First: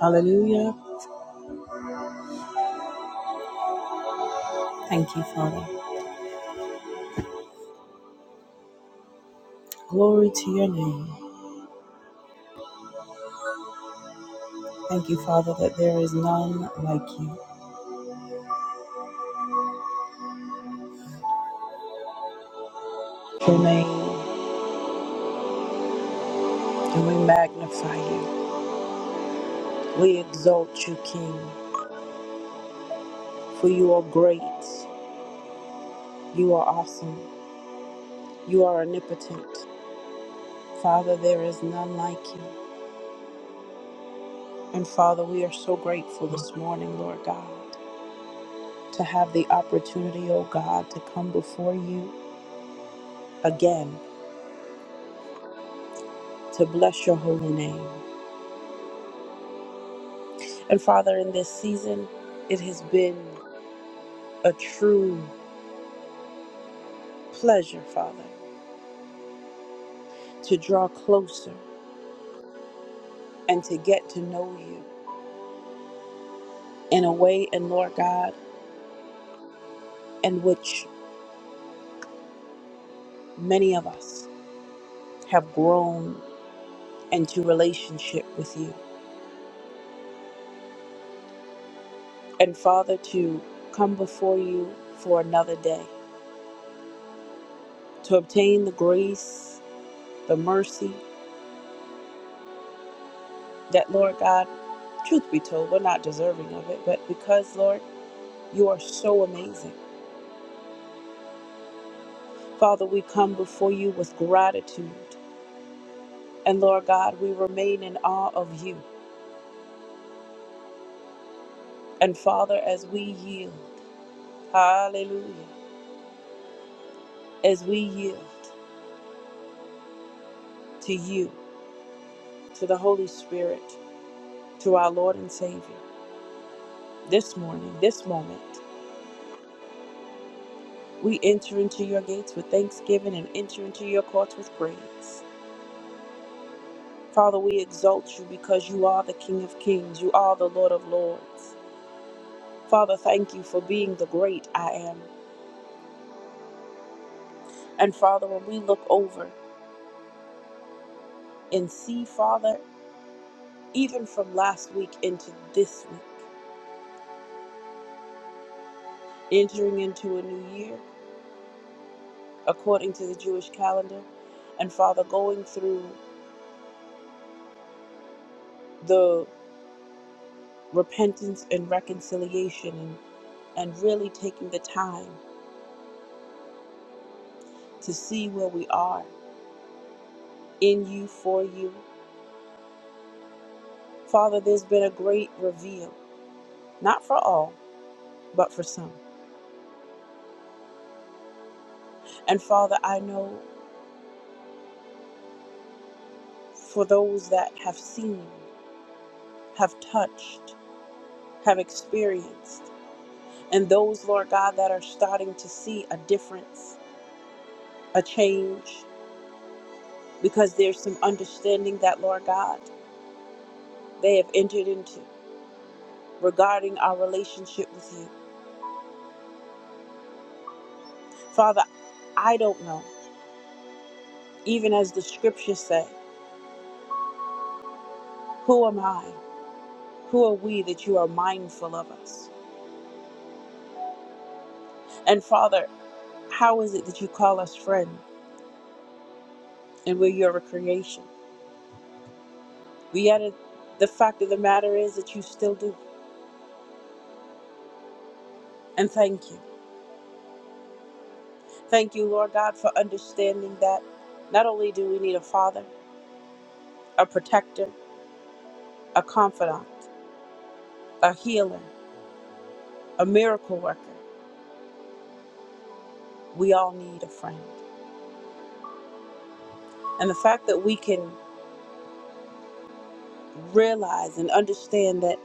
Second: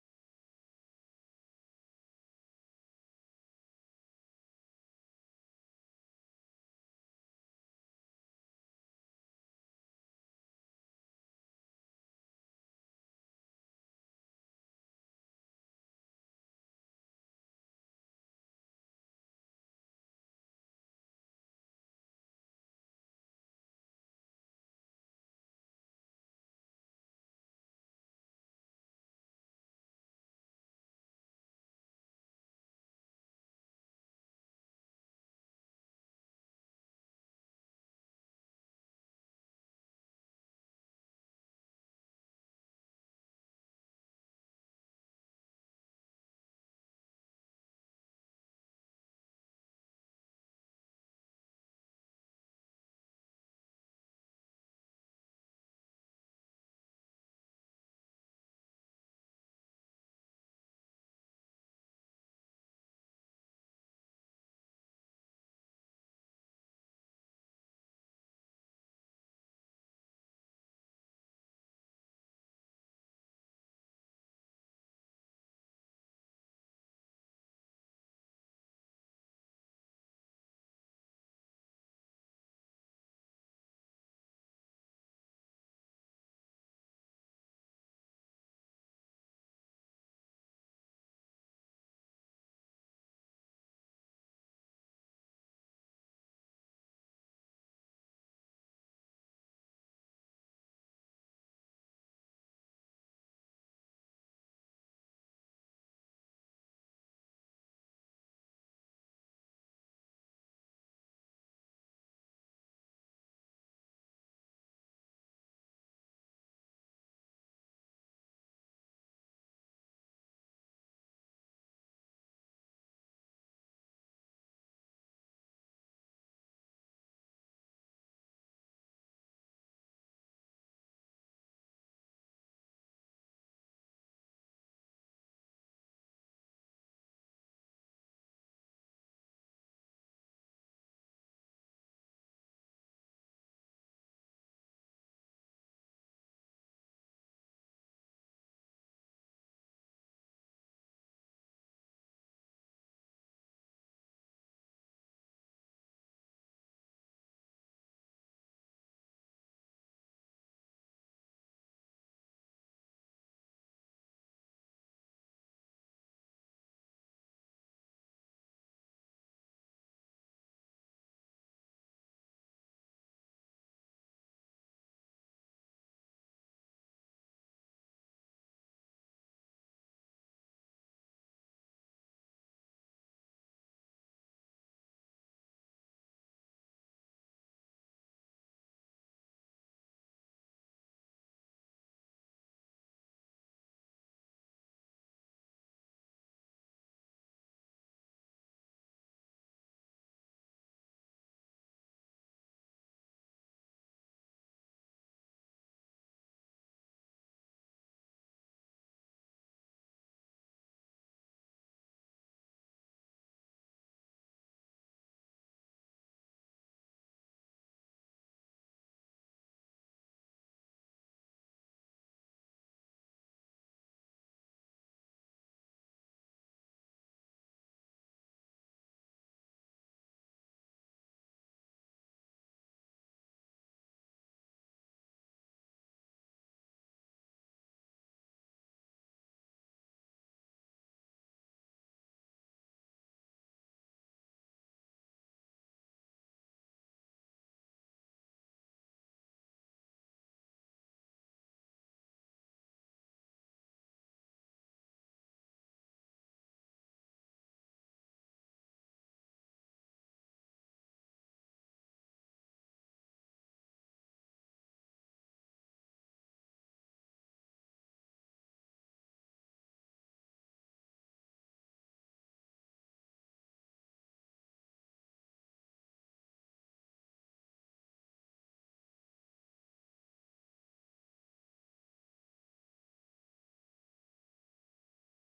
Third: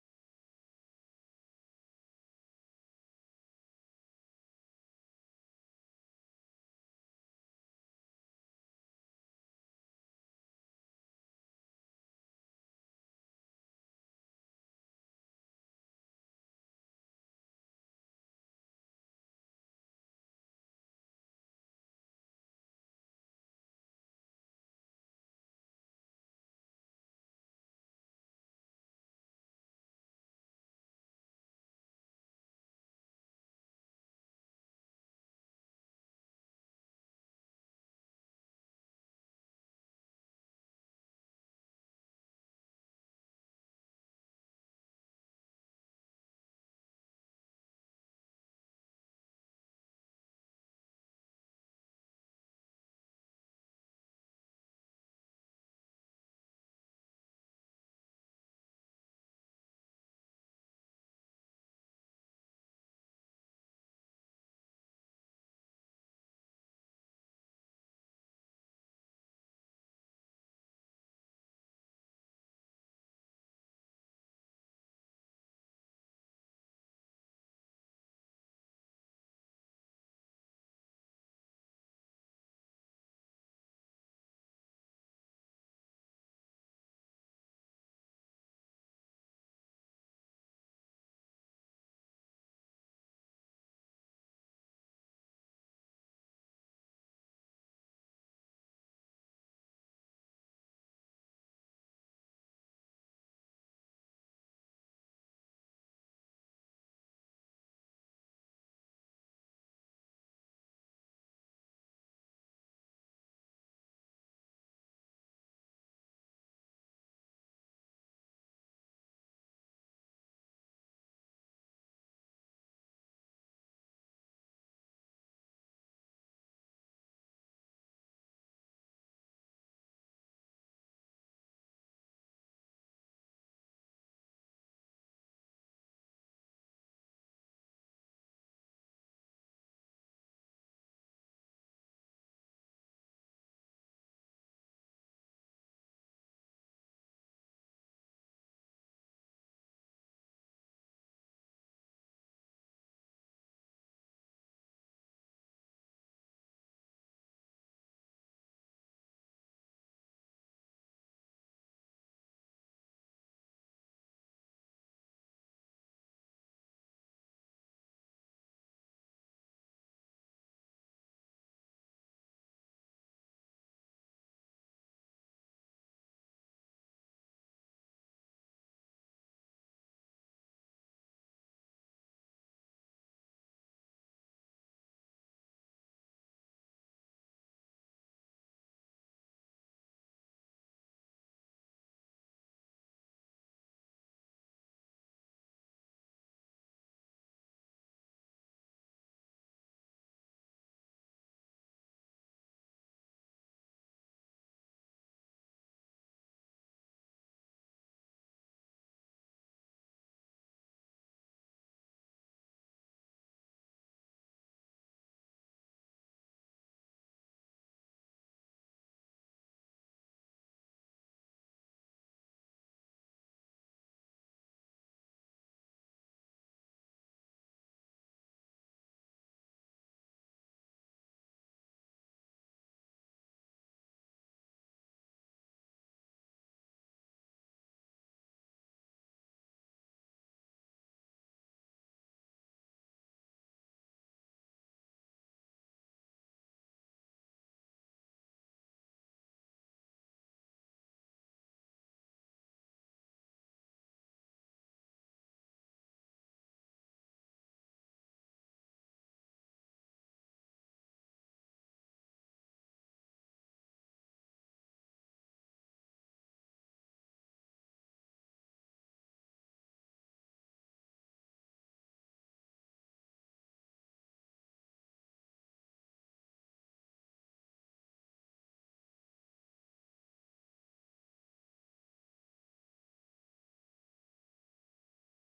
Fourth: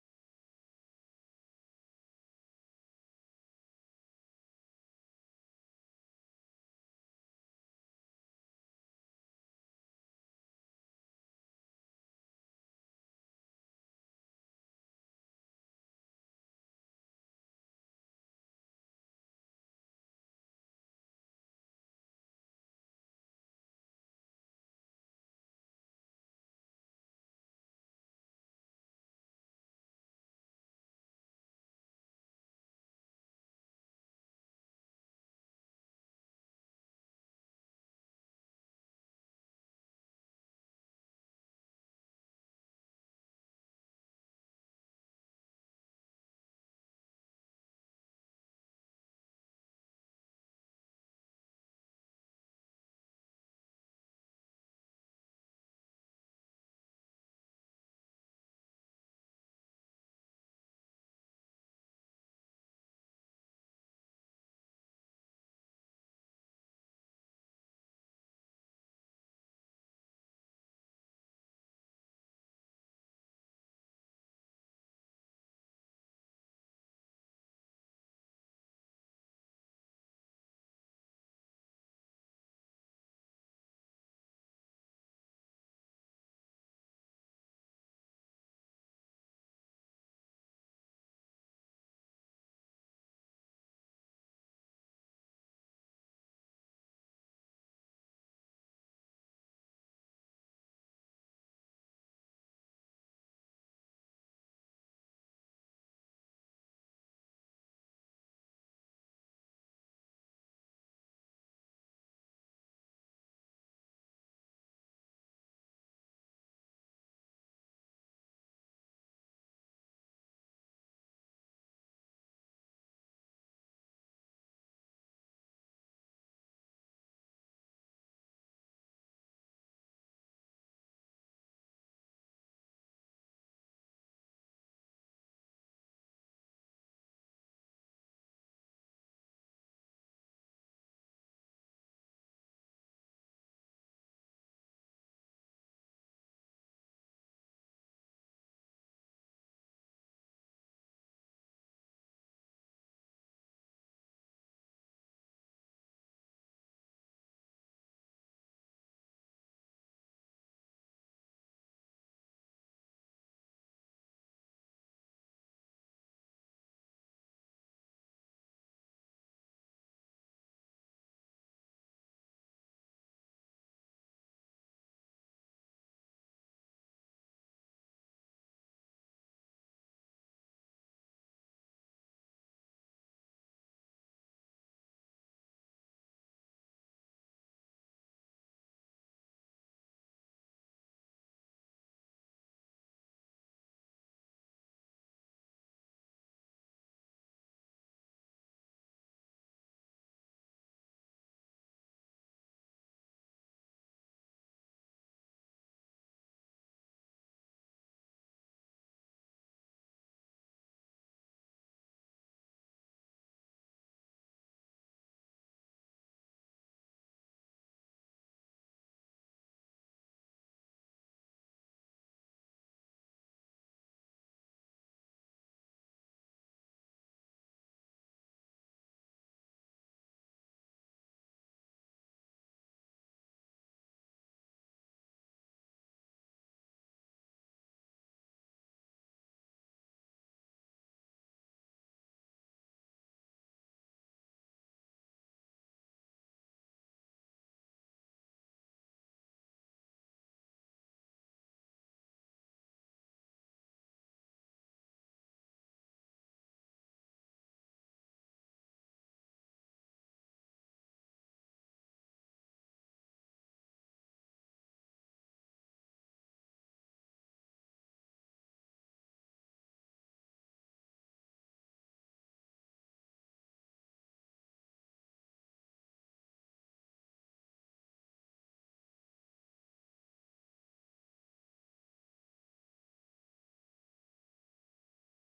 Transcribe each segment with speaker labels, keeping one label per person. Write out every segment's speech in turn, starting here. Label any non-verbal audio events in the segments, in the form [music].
Speaker 1: Hallelujah. Thank you, Father. Glory to your name. Thank you, Father, that there is none like you. Your name, and we magnify you. We exalt you, King, for you are great. You are awesome. You are omnipotent. Father, there is none like you. And Father, we are so grateful this morning, Lord God, to have the opportunity, oh God, to come before you again to bless your holy name. And Father, in this season, it has been a true pleasure, Father, to draw closer and to get to know you in a way, and Lord God, in which many of us have grown into relationship with you. And Father, to come before you for another day, to obtain the grace, the mercy that, Lord God, truth be told, we're not deserving of it, but because, Lord, you are so amazing. Father, we come before you with gratitude. And Lord God, we remain in awe of you. And Father, as we yield, hallelujah, as we yield to you, to the Holy Spirit, to our Lord and Savior, this morning, this moment, we enter into your gates with thanksgiving and enter into your courts with praise. Father, we exalt you because you are the King of kings, you are the Lord of lords. Father, thank you for being the great I am. And Father, when we look over, and see, Father, even from last week into this week, entering into a new year according to the Jewish calendar, and Father, going through the repentance and reconciliation and, and really taking the time to see where we are in you, for you. Father, there's been a great reveal, not for all, but for some. And Father, I know for those that have seen, have touched, have experienced. and those, Lord God, that are starting to see a difference, a change, because there's some understanding that, Lord God, they have entered into regarding our relationship with you. Father, I don't know, even as the scriptures say, who am I? Who are we that you are mindful of us? And Father, how is it that you call us friend and we're your creation? We added the fact of the matter is that you still do. And thank you. Thank you, Lord God, for understanding that not only do we need a father, a protector, a confidant, a healer, a miracle worker, we all need a friend. And the fact that we can realize and understand that,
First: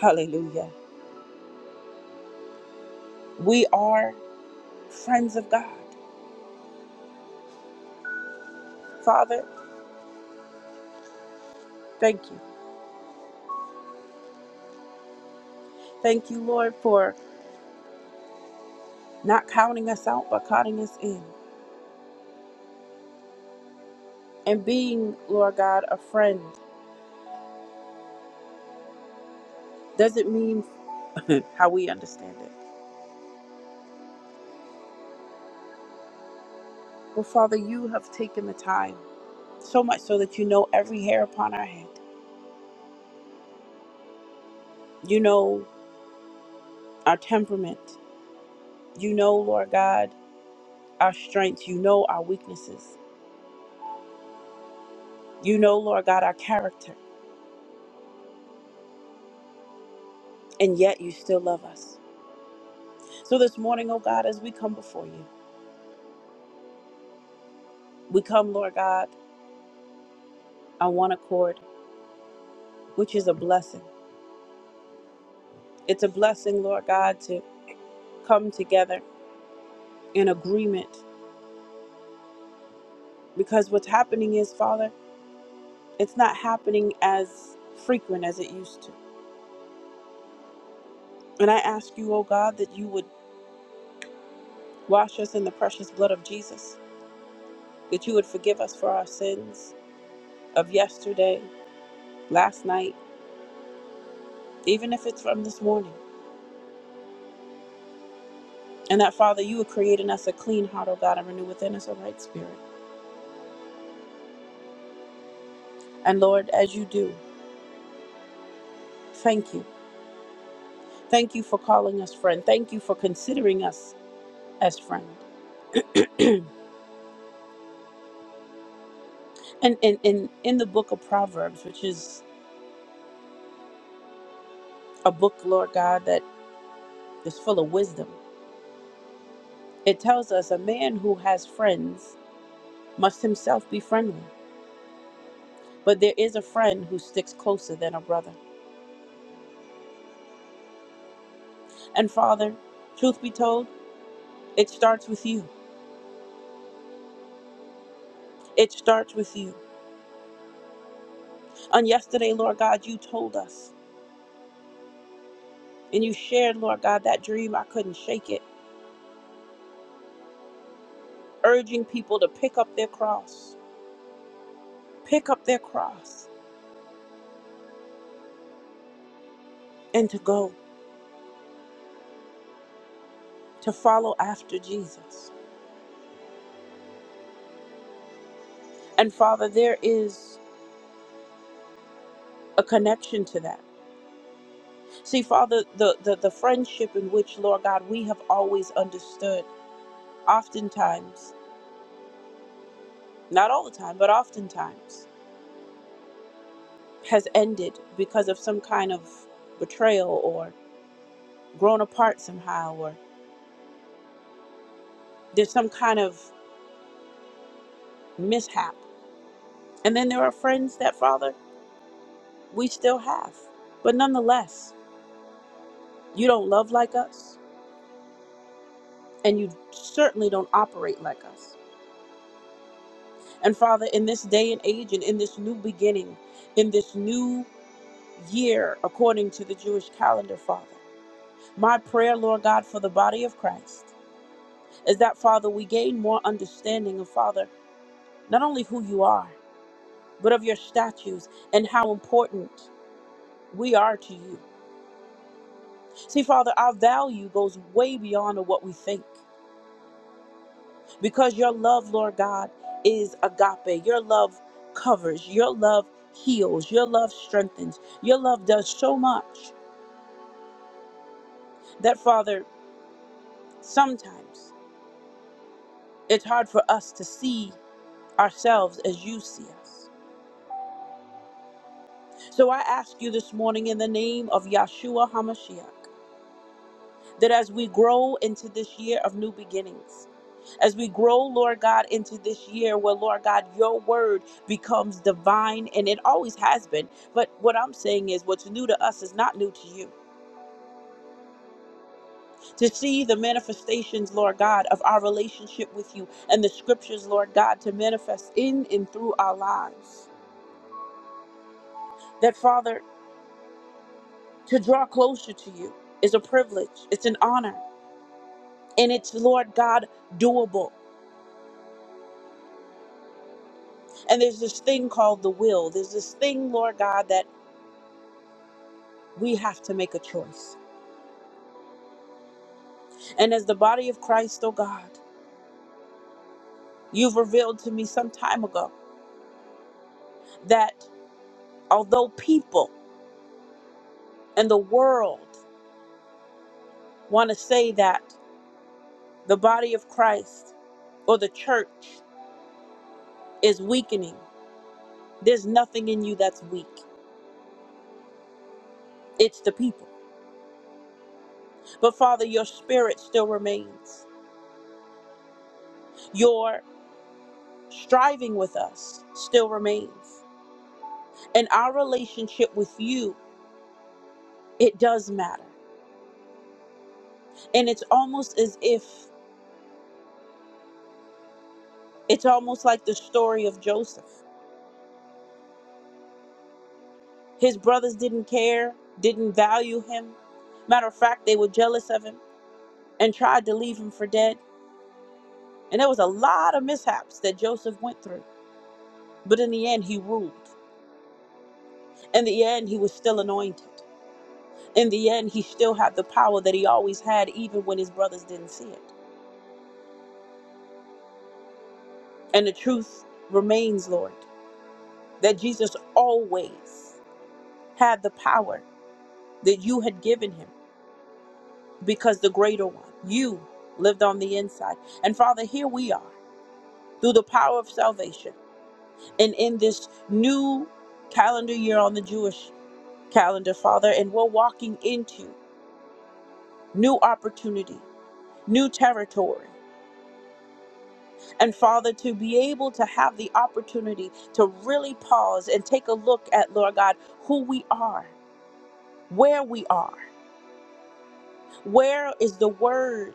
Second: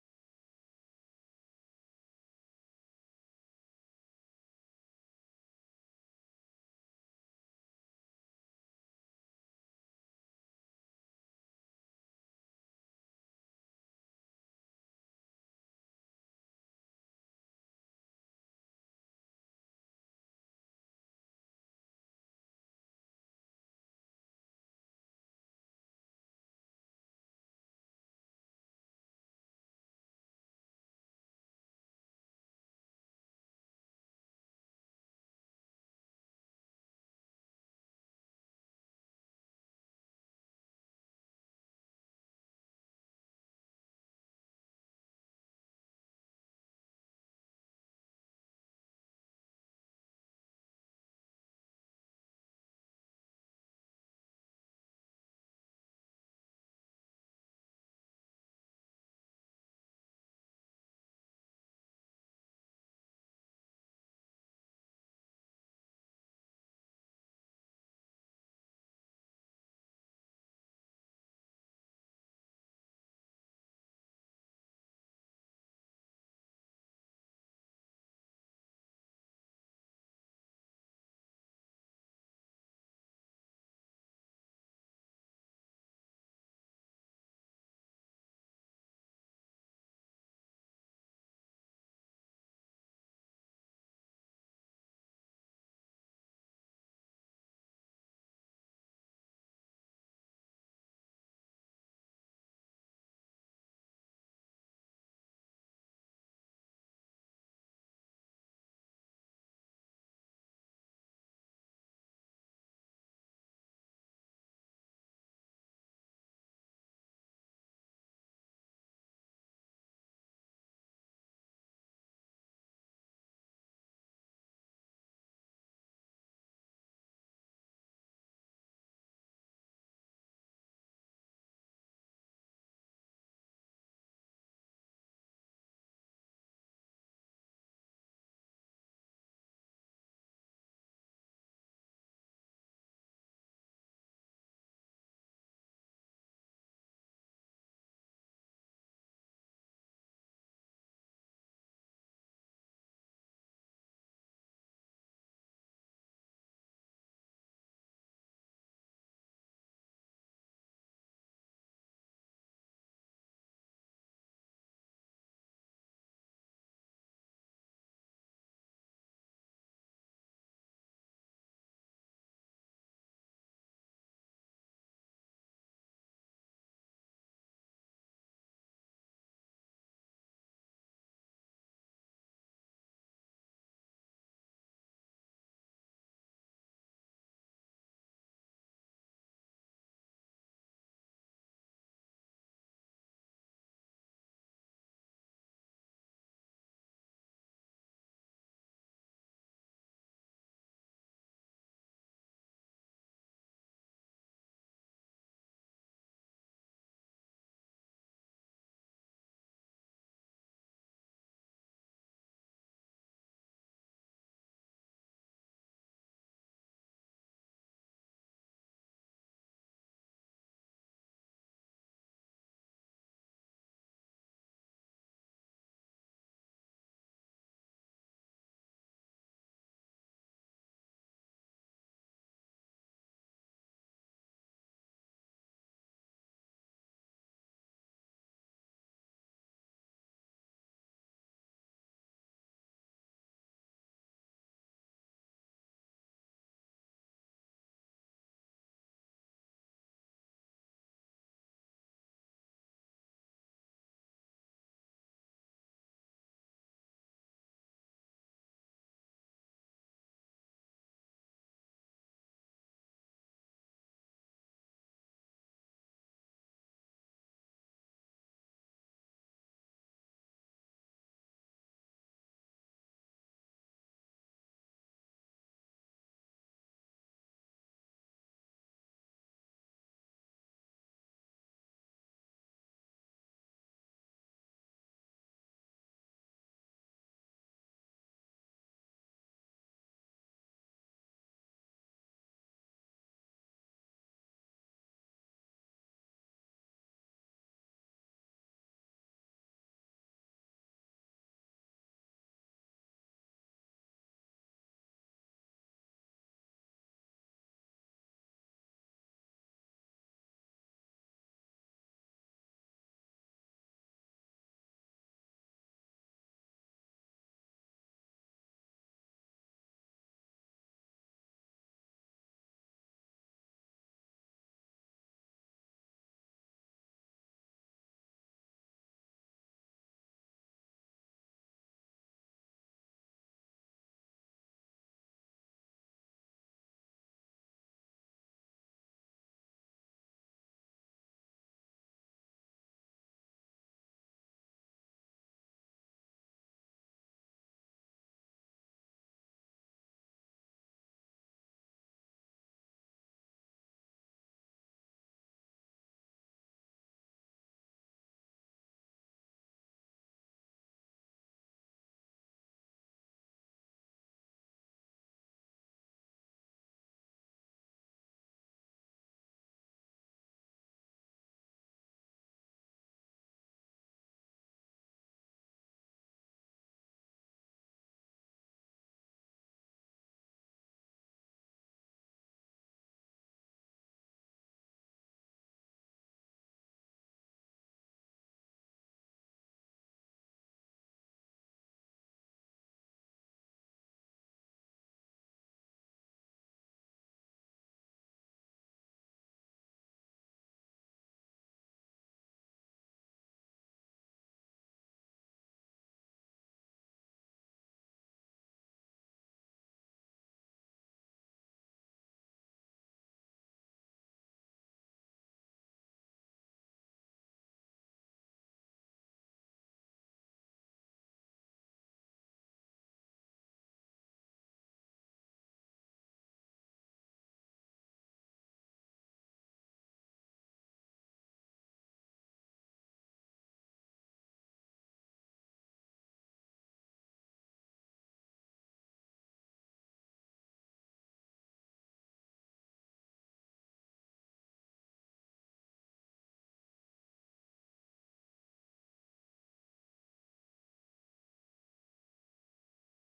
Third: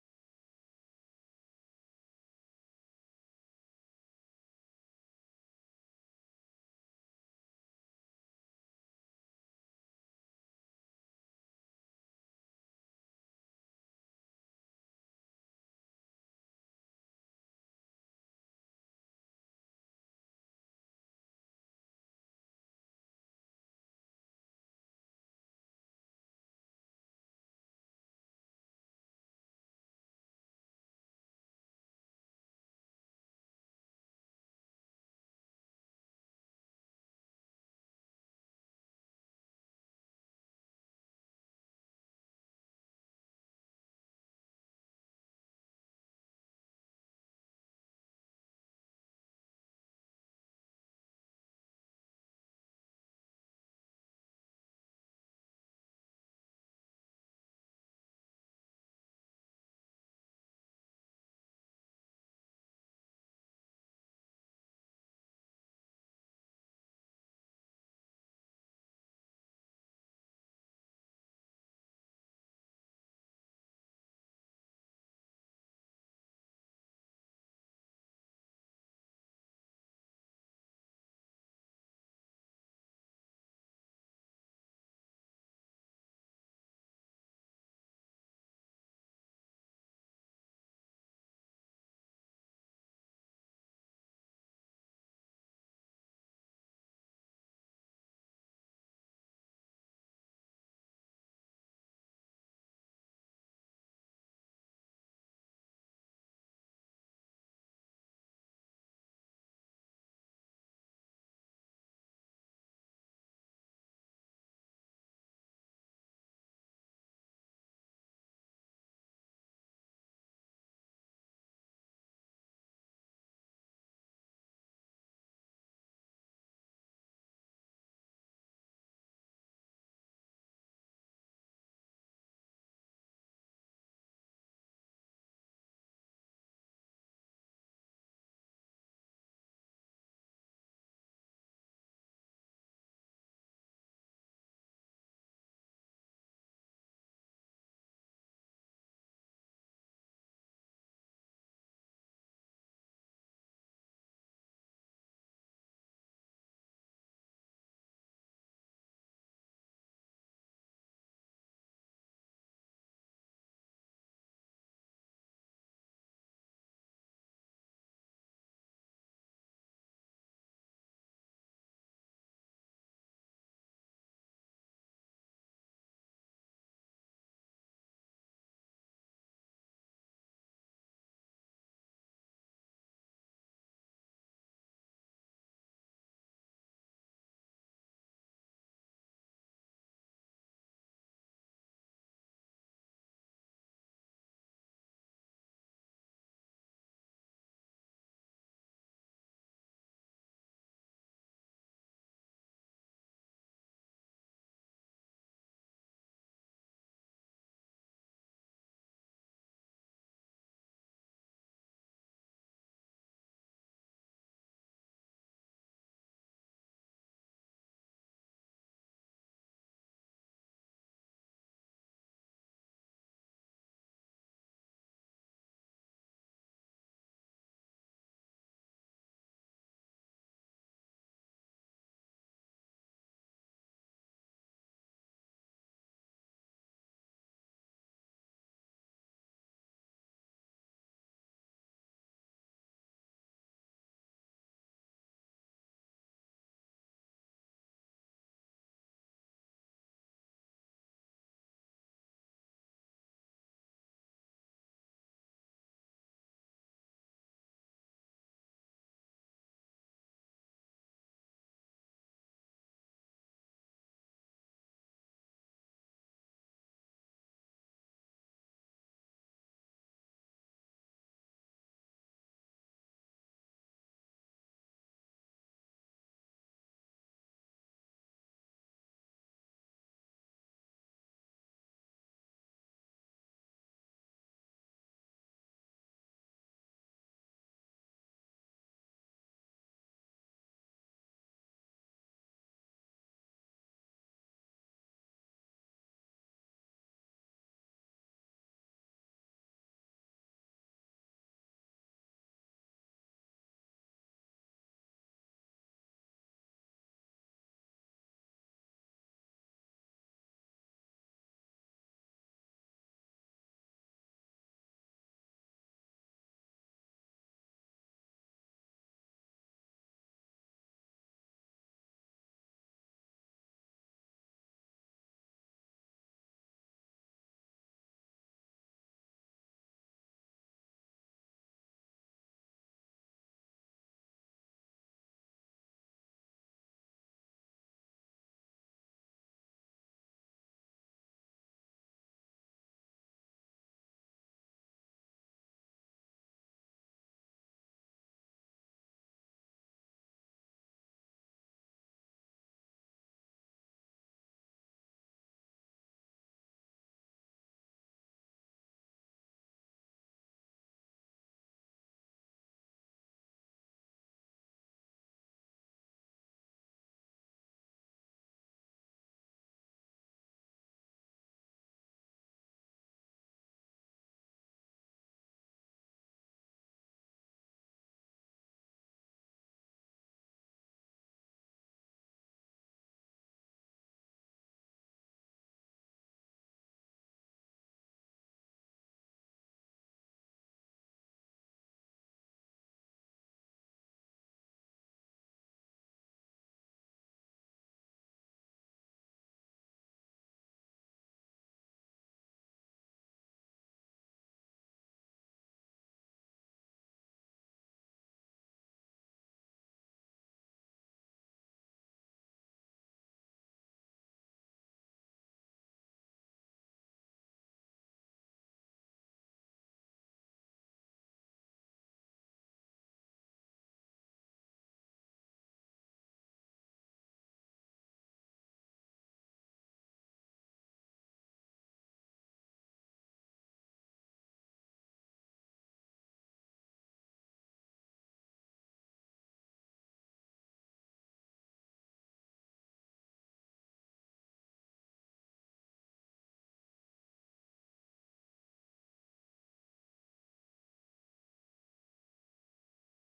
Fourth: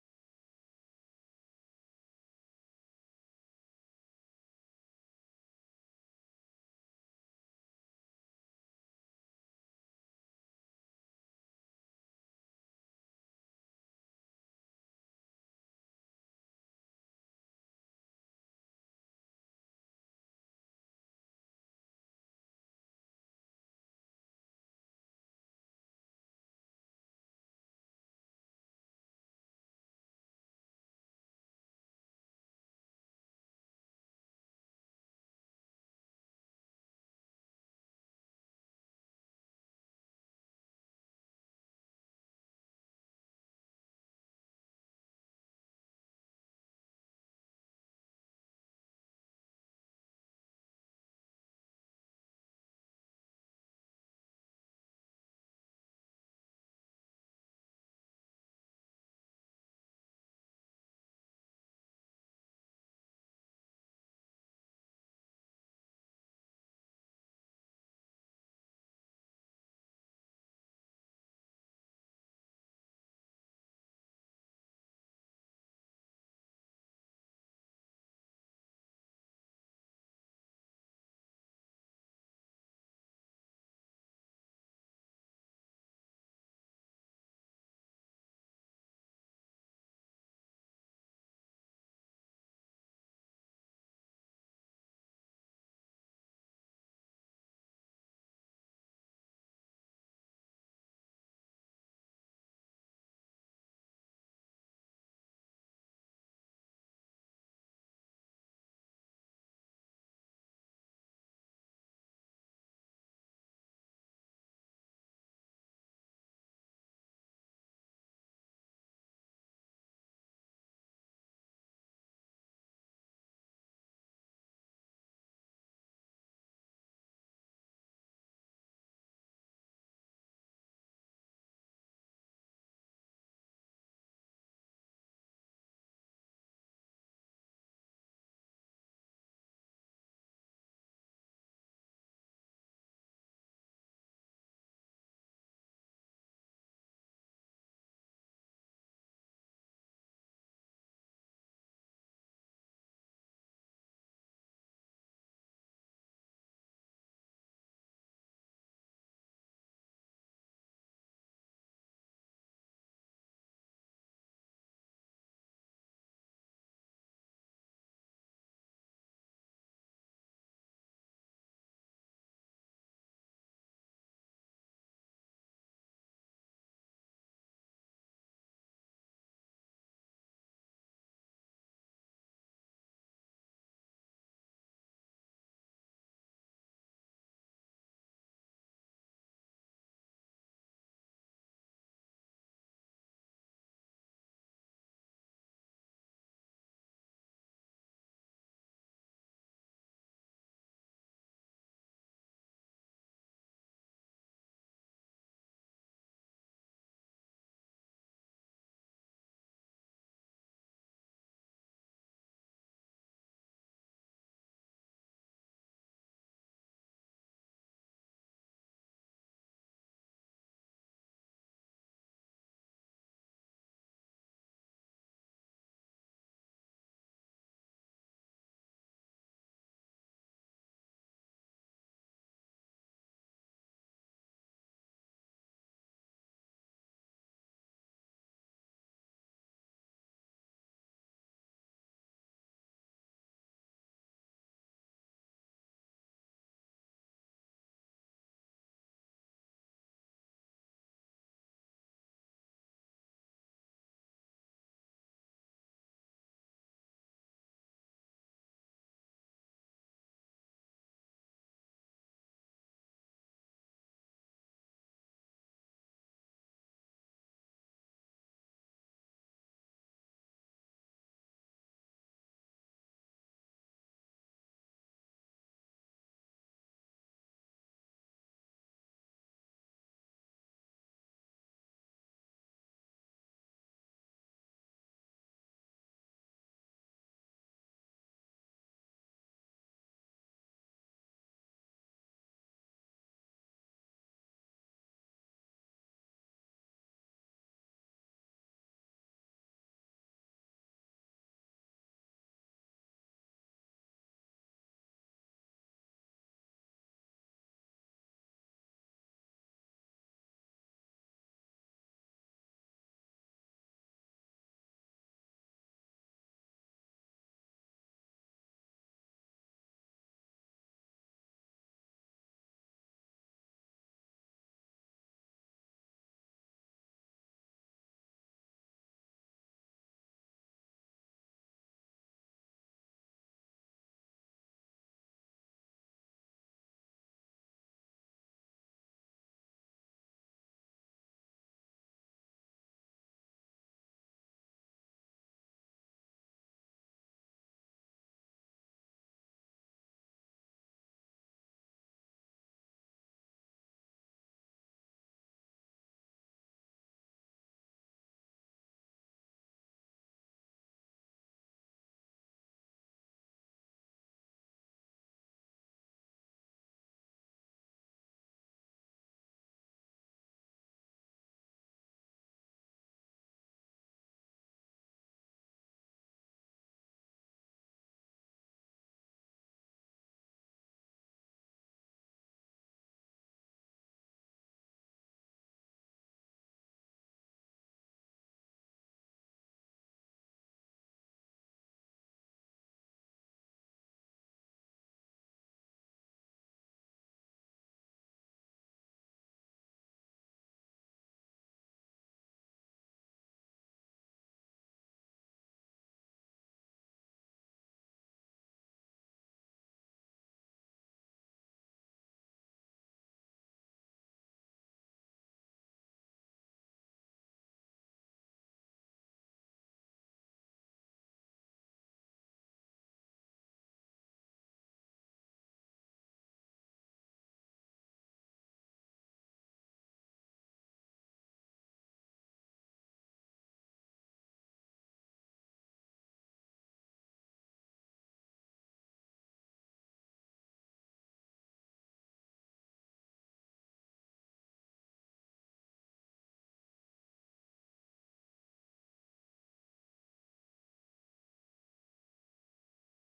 Speaker 1: hallelujah, we are friends of God. Father, thank you. Thank you, Lord, for not counting us out, but counting us in. And being, Lord God, a friend doesn't mean [laughs] how we understand it. But Father, you have taken the time. so much so that you know every hair upon our head. You know our temperament. You know, Lord God, our strengths. You know our weaknesses. You know, Lord God, our character. And yet you still love us. So this morning, oh God, as we come before you, we come, Lord God, on one accord, which is a blessing. It's a blessing, Lord God, to come together in agreement because what's happening is, Father, it's not happening as frequent as it used to. And I ask you, oh God, that you would Wash us in the precious blood of Jesus, that you would forgive us for our sins of yesterday, last night, even if it's from this morning. And that, Father, you would create in us a clean heart, O God, and renew within us a right spirit. And Lord, as you do, thank you. Thank you for calling us friend. Thank you for considering us as friend. And in, in, in the book of Proverbs, which is a book, Lord God, that is full of wisdom, it tells us a man who has friends must himself be friendly. But there is a friend who sticks closer than a brother. And Father, truth be told, it starts with you. It starts with you. On yesterday, Lord God, you told us and you shared, Lord God, that dream. I couldn't shake it, urging people to pick up their cross, pick up their cross, and to go, to follow after Jesus. And Father, there is a connection to that. See, Father, the, the, the friendship in which, Lord God, we have always understood, oftentimes. not all the time, but oftentimes, has ended because of some kind of betrayal or grown apart somehow, or there's some kind of mishap. And then there are friends that, Father, we still have. But nonetheless, you don't love like us, and you certainly don't operate like us. And Father, in this day and age, and in this new beginning, in this new year, according to the Jewish calendar, Father, my prayer, Lord God, for the body of Christ is that, Father, we gain more understanding of, Father, not only who you are, but of your statues and how important we are to you. See, Father, our value goes way beyond of what we think because your love, Lord God, is agape. Your love covers, your love heals, your love strengthens, your love does so much that, Father, sometimes it's hard for us to see ourselves as you see us. So I ask you this morning in the name of Yahshua HaMashiach that as we grow into this year of new beginnings, as we grow, Lord God, into this year where, Lord God, your word becomes divine and it always has been. But what I'm saying is what's new to us is not new to you. To see the manifestations, Lord God, of our relationship with you and the scriptures, Lord God, to manifest in and through our lives. That, Father, to draw closer to you is a privilege, it's an honor. and it's Lord God doable. And there's this thing called the will. There's this thing, Lord God, that we have to make a choice. And as the body of Christ, oh God, you've revealed to me some time ago that although people and the world want to say that the body of Christ or the church is weakening, there's nothing in you that's weak. It's the people. But Father, your spirit still remains. Your striving with us still remains. And our relationship with you, it does matter. And it's almost as if it's almost like the story of Joseph. His brothers didn't care, didn't value him. Matter of fact, they were jealous of him and tried to leave him for dead. And there was a lot of mishaps that Joseph went through. But in the end, he ruled. In the end, he was still anointed. In the end, he still had the power that he always had, even when his brothers didn't see it. And the truth remains, Lord, that Jesus always had the power that you had given him because the greater one, you, lived on the inside. And Father, here we are through the power of salvation and in this new calendar year on the Jewish calendar, Father, and we're walking into new opportunity, new territory. And Father, to be able to have the opportunity to really pause and take a look at, Lord God, who we are, where we are, where is the word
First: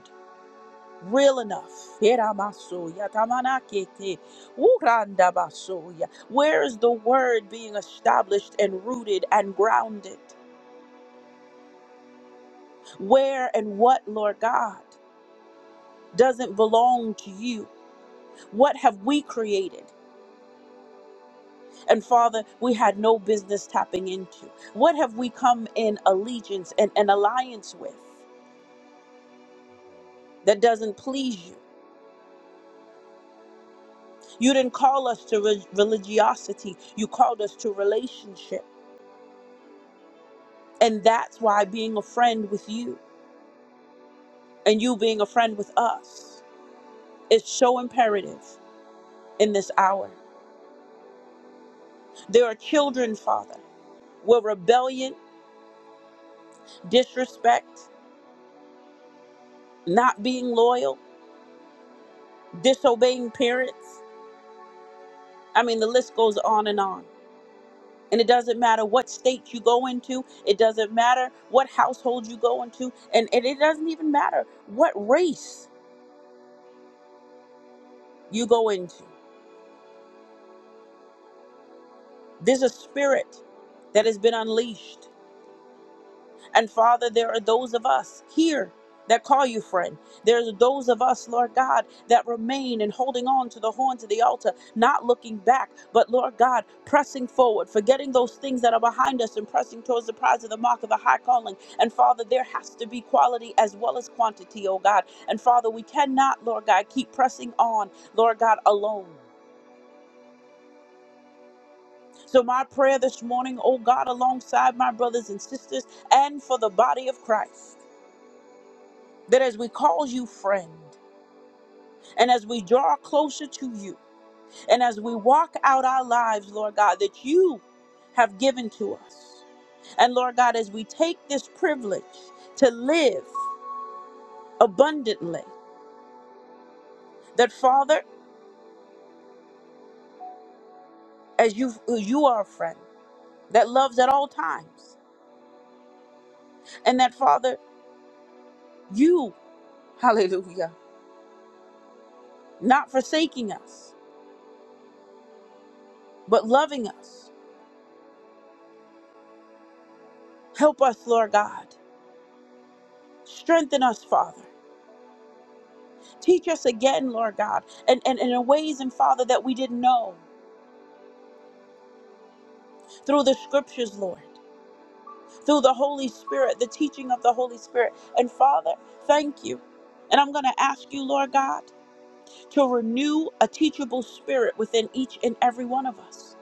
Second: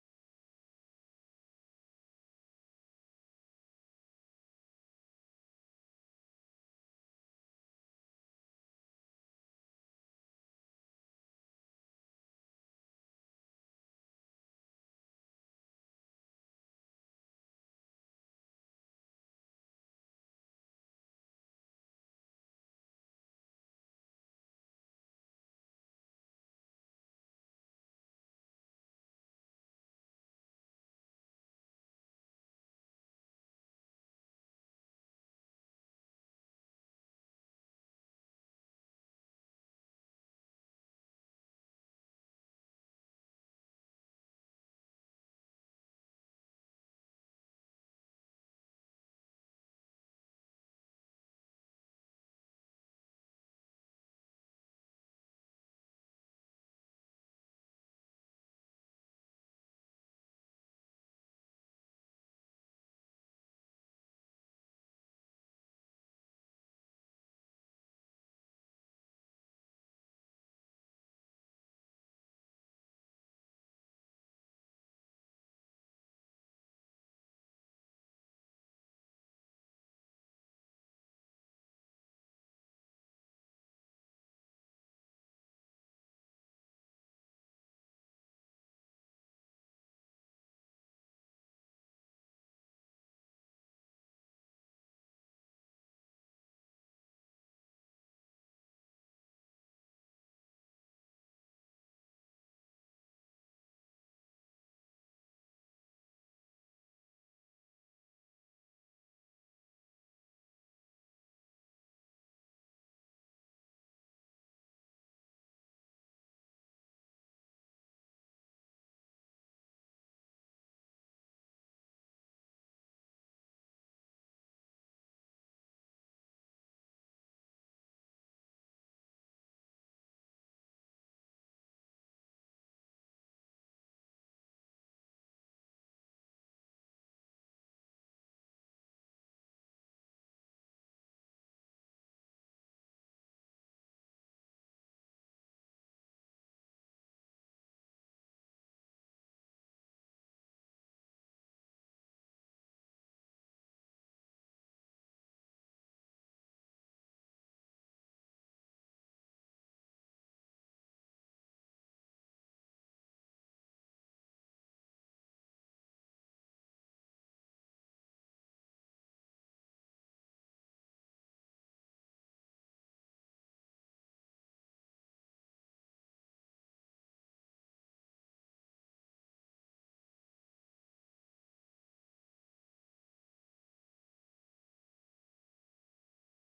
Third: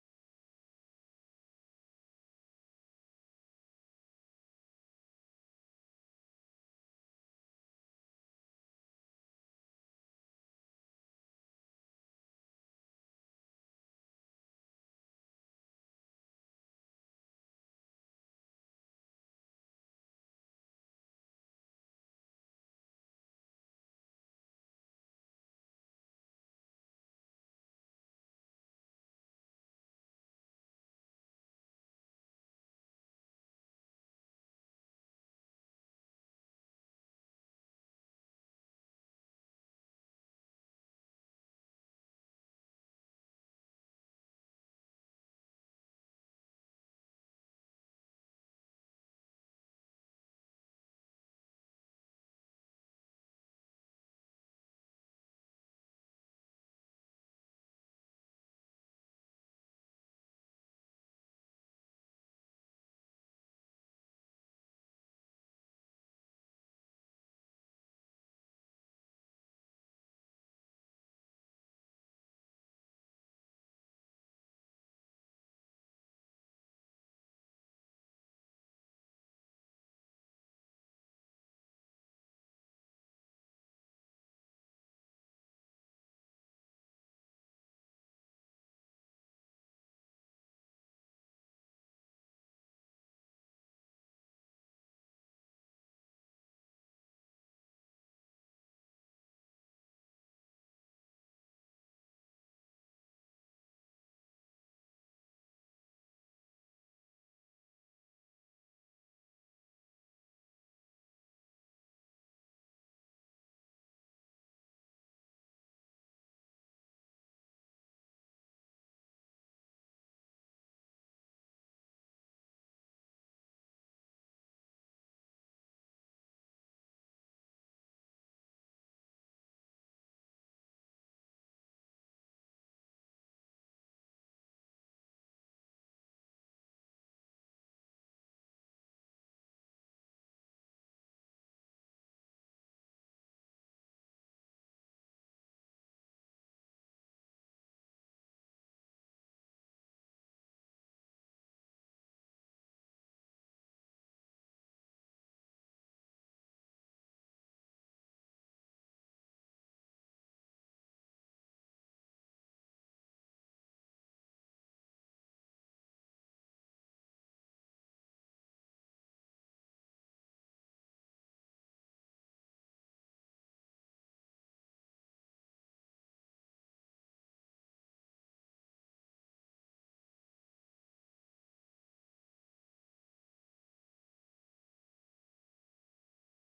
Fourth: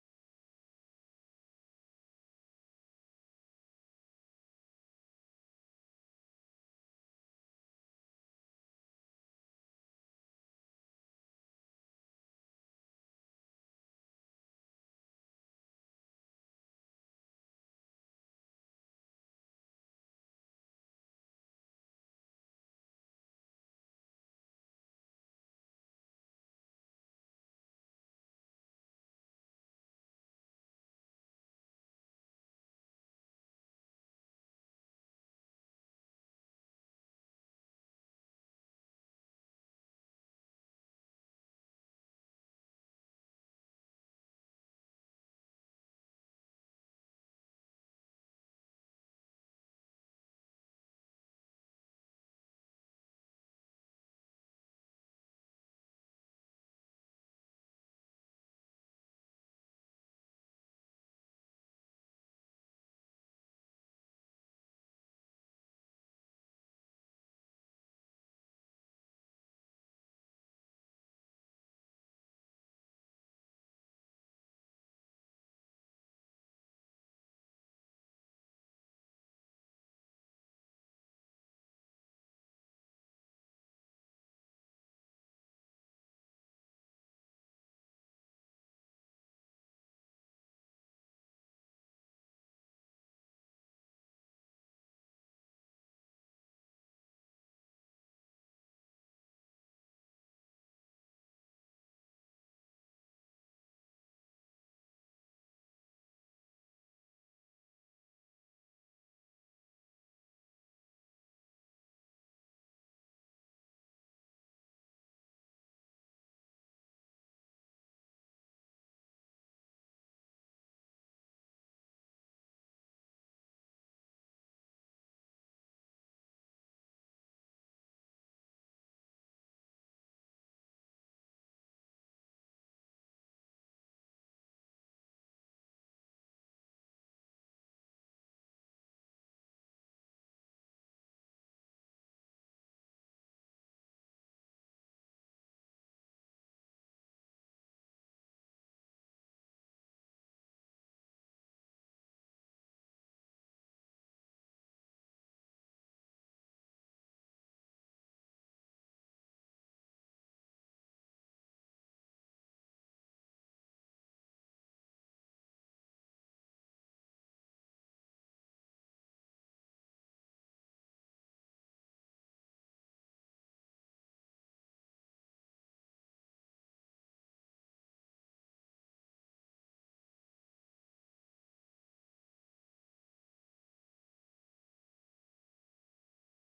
Speaker 1: real enough. Iramasoya, tamanakete, urandabasoya. Where is the word being established and rooted and grounded? Where and what, Lord God, doesn't belong to you? What have we created? And Father, we had no business tapping into. What have we come in allegiance and an alliance with that doesn't please you? You didn't call us to re- religiosity. You called us to relationship. And that's why being a friend with you and you being a friend with us is so imperative in this hour. There are children, Father, where rebellion, disrespect, not being loyal, disobeying parents. I mean, the list goes on and on. And it doesn't matter what state you go into, it doesn't matter what household you go into, and, and it doesn't even matter what race you go into. There's a spirit that has been unleashed And Father, there are those of us here that call you friend. There's those of us, Lord God, that remain and holding on to the horns of the altar, not looking back, but Lord God, pressing forward, forgetting those things that are behind us and pressing towards the prize of the mark of the high calling. And Father, there has to be quality as well as quantity, oh God. And Father, we cannot, Lord God, keep pressing on, Lord God, alone. So, my prayer this morning, oh God, alongside my brothers and sisters and for the body of Christ. that as we call you friend, and as we draw closer to you, and as we walk out our lives, Lord God, that you have given to us. And Lord God, as we take this privilege to live abundantly, that Father, as you you are a friend that loves at all times, and that Father, you, [laughs] hallelujah, not forsaking us, but loving us. Help us, Lord God. Strengthen us, Father. Teach us again, Lord God, and, and, and in ways and Father that we didn't know through the scriptures, Lord, through the Holy Spirit, the teaching of the Holy Spirit. And Father, thank you. And I'm going to ask you, Lord God, to renew a teachable spirit within each and every one of us.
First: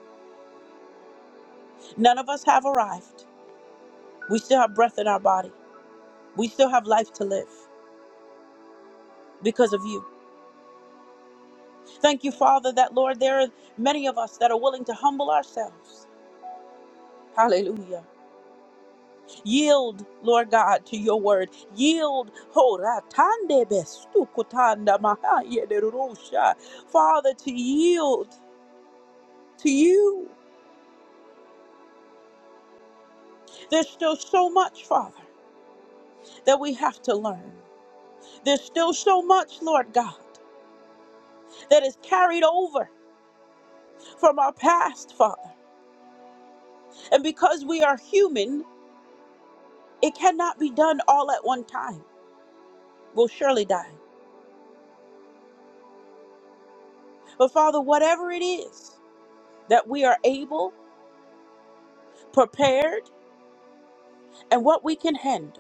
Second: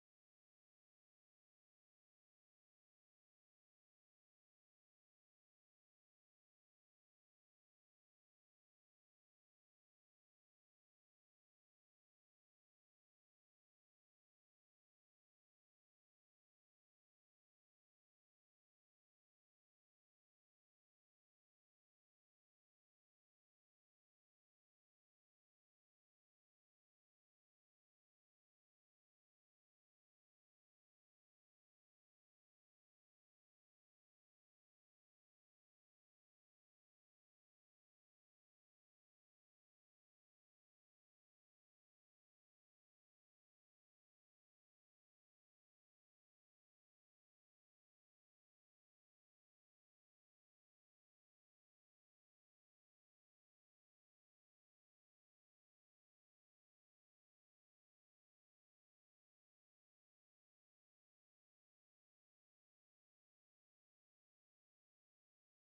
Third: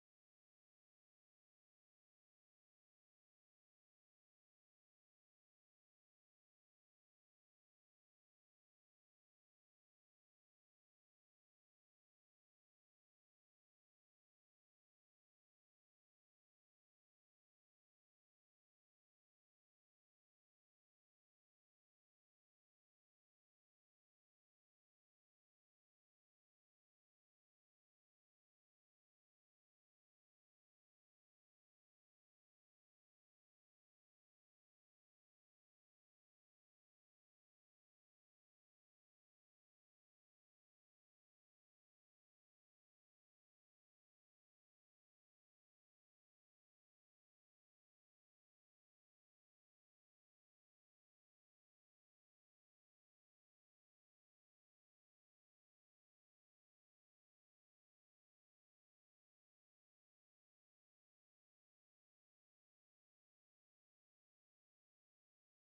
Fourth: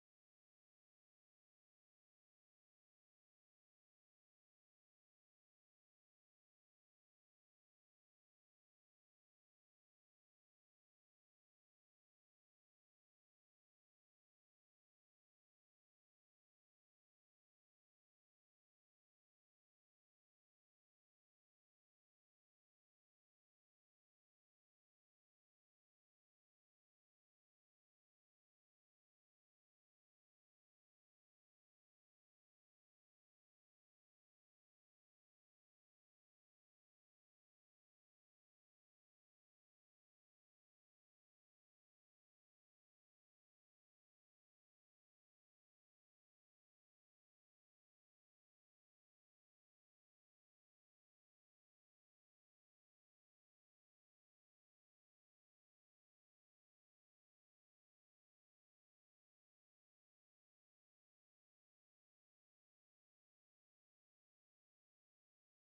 Speaker 1: None of us have arrived. We still have breath in our body, we still have life to live because of you. Thank you, Father, that, Lord, there are many of us that are willing to humble ourselves. Hallelujah Yield, Lord God, to your word. Yield. ho, ratande bestukutanda mahaye de rusha. Father, to yield to you. There's still so much, Father, that we have to learn. There's still so much, Lord God, that is carried over from our past, Father. And because we are human, it cannot be done all at one time. We'll surely die. But Father, whatever it is that we are able, prepared, and what we can handle.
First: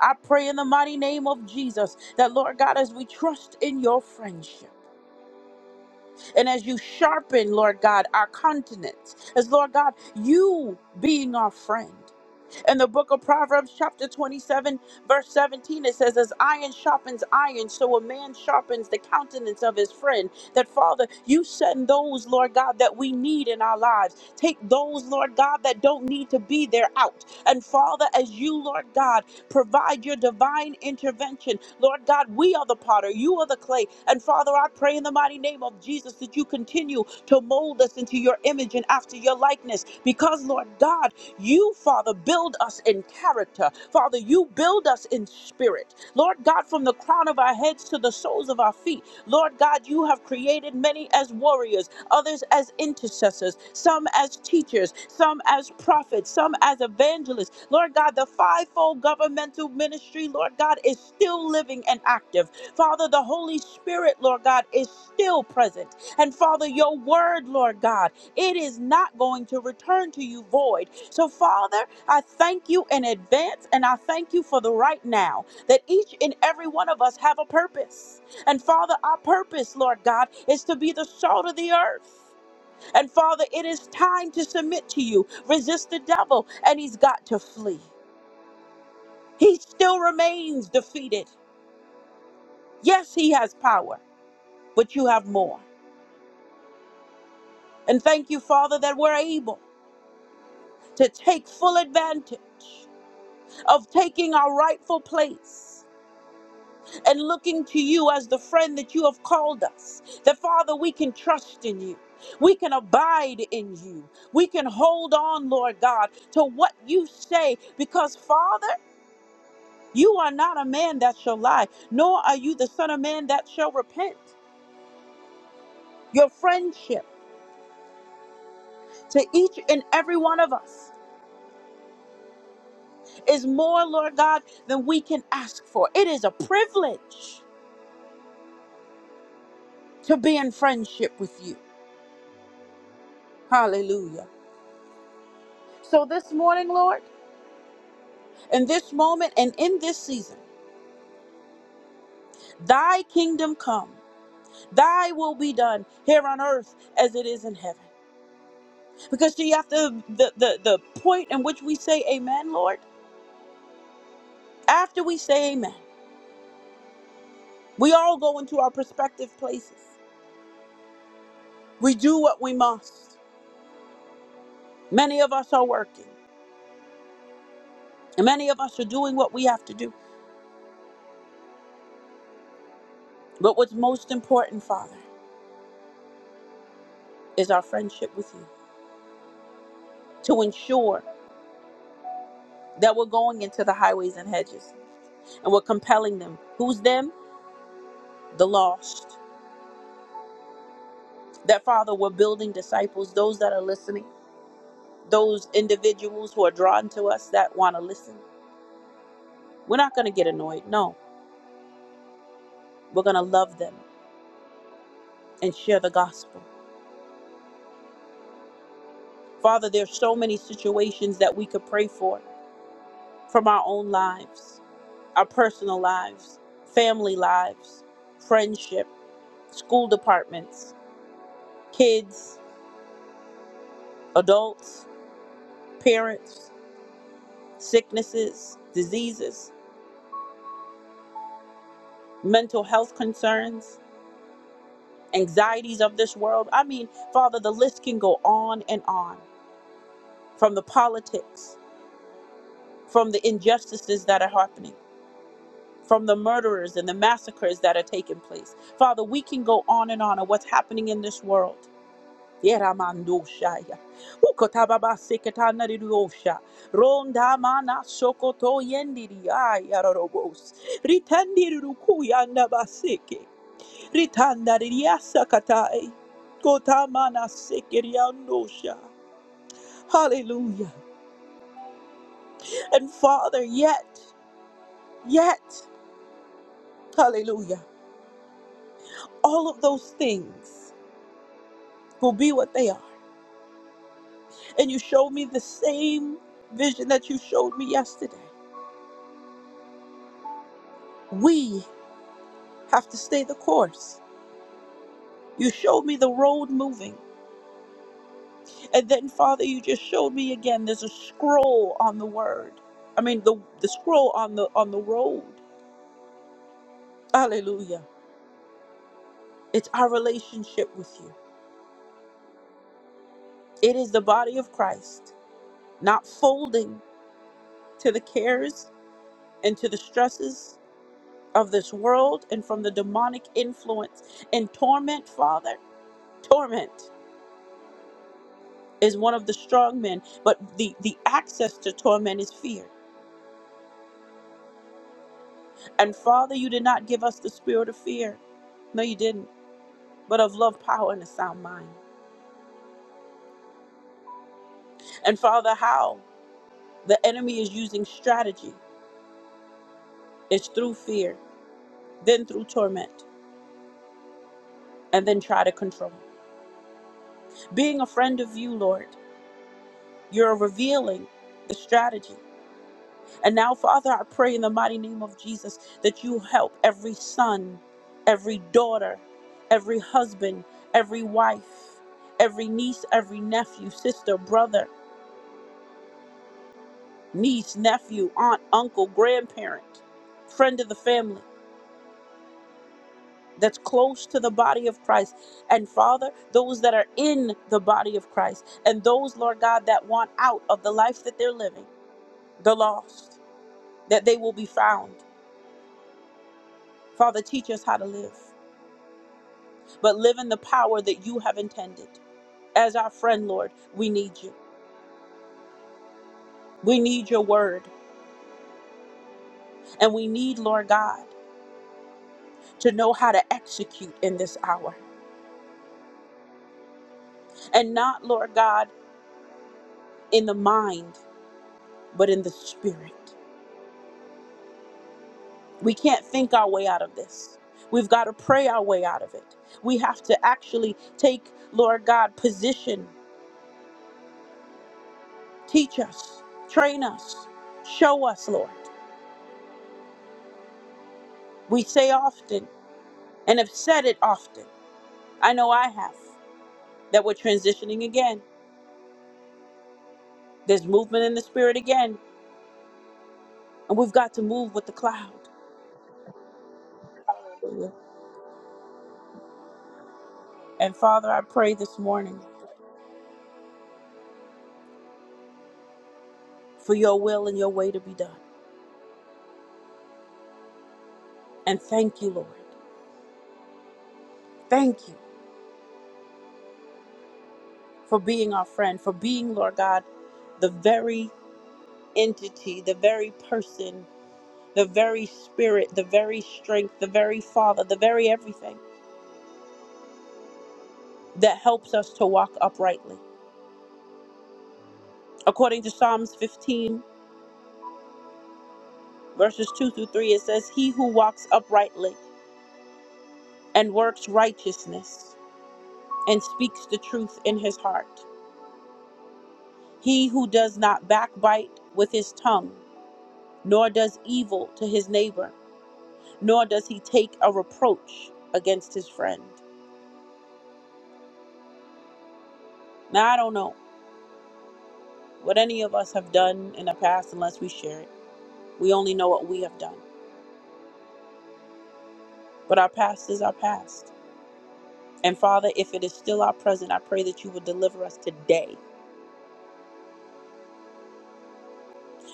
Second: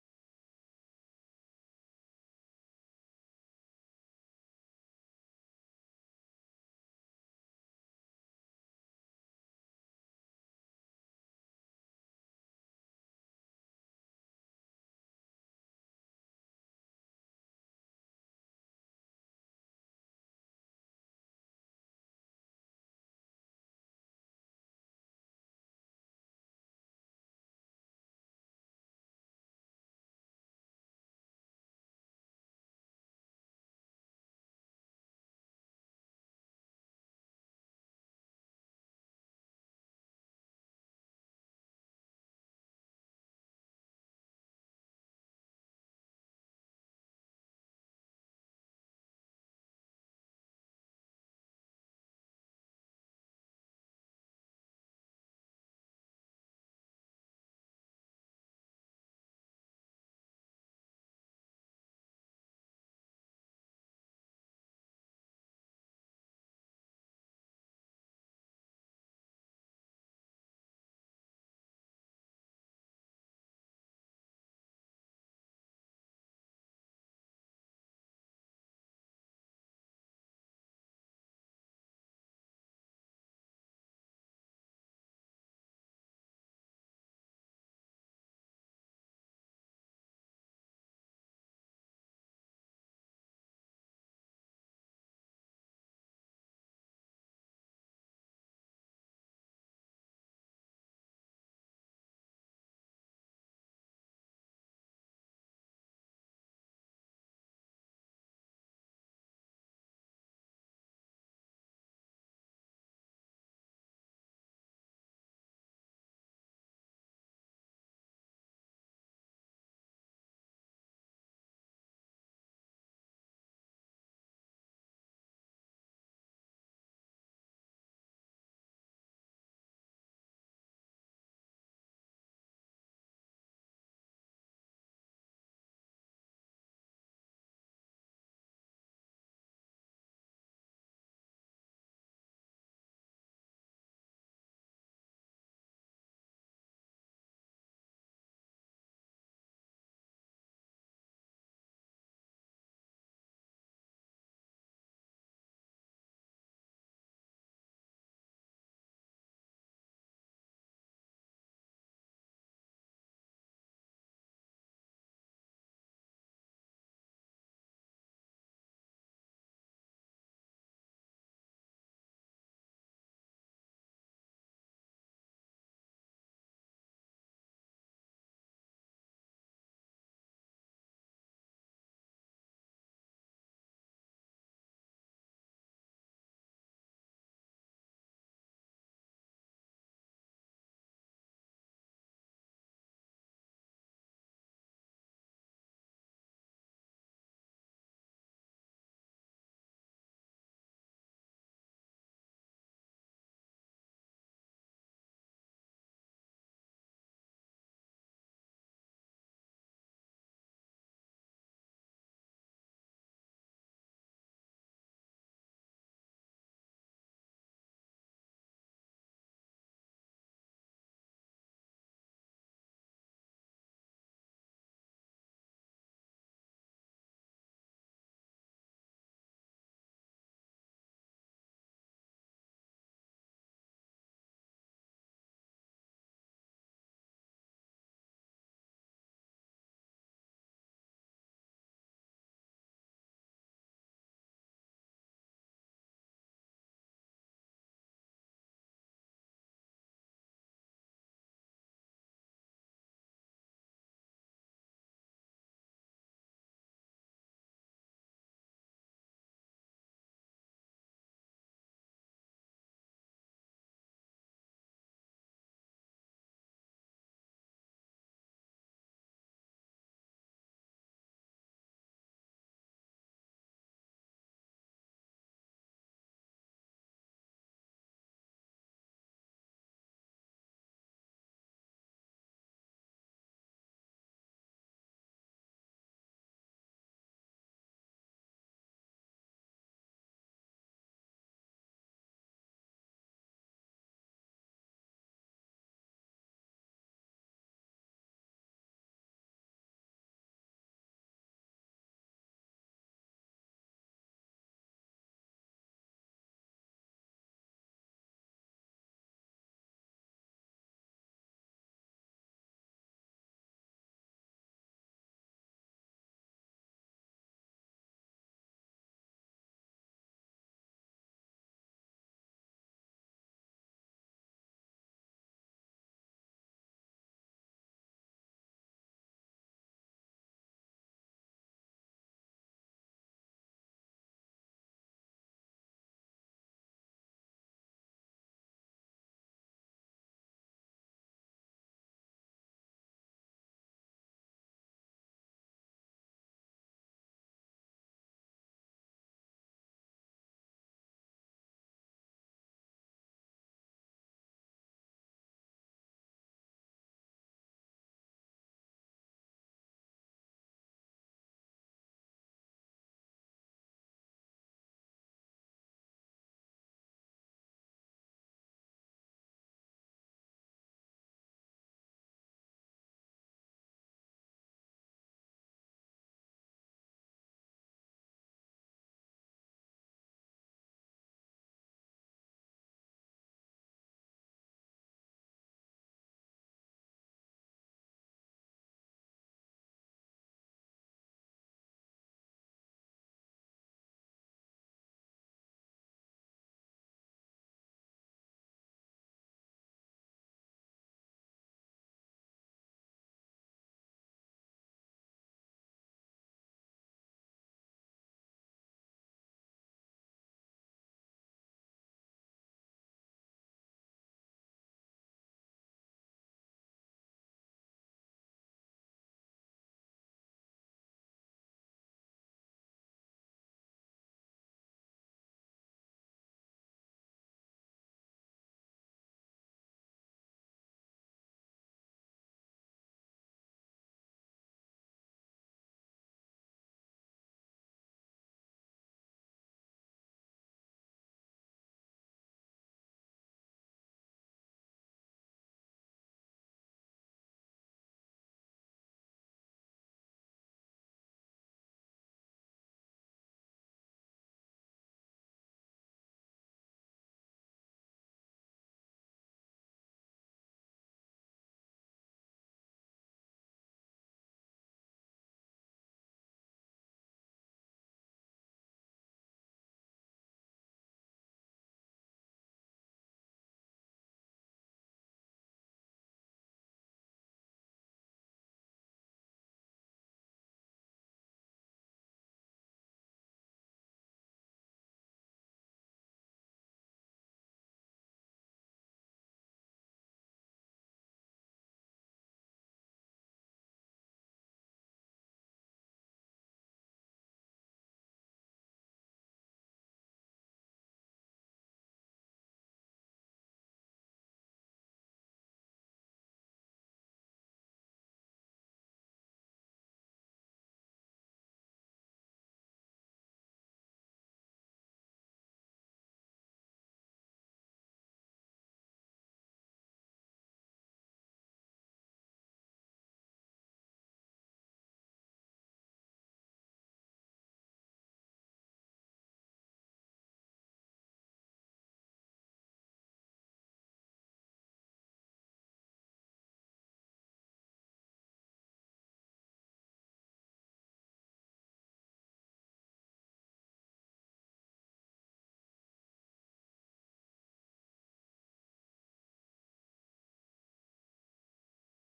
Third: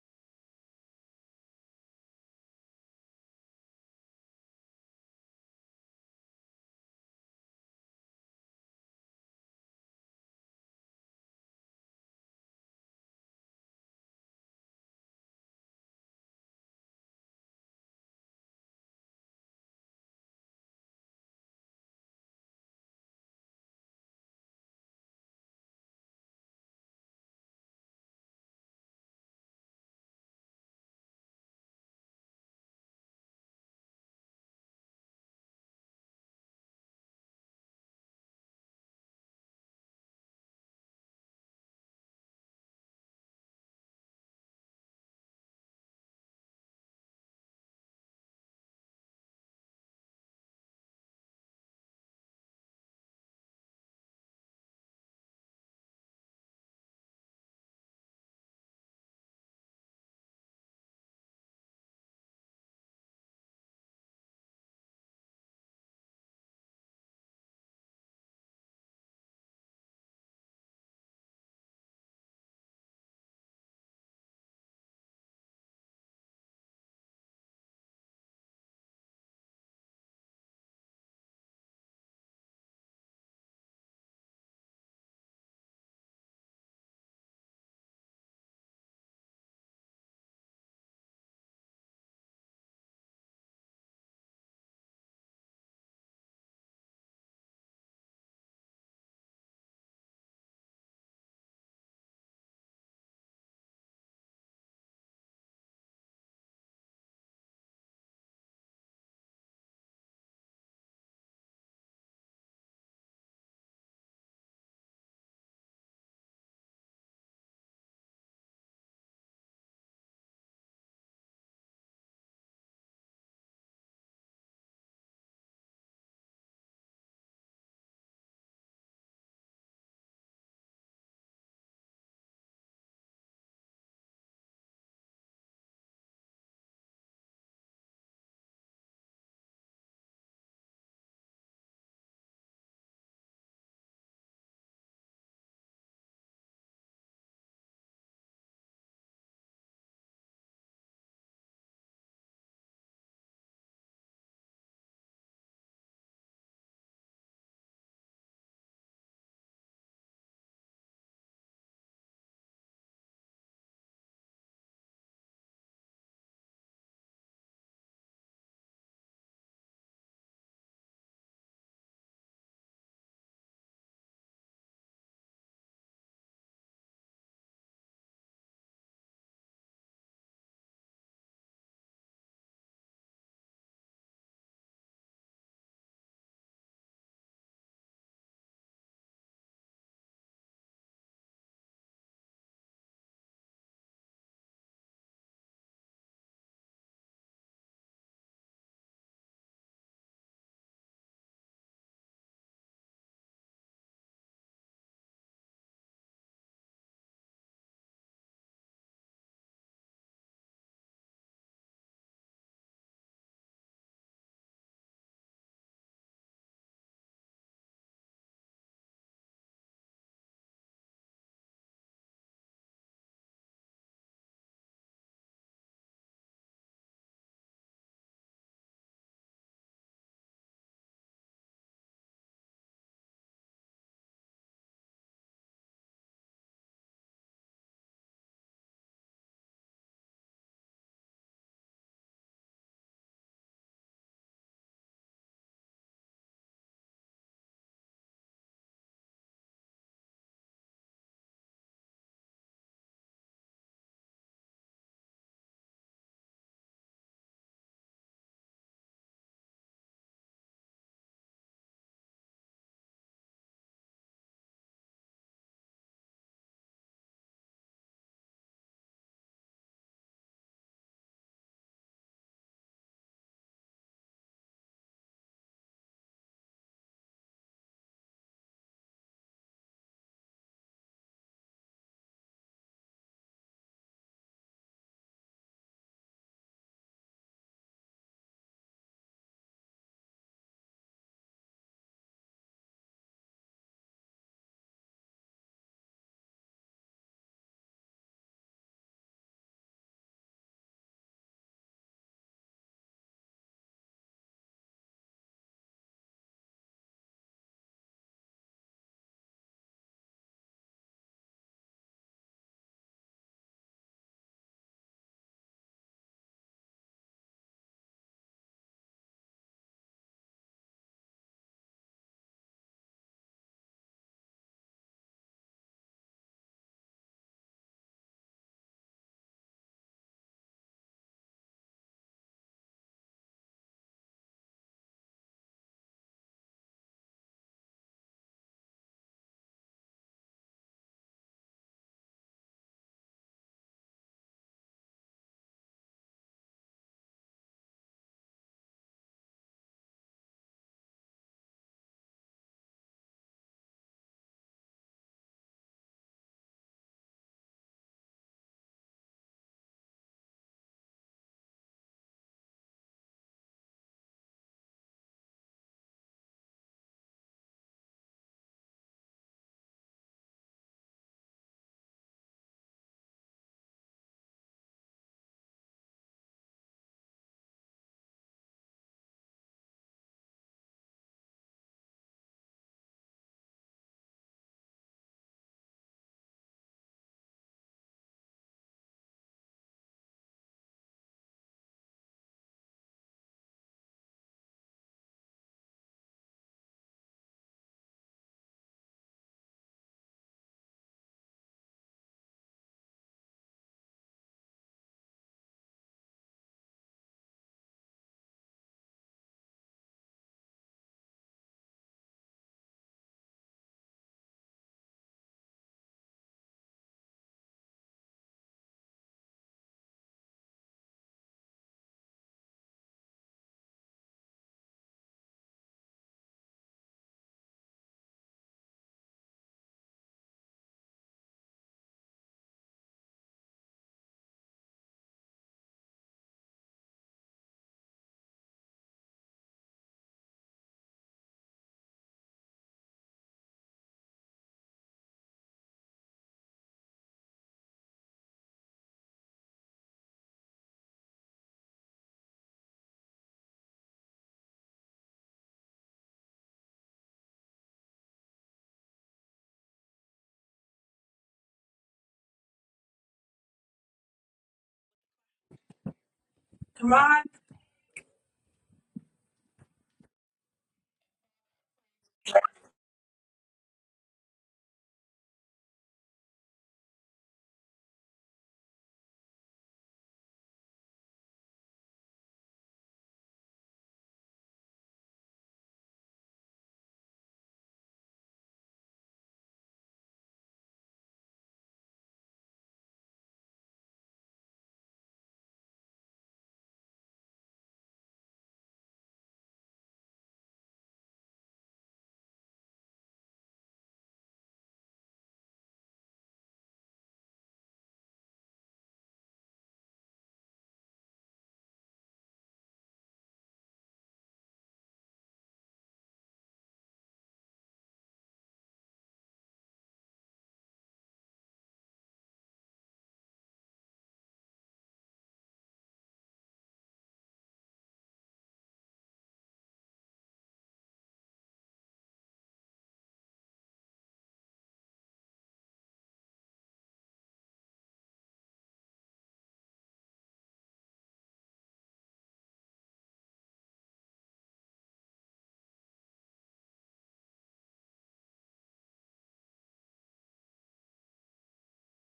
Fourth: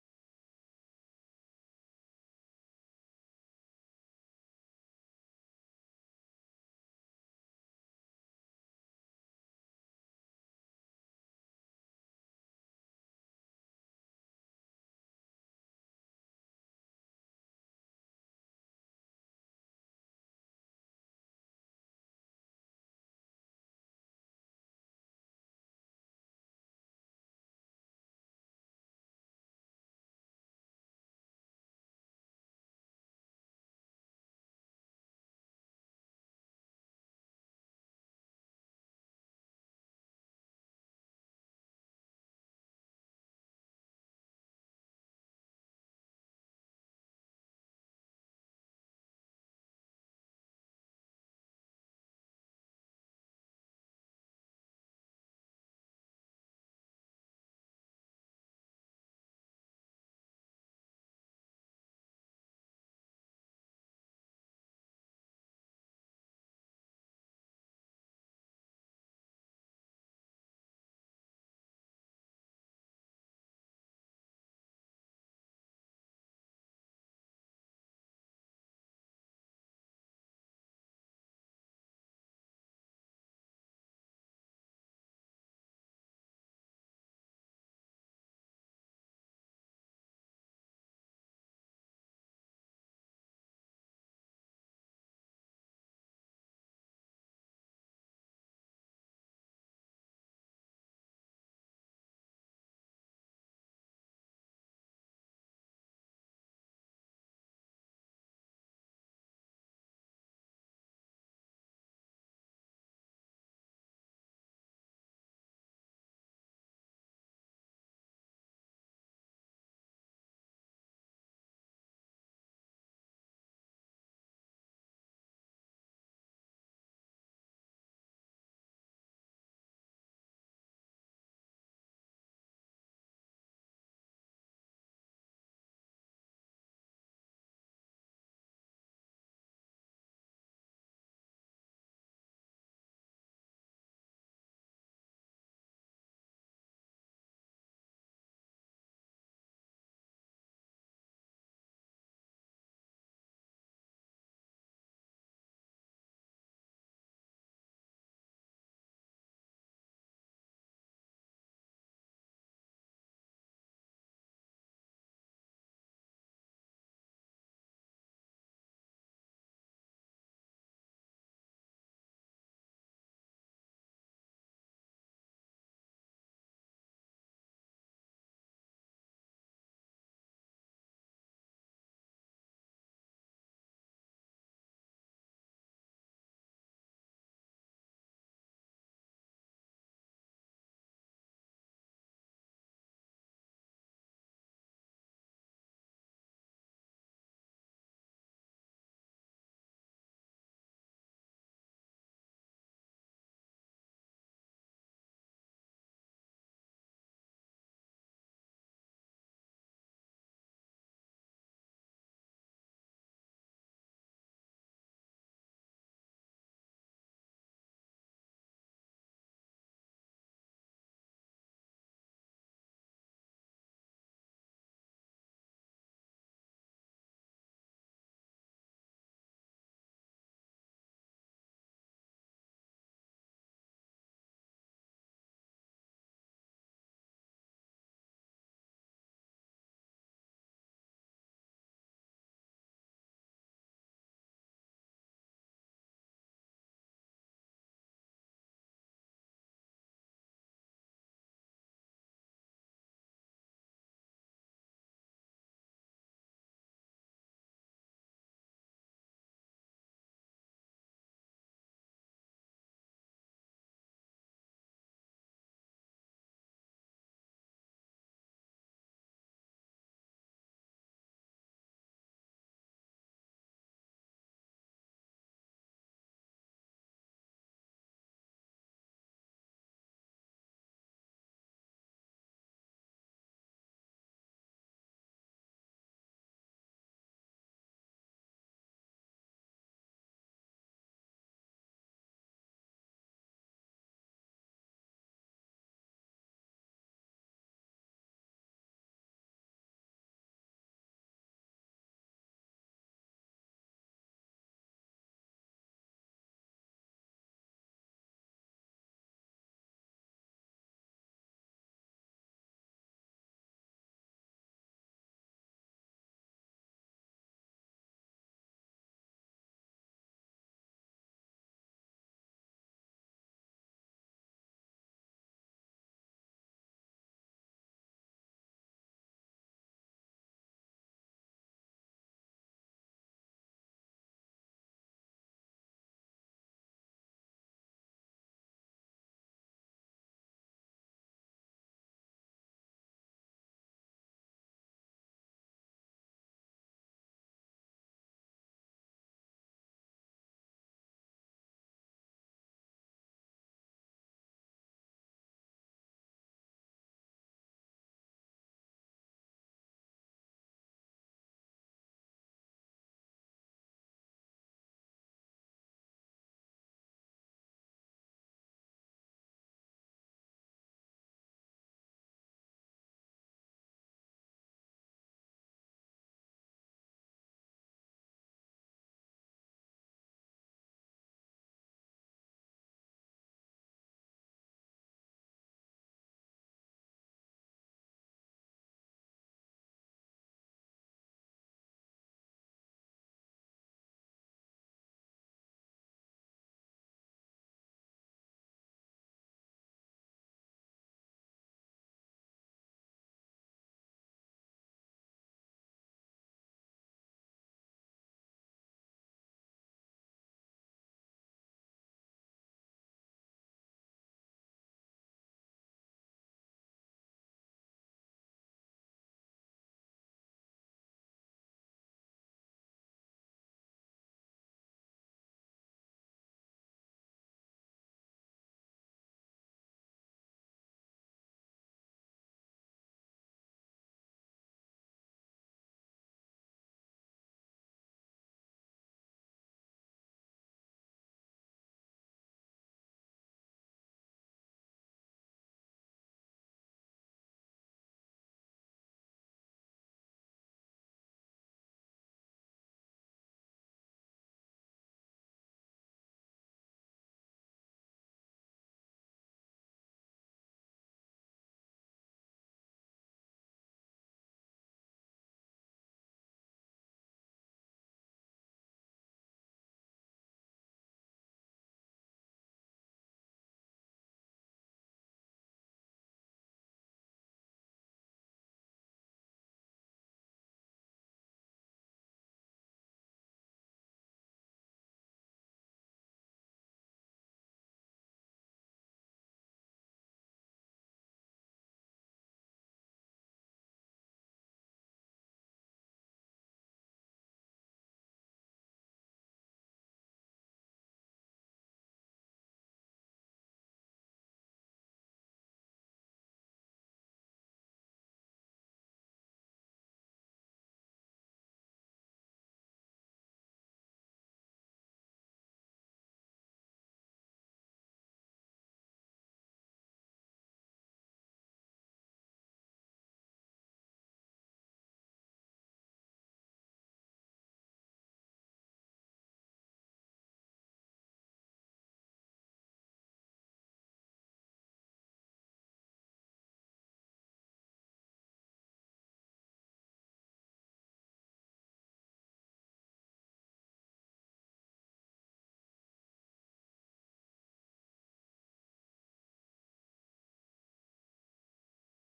Speaker 1: I pray in the mighty name of Jesus that, Lord God, as we trust in your friendship and as you sharpen, Lord God, our continents, as Lord God, you being our friend. In the book of Proverbs, chapter 27, verse 17, it says, As iron sharpens iron, so a man sharpens the countenance of his friend. That, Father, you send those, Lord God, that we need in our lives. Take those, Lord God, that don't need to be there out. And, Father, as you, Lord God, provide your divine intervention, Lord God, we are the potter, you are the clay. And, Father, I pray in the mighty name of Jesus that you continue to mold us into your image and after your likeness. Because, Lord God, you, Father, build us in character. Father, you build us in spirit. Lord God, from the crown of our heads to the soles of our feet, Lord God, you have created many as warriors, others as intercessors, some as teachers, some as prophets, some as evangelists. Lord God, the fivefold governmental ministry, Lord God, is still living and active. Father, the Holy Spirit, Lord God, is still present. And Father, your word, Lord God, it is not going to return to you void. So, Father, I thank you in advance and I thank you for the right now that each and every one of us have a purpose. And Father, our purpose, Lord God, is to be the salt of the earth. And Father, it is time to submit to you. Resist the devil, and he's got to flee. He still remains defeated. Yes, he has power, but you have more. And thank you, Father, that we're able to take full advantage of taking our rightful place. and looking to you as the friend that you have called us. That, Father, we can trust in you. We can abide in you. We can hold on, Lord God, to what you say, because, Father, you are not a man that shall lie, nor are you the Son of Man that shall repent. Your friendship to each and every one of us is more, Lord God, than we can ask for. It is a privilege to be in friendship with you. Hallelujah. So this morning, Lord, in this moment and in this season. Thy kingdom come, thy will be done here on earth as it is in heaven. Because see, after the, the, the point in which we say amen, Lord, after we say amen, we all go into our prospective places. We do what we must. Many of us are working, and many of us are doing what we have to do. But what's most important, Father, is our friendship with you to ensure that we're going into the highways and hedges and we're compelling them. Who's them? the lost, that Father, we're building disciples, those that are listening, those individuals who are drawn to us that want to listen. We're not going to get annoyed. No, we're going to love them and share the gospel. Father, there's so many situations that we could pray for from our own lives, our personal lives, family lives, friendship, school departments, kids, adults, parents, sicknesses, diseases, mental health concerns, anxieties of this world. I mean, Father, the list can go on and on from the politics, from the injustices that are happening, from the murderers and the massacres that are taking place. Father, we can go on and on of what's happening in this world. Yeramandoshaya. Ukotababaseketanaririyosha. Rondamanasokotoyendiriyayarodobos. Ritandirukuyandabaseke. Ritandariasa katai. Kotamana sekiriandosha. Hallelujah. And Father, yet, yet, hallelujah, all of those things will be what they are. And you showed me the same vision that you showed me yesterday. We have to stay the course. You showed me the road moving. And then, Father, you just showed me again there's a scroll on the word. I mean the the scroll on the on the road. Hallelujah. It's our relationship with you. It is the body of Christ, not folding to the cares and to the stresses of this world and from the demonic influence and torment, Father. Torment is one of the strong men, but the, the access to torment is fear. And Father, you did not give us the spirit of fear. No, you didn't, but of love, power, and a sound mind. And Father, how the enemy is using strategy is through fear, then through torment and then try to control. Being a friend of you, Lord, you're revealing the strategy. And now, Father, I pray in the mighty name of Jesus that you help every son, every daughter, every husband, every wife, every niece, every nephew, sister, brother, niece, nephew, aunt, uncle, grandparent, friend of the family. that's close to the body of Christ. And Father, those that are in the body of Christ and those, Lord God, that want out of the life that they're living, the lost, that they will be found. Father, teach us how to live, but live in the power that you have intended. As our friend, Lord, we need you. We need your word. And we need, Lord God, to know how to execute in this hour. And not, Lord God, in the mind, but in the spirit. We can't think our way out of this. We've got to pray our way out of it. We have to actually take, Lord God, position, teach us, train us, show us, Lord. We say often and have said it often. I know I have that we're transitioning again. There's movement in the spirit again, and we've got to move with the cloud.
Speaker 2: Ron,
Speaker 1: And Father, I pray this morning for your will and your way to be done. And thank you, Lord. Thank you. for being our friend, for being, Lord God, the very entity, the very person, the very spirit, the very strength, the very Father, the very everything that helps us to walk uprightly. According to Psalms 15, verses 2 through 3, it says, He who walks uprightly and works righteousness and speaks the truth in his heart, he who does not backbite with his tongue, nor does evil to his neighbor nor does he take a reproach against his friend. Now, I don't know what any of us have done in the past unless we share it. We only know what we have done. But our past is our past. And Father, if it is still our present, I pray that you would deliver us today.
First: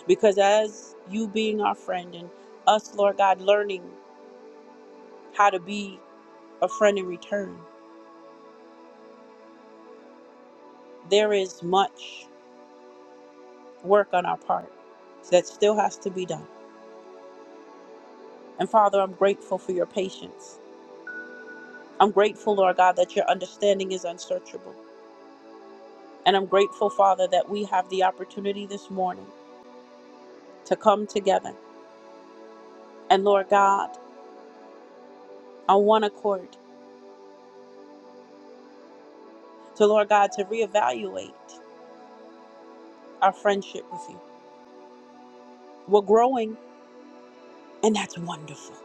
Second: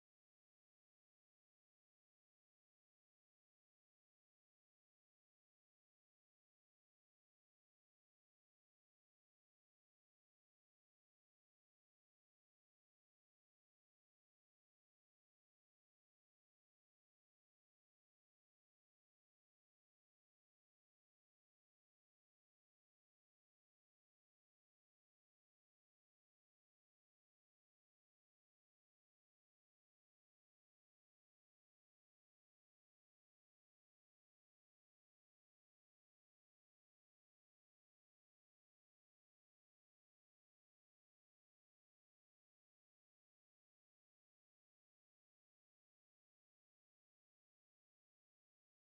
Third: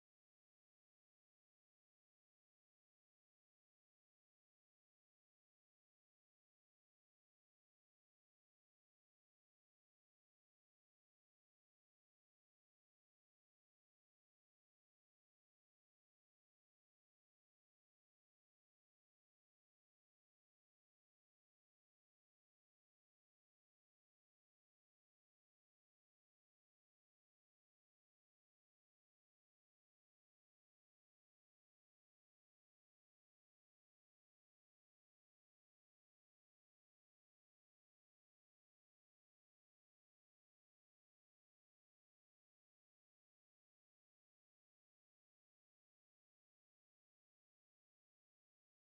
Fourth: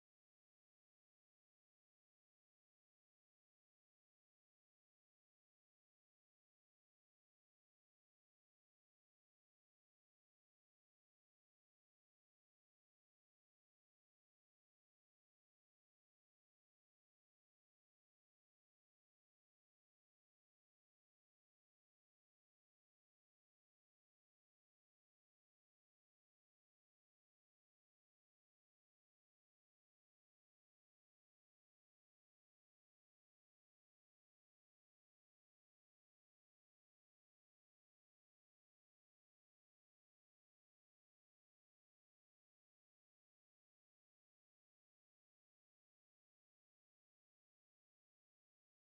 Speaker 1: Because as you being our friend and us, Lord God, learning how to be a friend in return, there is much work on our part that still has to be done. And Father, I'm grateful for your patience. I'm grateful, Lord God, that your understanding is unsearchable. And I'm grateful, Father, that we have the opportunity this morning to come together and, Lord God, on one accord, to, Lord God, to reevaluate our friendship with you. We're growing, and that's wonderful.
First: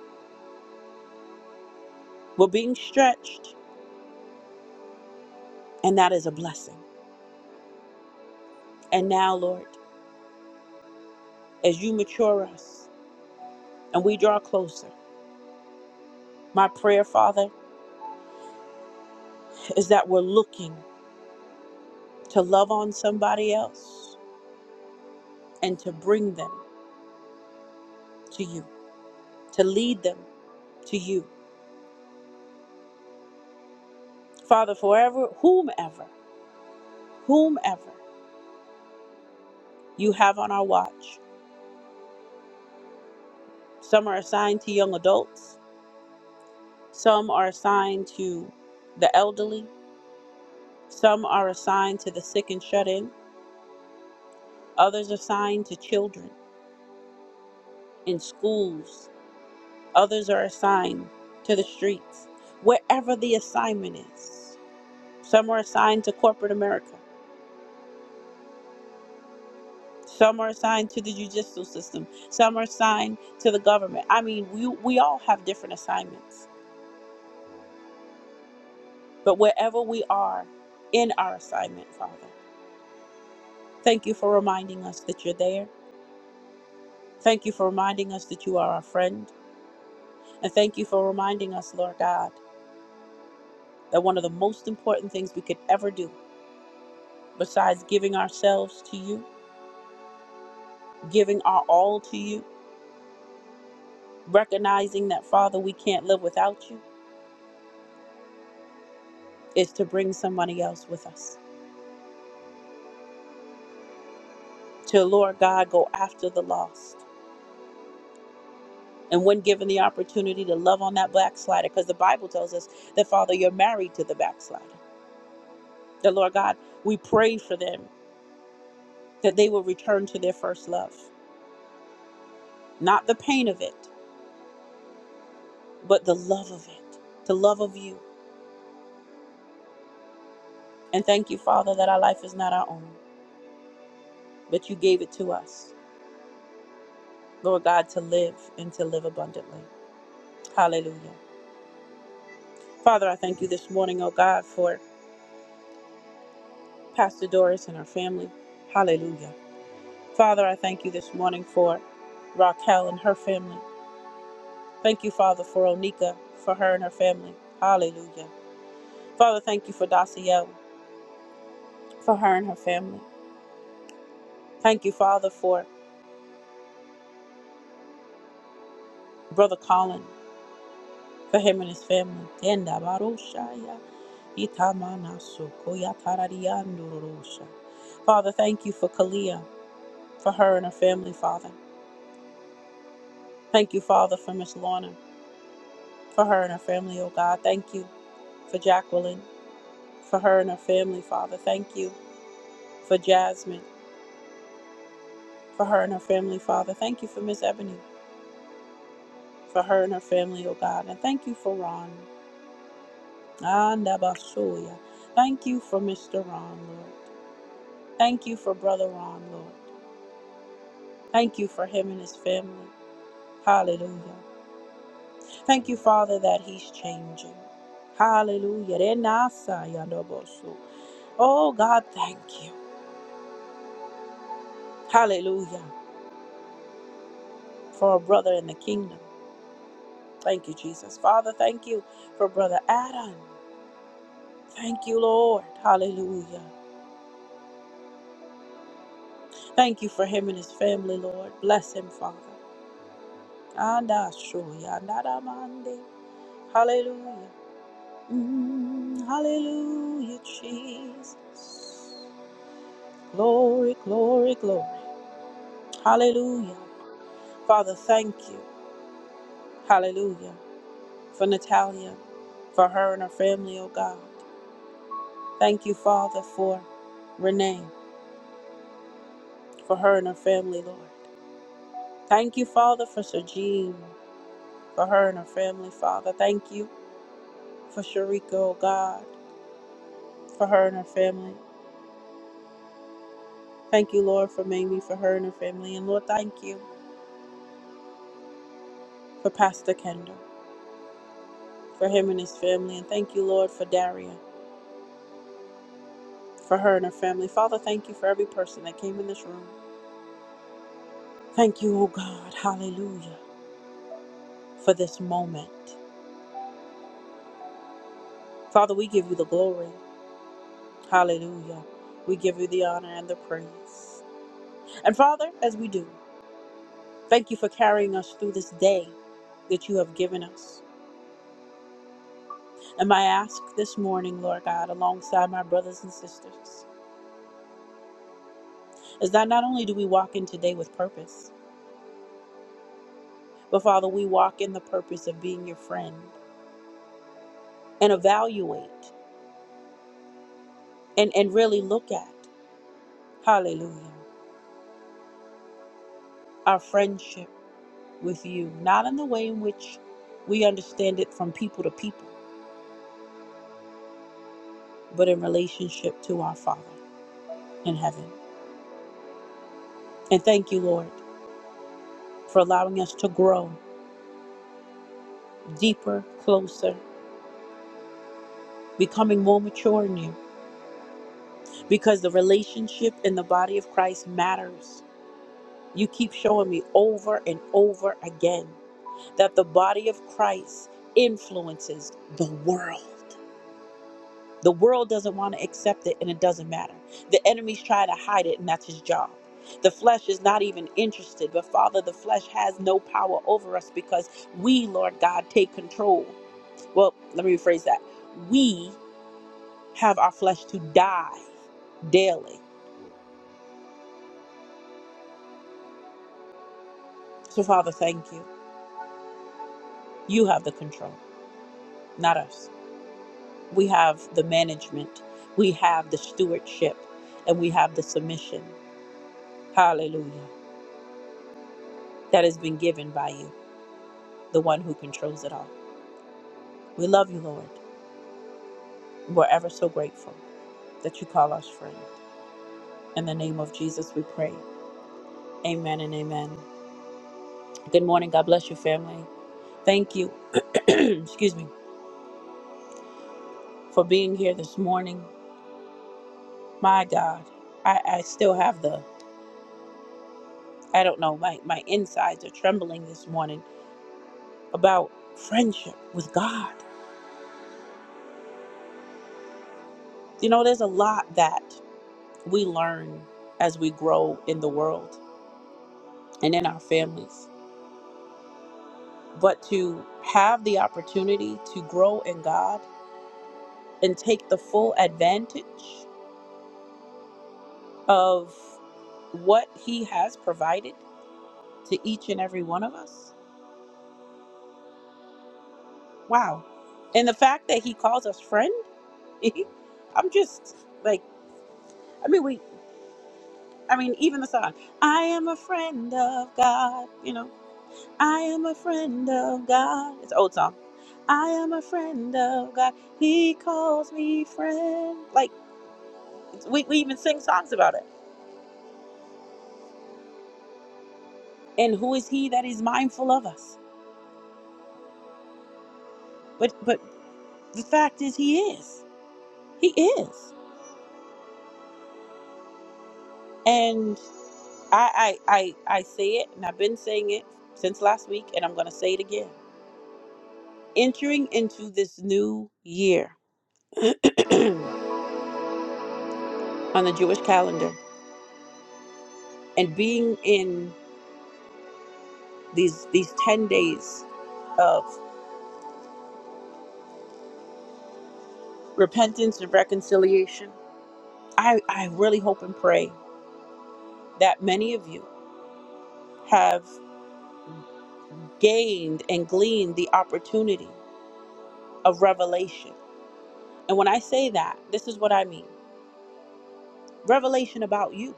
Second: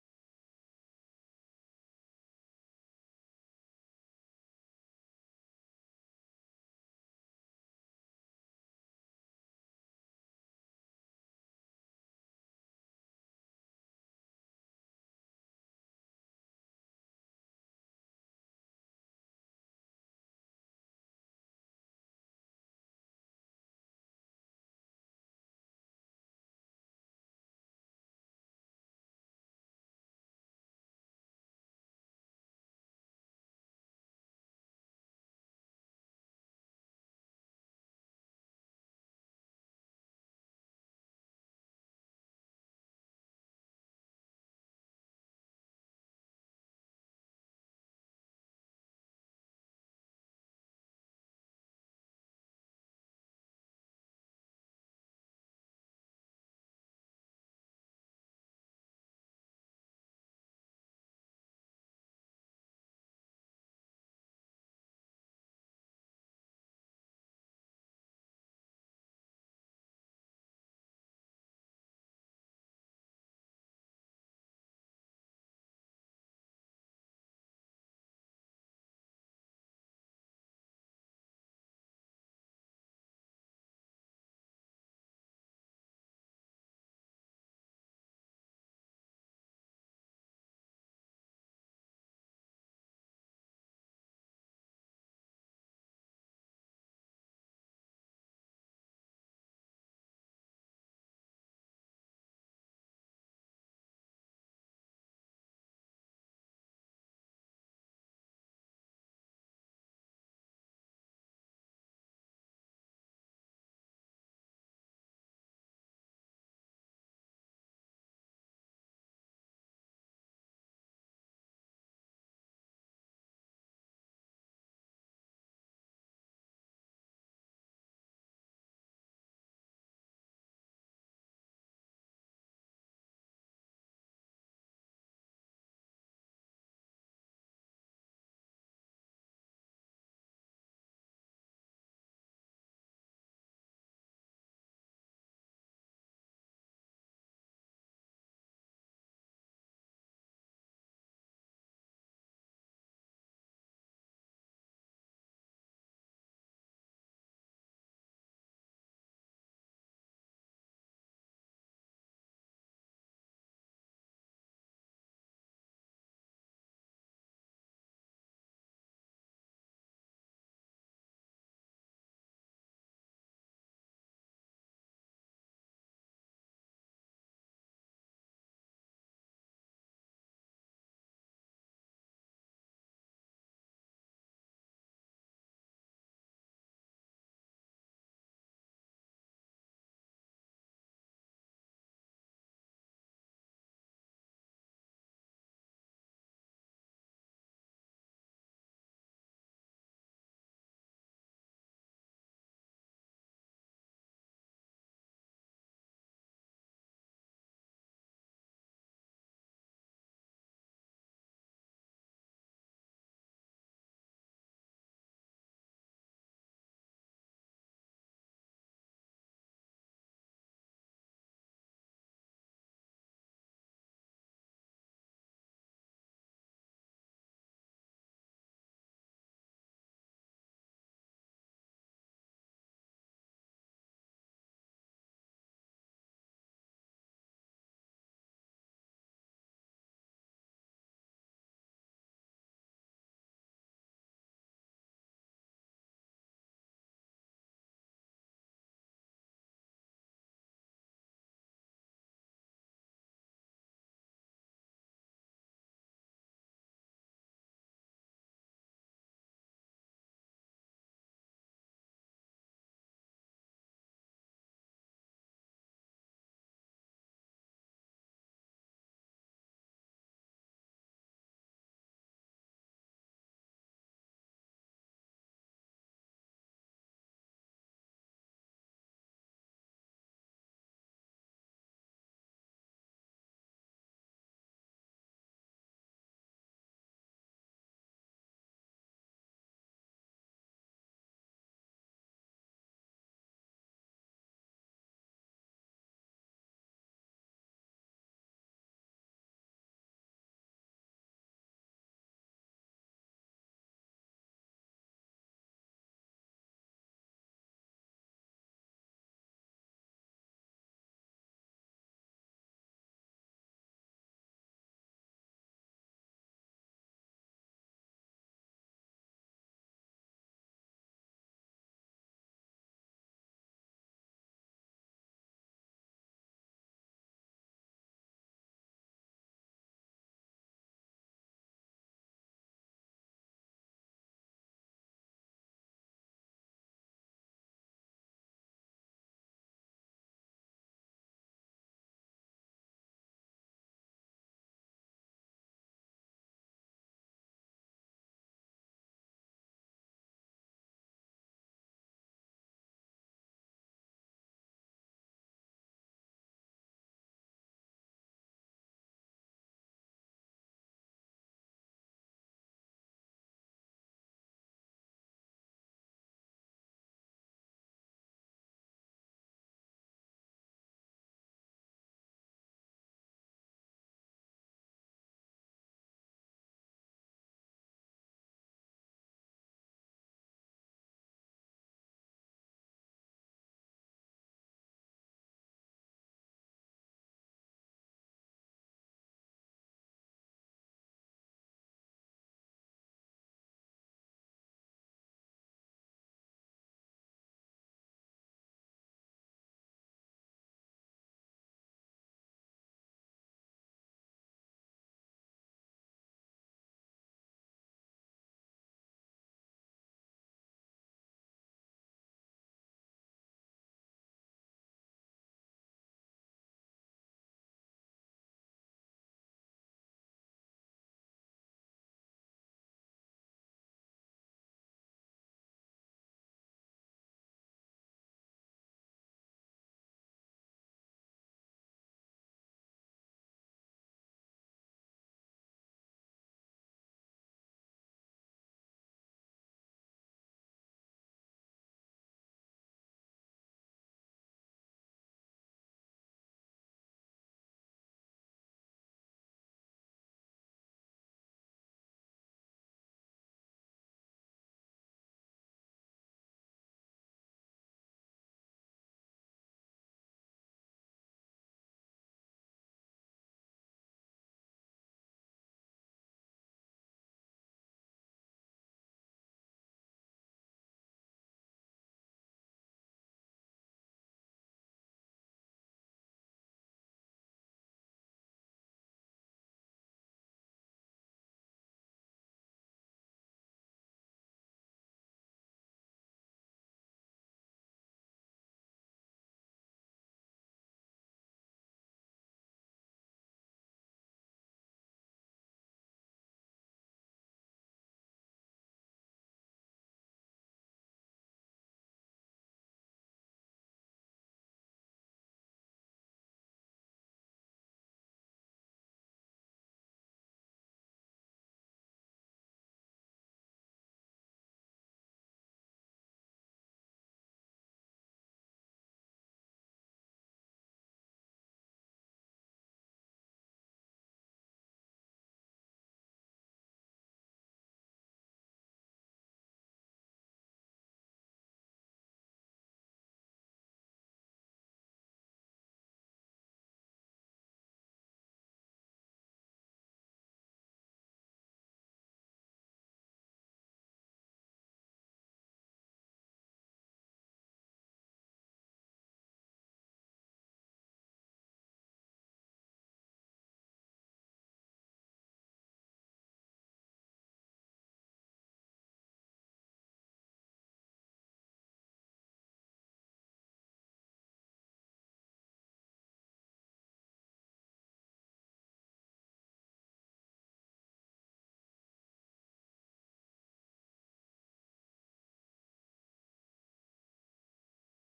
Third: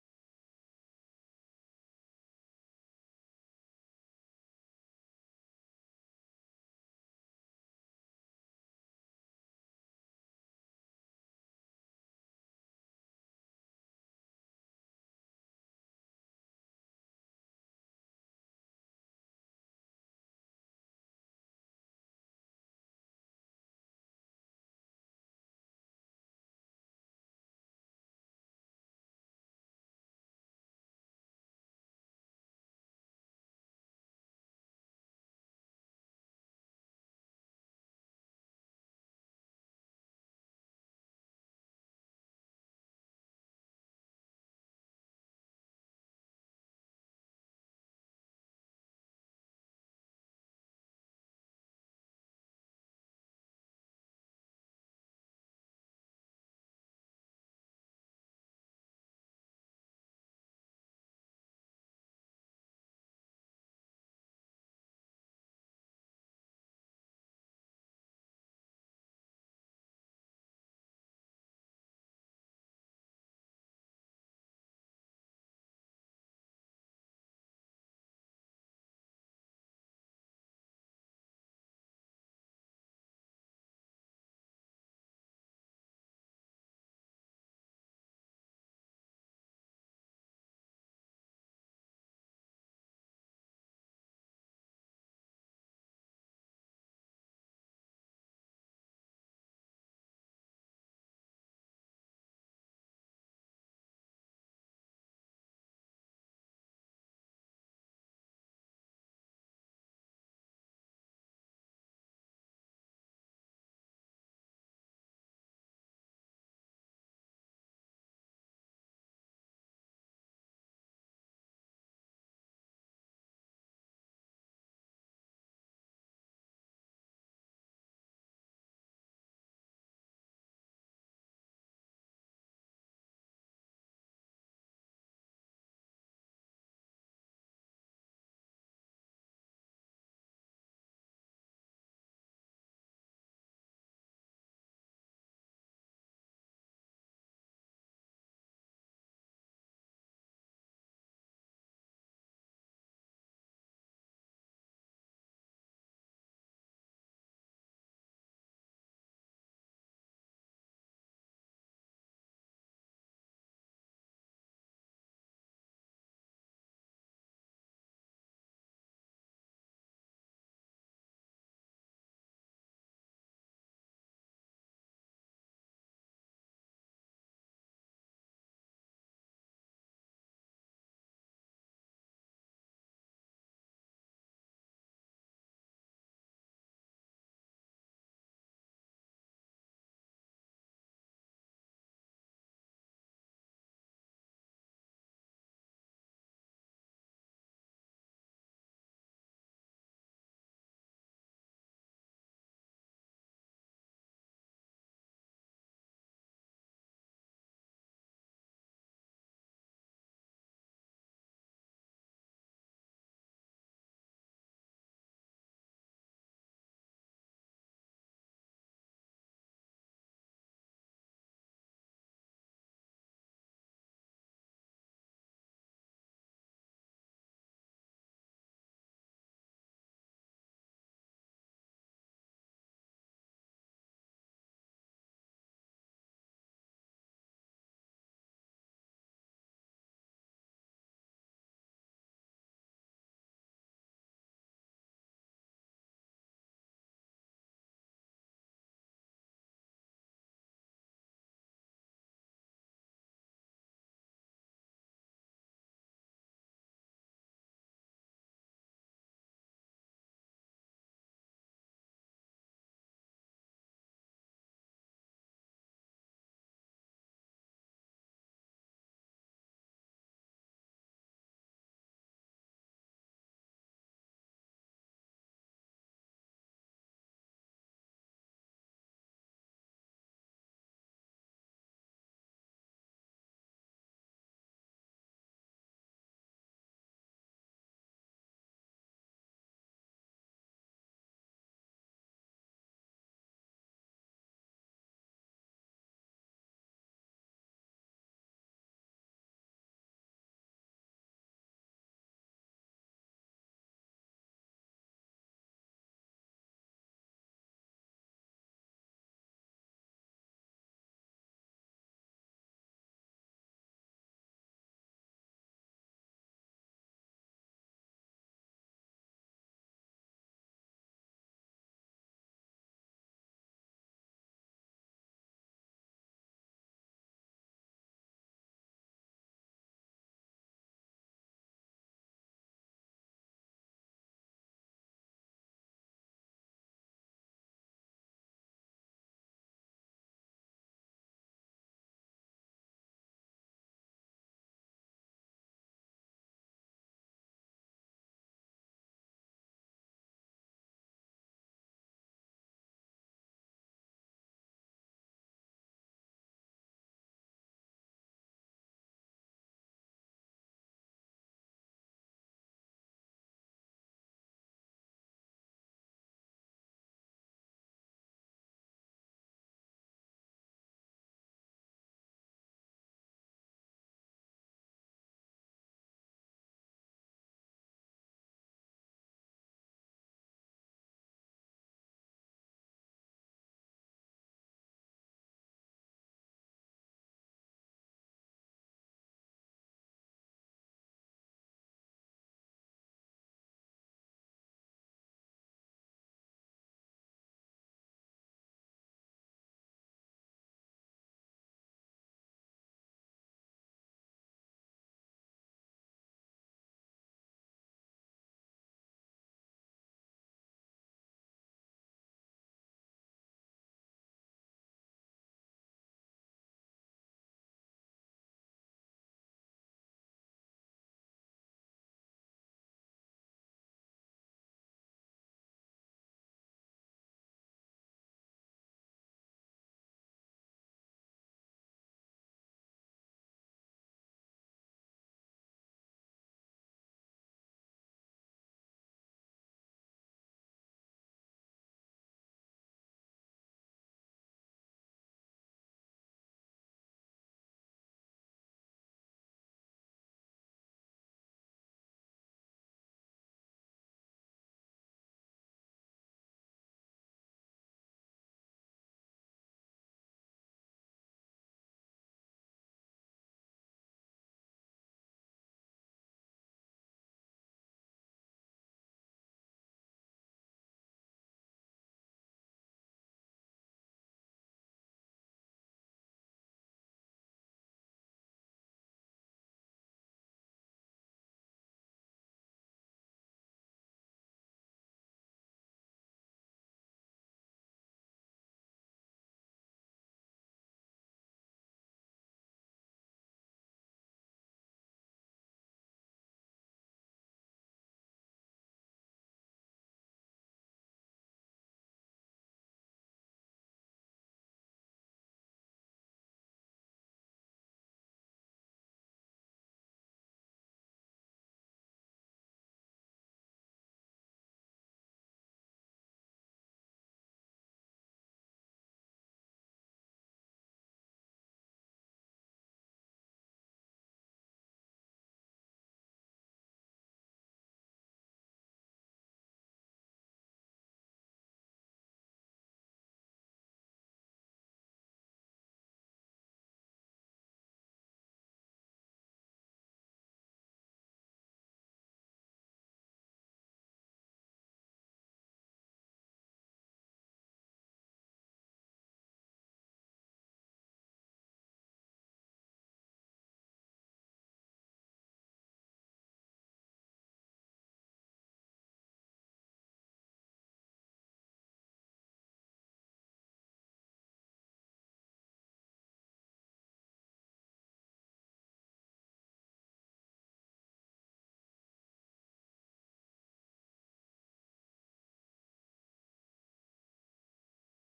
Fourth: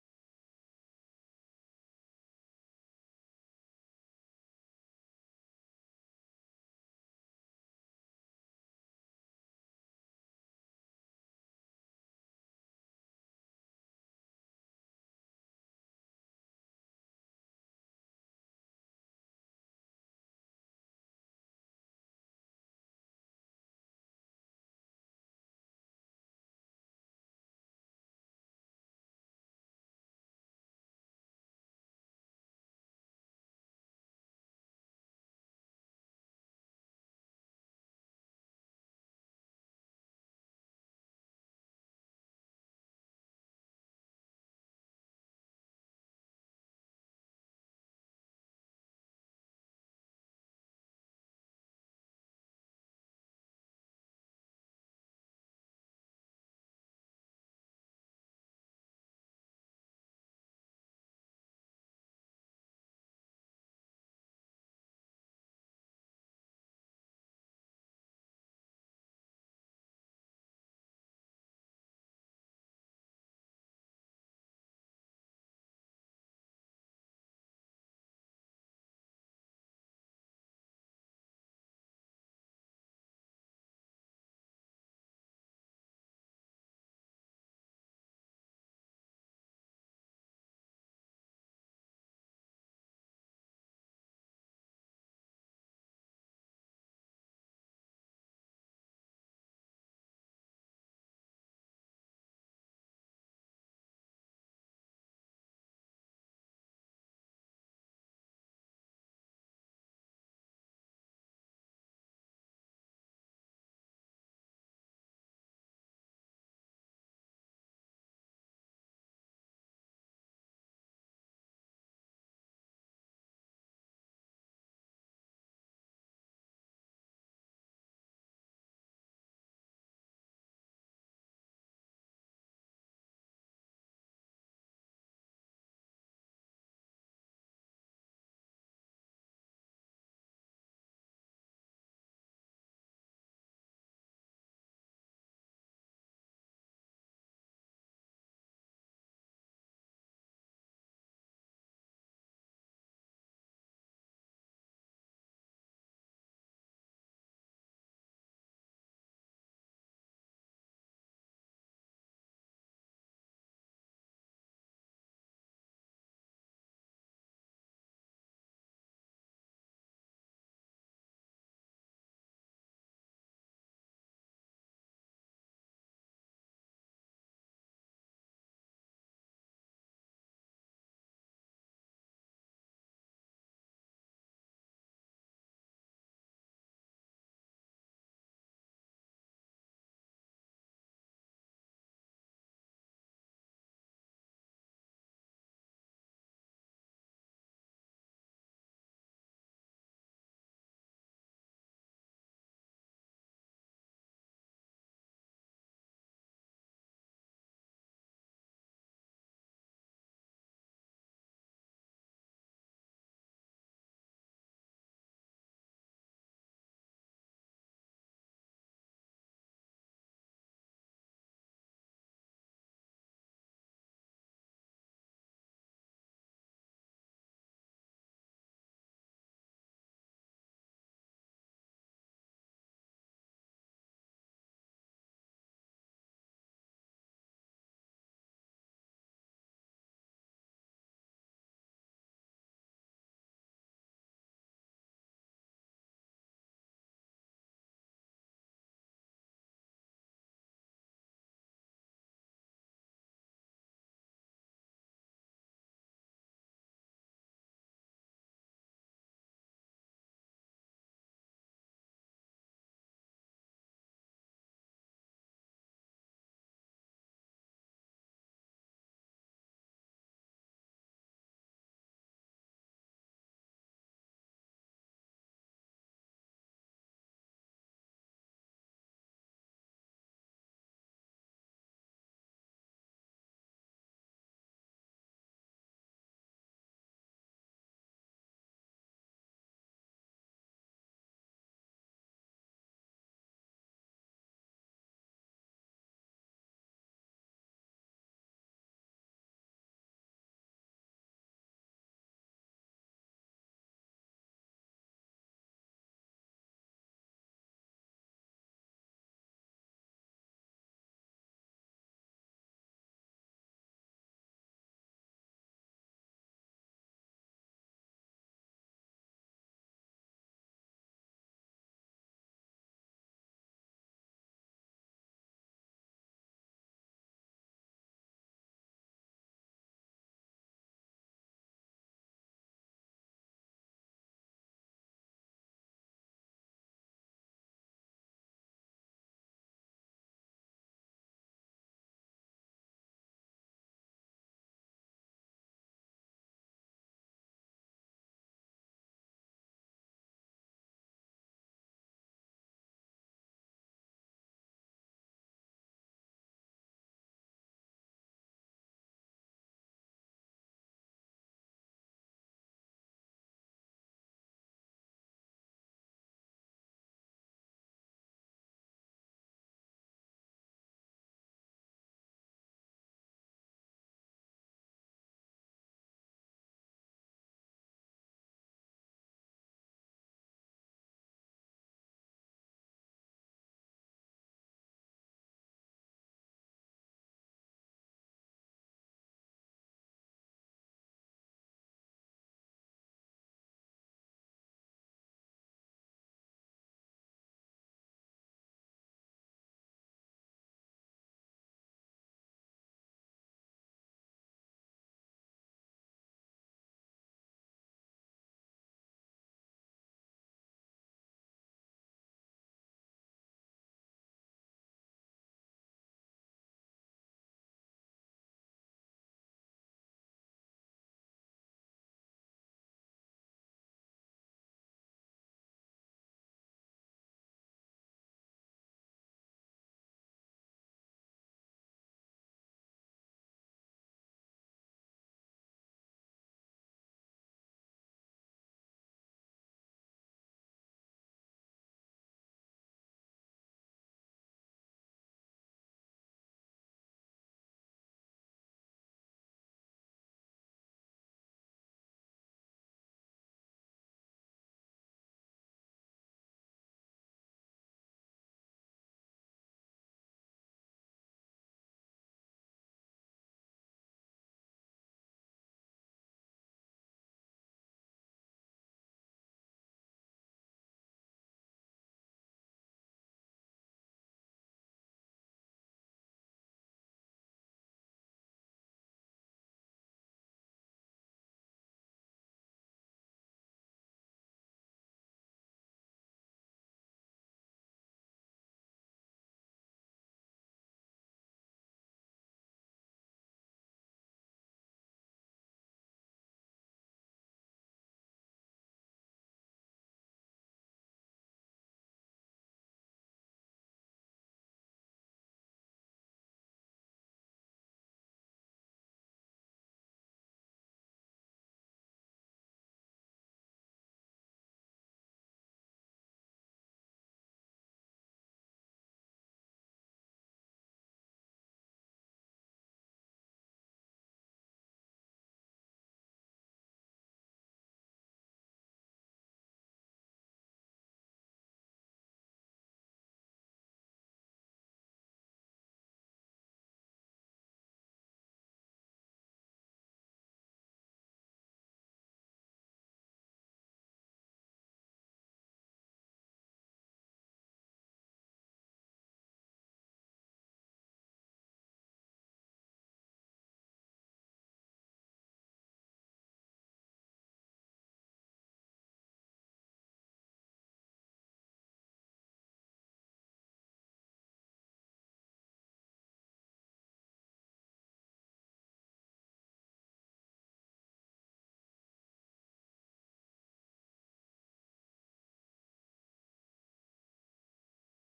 Speaker 1: We're being stretched, and that is a blessing. And now, Lord, as you mature us and we draw closer, my prayer, Father, is that we're looking to love on somebody else and to bring them to you. to lead them to you. Father, forever, whomever, whomever you have on our watch, some are assigned to young adults, some are assigned to the elderly, some are assigned to the sick and shut in, others are assigned to children in schools, others are assigned to the streets, wherever the assignment is. Some are assigned to corporate America, Some are assigned to the judicial system. Some are assigned to the government. I mean, we, we all have different assignments. But wherever we are in our assignment, Father, thank you for reminding us that you're there. Thank you for reminding us that you are our friend. And thank you for reminding us, Lord God, that one of the most important things we could ever do, besides giving ourselves to you, giving our all to you, recognizing that, Father, we can't live without you, is to bring somebody else with us. to Lord God go after the lost. And when given the opportunity to love on that backslider, because the Bible tells us that Father, you're married to the backslider. That Lord God, we pray for them that they will return to their first love. Not the pain of it, but the love of it, the love of you. And thank you, Father, that our life is not our own, but you gave it to us, Lord God, to live and to live abundantly. Hallelujah. Father, I thank you this morning, oh God, for Pastor Doris and her family. Hallelujah. Father, I thank you this morning for Raquel and her family. Thank you, Father, for Onika, for her and her family. Hallelujah. Father, thank you for Daciel, for her and her family. Thank you, Father, for Brother Colin, for him and his family. Tenda baroshaya, itamanaso, koyatarariandorosha. Father, thank you for Kalia, for her and her family, Father. Thank you, Father, for Miss Lorna, for her and her family, oh God. Thank you for Jacqueline, for her and her family, Father. Thank you for Jasmine, for her and her family, Father. Thank you for Miss Ebony, for her and her family, oh God. And thank you for Ron. Andabasuya. Thank you for Mr. Ron, Lord. Thank you for Brother Ron, Lord. Thank you for him and his family. Hallelujah. Thank you, Father, that he's changing. Hallelujah. Renasayandobosu. Oh, God, thank you. Hallelujah. For a brother in the kingdom. Thank you, Jesus. Father, thank you for Brother Adam. Thank you, Lord. Hallelujah. Thank you for him and his family, Lord. Bless him, Father. Andashoya, nadamande. Hallelujah. Mm, hallelujah, Jesus. Glory, glory, glory. Hallelujah. Father, thank you. Hallelujah. For Natalia, for her and her family, oh God. Thank you, Father, for Renee, for her and her family, Lord. Thank you, Father, for Sir Jean. for her and her family, Father. Thank you for Sharika, oh God, for her and her family. Thank you, Lord, for Mamie, for her and her family. And Lord, thank you for Pastor Kendall, for him and his family. And thank you, Lord, for Daria, for her and her family. Father, thank you for every person that came in this room. Thank you, oh God, hallelujah, for this moment. Father, we give you the glory. Hallelujah. We give you the honor and the praise. And Father, as we do, thank you for carrying us through this day that you have given us. And I ask this morning, Lord God, alongside my brothers and sisters, is that not only do we walk in today with purpose, but Father, we walk in the purpose of being your friend and evaluate and, and really look at, hallelujah, our friendship with you, not in the way in which we understand it from people to people, but in relationship to our Father in heaven. And thank you, Lord, for allowing us to grow deeper, closer, becoming more mature in you because the relationship in the body of Christ matters. You keep showing me over and over again that the body of Christ influences the world. The world doesn't want to accept it and it doesn't matter. The enemy's trying to hide it and that's his job. The flesh is not even interested, but Father, the flesh has no power over us because we, Lord God, take control. Well, let me rephrase that. We have our flesh to die daily. So, Father, thank you. You have the control, not us. We have the management, we have the stewardship, and we have the submission. Hallelujah. That has been given by you, the one who controls it all. We love you, Lord. We're ever so grateful that you call us friend. In the name of Jesus, we pray. Amen and amen. Good morning. God bless you, family. Thank you, [clears throat] excuse me, for being here this morning. My God, I, I still have the, I don't know, my, my insides are trembling this morning about friendship with God. You know, there's a lot that we learn as we grow in the world and in our families. But to have the opportunity to grow in God and take the full advantage of what He has provided to each and every one of us, wow. And the fact that He calls us friend, [laughs] I'm just like, I mean, we, I mean, even the song, I am a friend of God, you know I am a friend of God. It's an old song. I am a friend of God. He calls me friend. Like we, we even sing songs about it. And who is he that is mindful of us? But but the fact is he is. He is. And I I I, I say it and I've been saying it since last week and I'm gonna say it again. Entering into this new year [clears throat] on the Jewish calendar and being in these these ten days of repentance and reconciliation. I, I really hope and pray that many of you have gained and gleaned the opportunity of revelation. And when I say that, this is what I mean revelation about you,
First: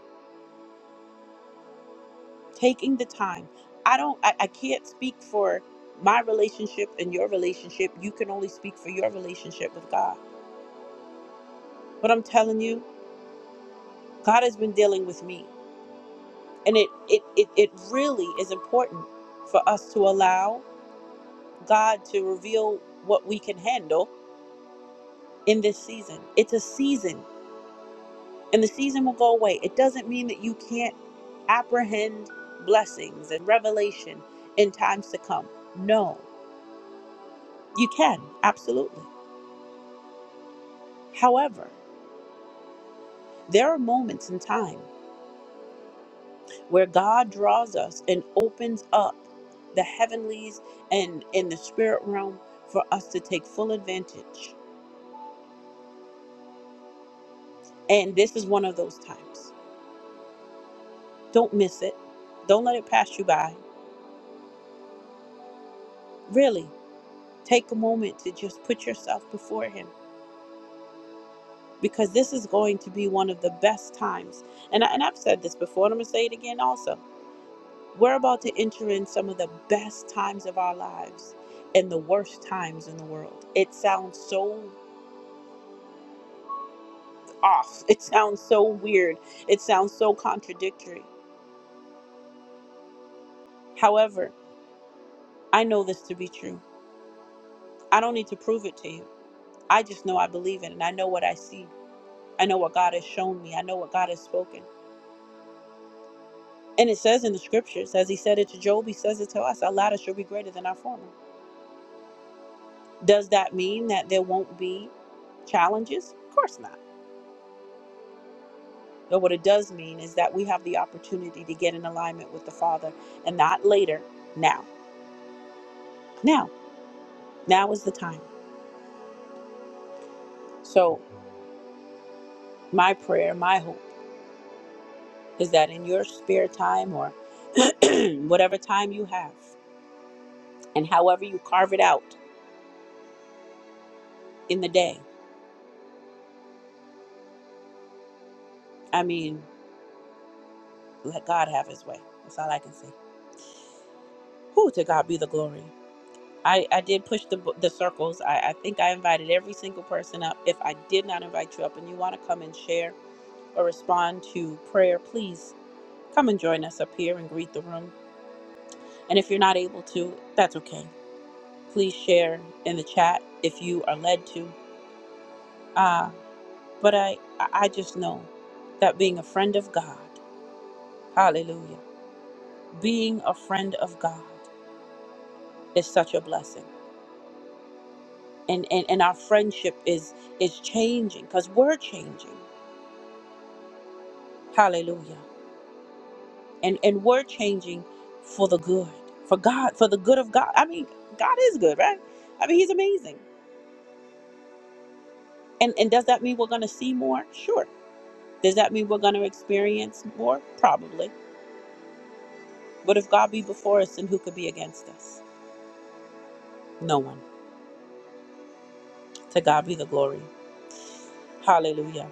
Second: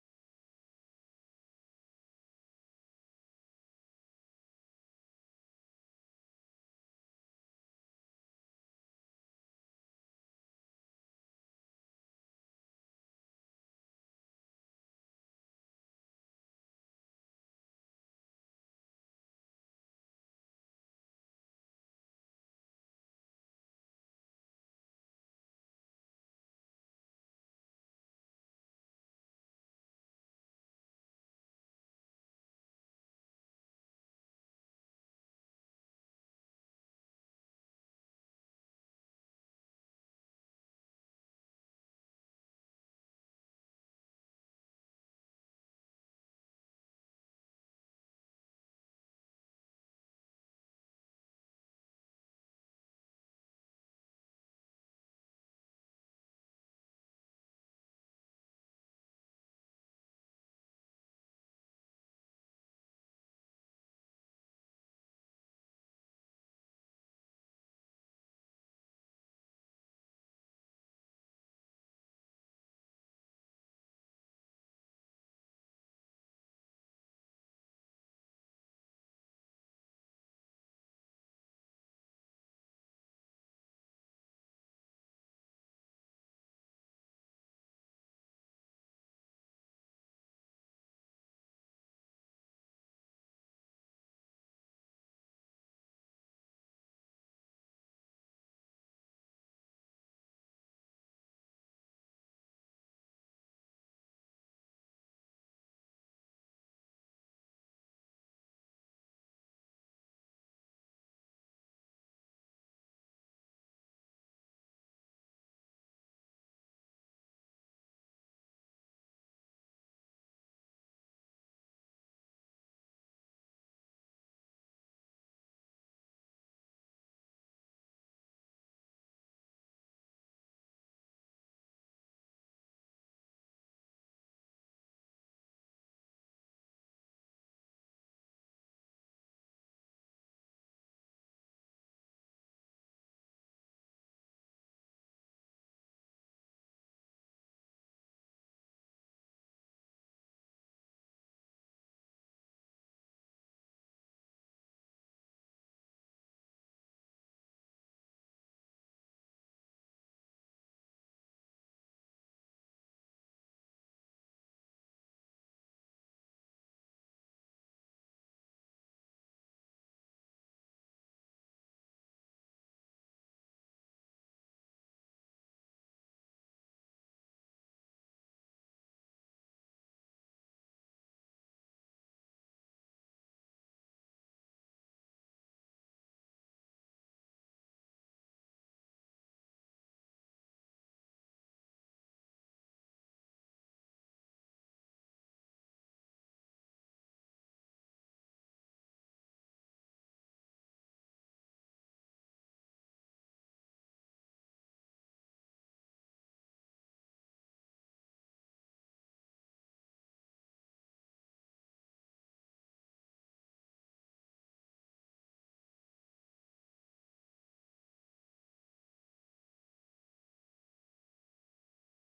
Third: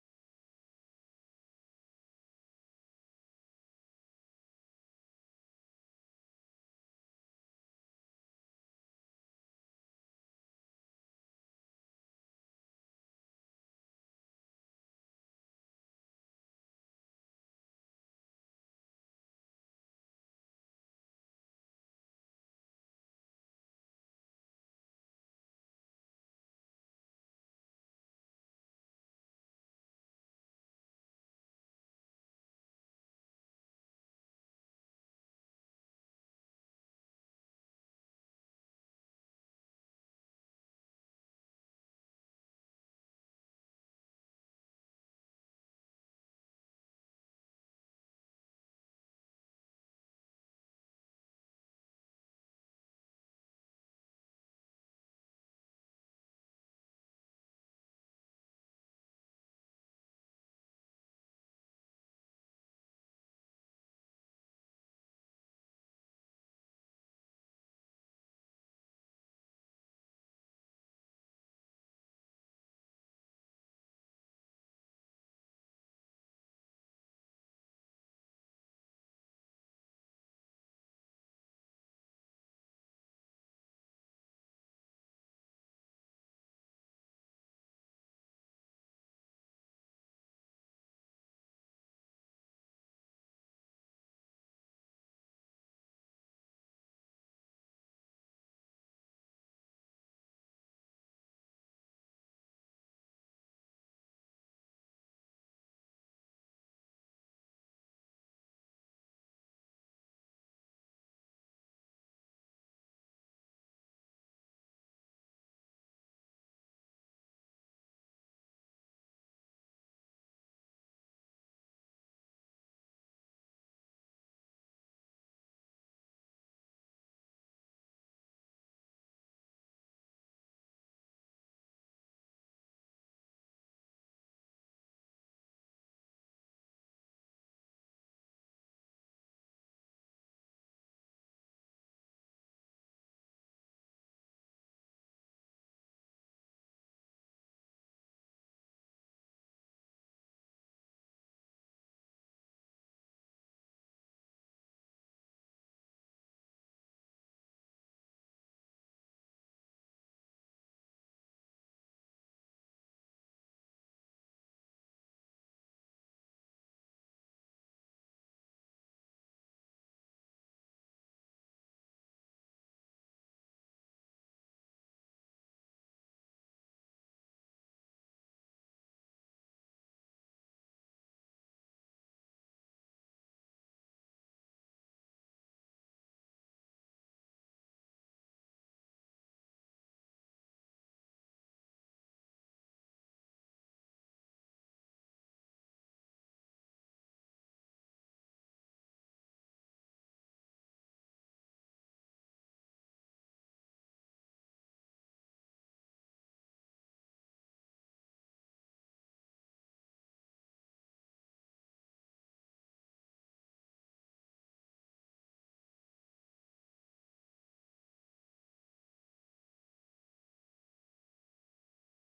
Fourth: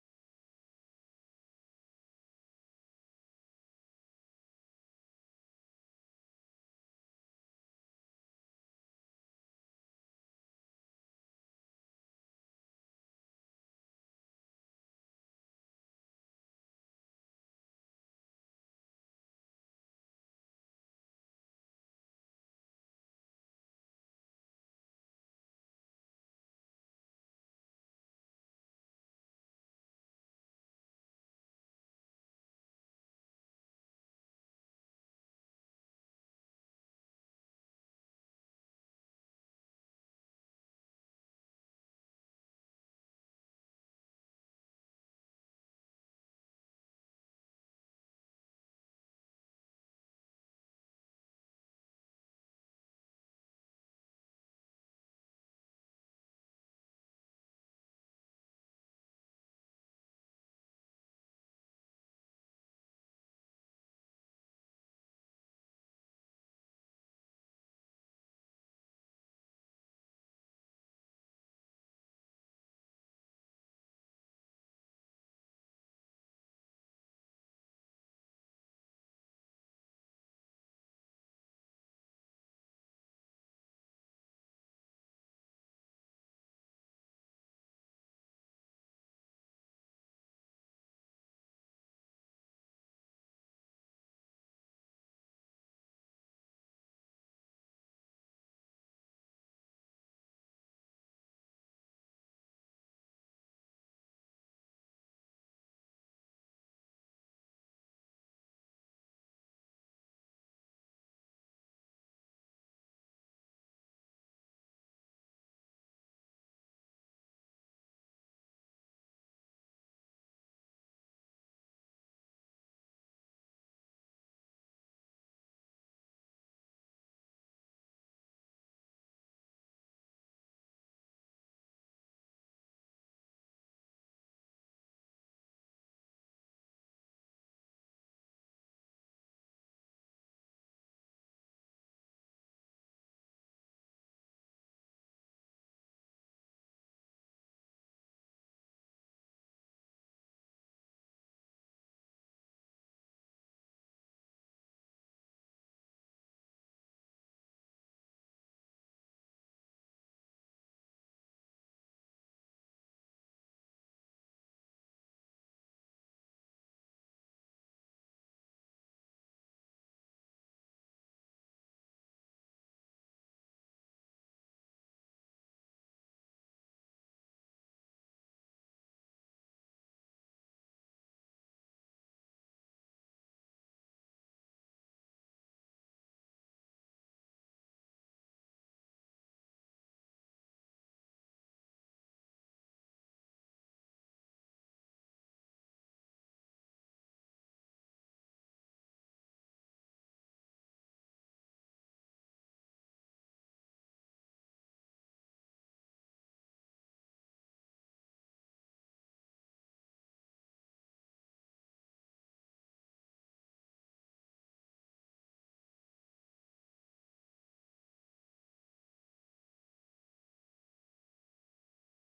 Speaker 1: taking the time. I don't, I, I can't speak for my relationship and your relationship. You can only speak for your relationship with God. But I'm telling you, God has been dealing with me. And it, it, it, it really is important for us to allow God to reveal what we can handle in this season. It's a season, and the season will go away. It doesn't mean that you can't apprehend blessings and revelation in times to come. No, you can, absolutely. However, there are moments in time where God draws us and opens up the heavenlies and in the spirit realm for us to take full advantage. And this is one of those times. Don't miss it. Don't let it pass you by. Really, take a moment to just put yourself before Him because this is going to be one of the best times. And, I, and I've said this before, and I'm going to say it again also. We're about to enter in some of the best times of our lives and the worst times in the world. It sounds so off. [laughs] It sounds so weird. It sounds so contradictory. However, I know this to be true. I don't need to prove it to you. I just know I believe it and I know what I see. I know what God has shown me. I know what God has spoken. And it says in the scriptures, as he said it to Job, he says it to us, our latter shall be greater than our former. Does that mean that there won't be challenges? Of course not. But what it does mean is that we have the opportunity to get in alignment with the Father and not later, now. Now. Now is the time. So, my prayer, my hope is that in your spare time or [clears throat] whatever time you have, and however you carve it out in the day, I mean, let God have his way. That's all I can say. Who to God be the glory. I, I did push the, the circles. I, I think I invited every single person up. If I did not invite you up and you want to come and share or respond to prayer, please come and join us up here and greet the room. And if you're not able to, that's okay. Please share in the chat if you are led to. Uh, but I I just know that being a friend of God, hallelujah, being a friend of God is such a blessing. And, and, and our friendship is is changing because we're changing. Hallelujah. And and we're changing for the good. For God, for the good of God. I mean, God is good, right? I mean, he's amazing. And and does that mean we're going to see more? Sure. Does that mean we're going to experience more? Probably. But if God be before us, then who could be against us? No one. To God be the glory. Hallelujah.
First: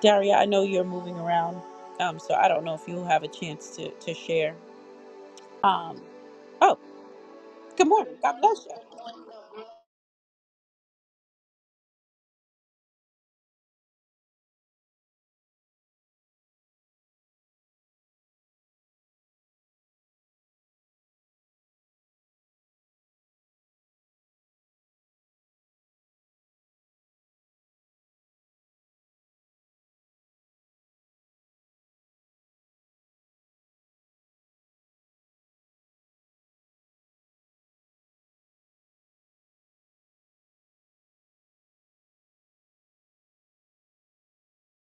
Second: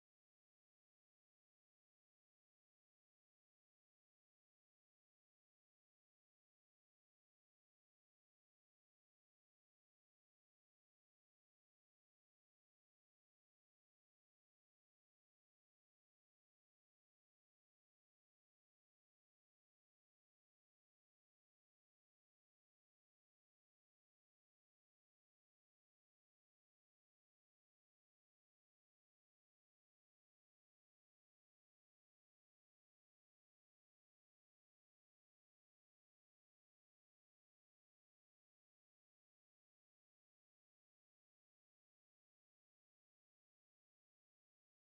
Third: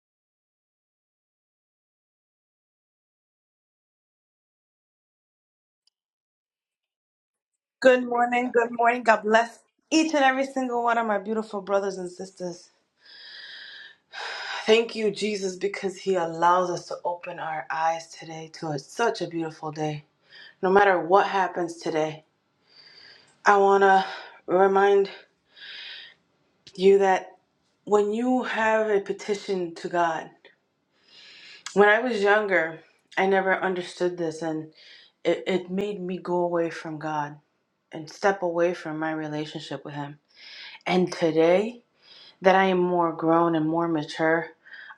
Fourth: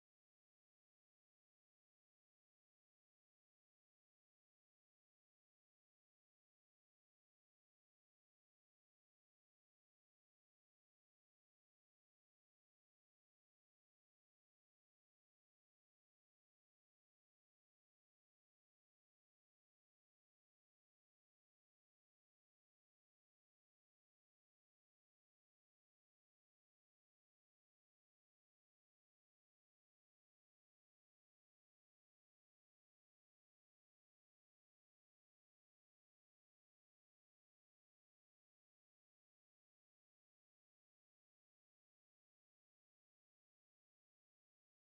Speaker 1: Daria, I know you're moving around. Um, so I don't know if you'll have a chance to to share. Um, oh, good
Speaker 2: good
Speaker 1: morning. God
Speaker 2: morning.
Speaker 1: bless
Speaker 2: Good
Speaker 1: you.
Speaker 2: morning. God bless each and every single one of my beautiful brothers and sisters. Thank you, Jesus, because He allows us to open our eyes today to a, such a beautiful day. No matter what happens today, I want to remind you that when you have a petition to God, when I was younger, I never understood this and it, it made me go away from God and step away from my relationship with Him. And today, that I am more grown and more mature,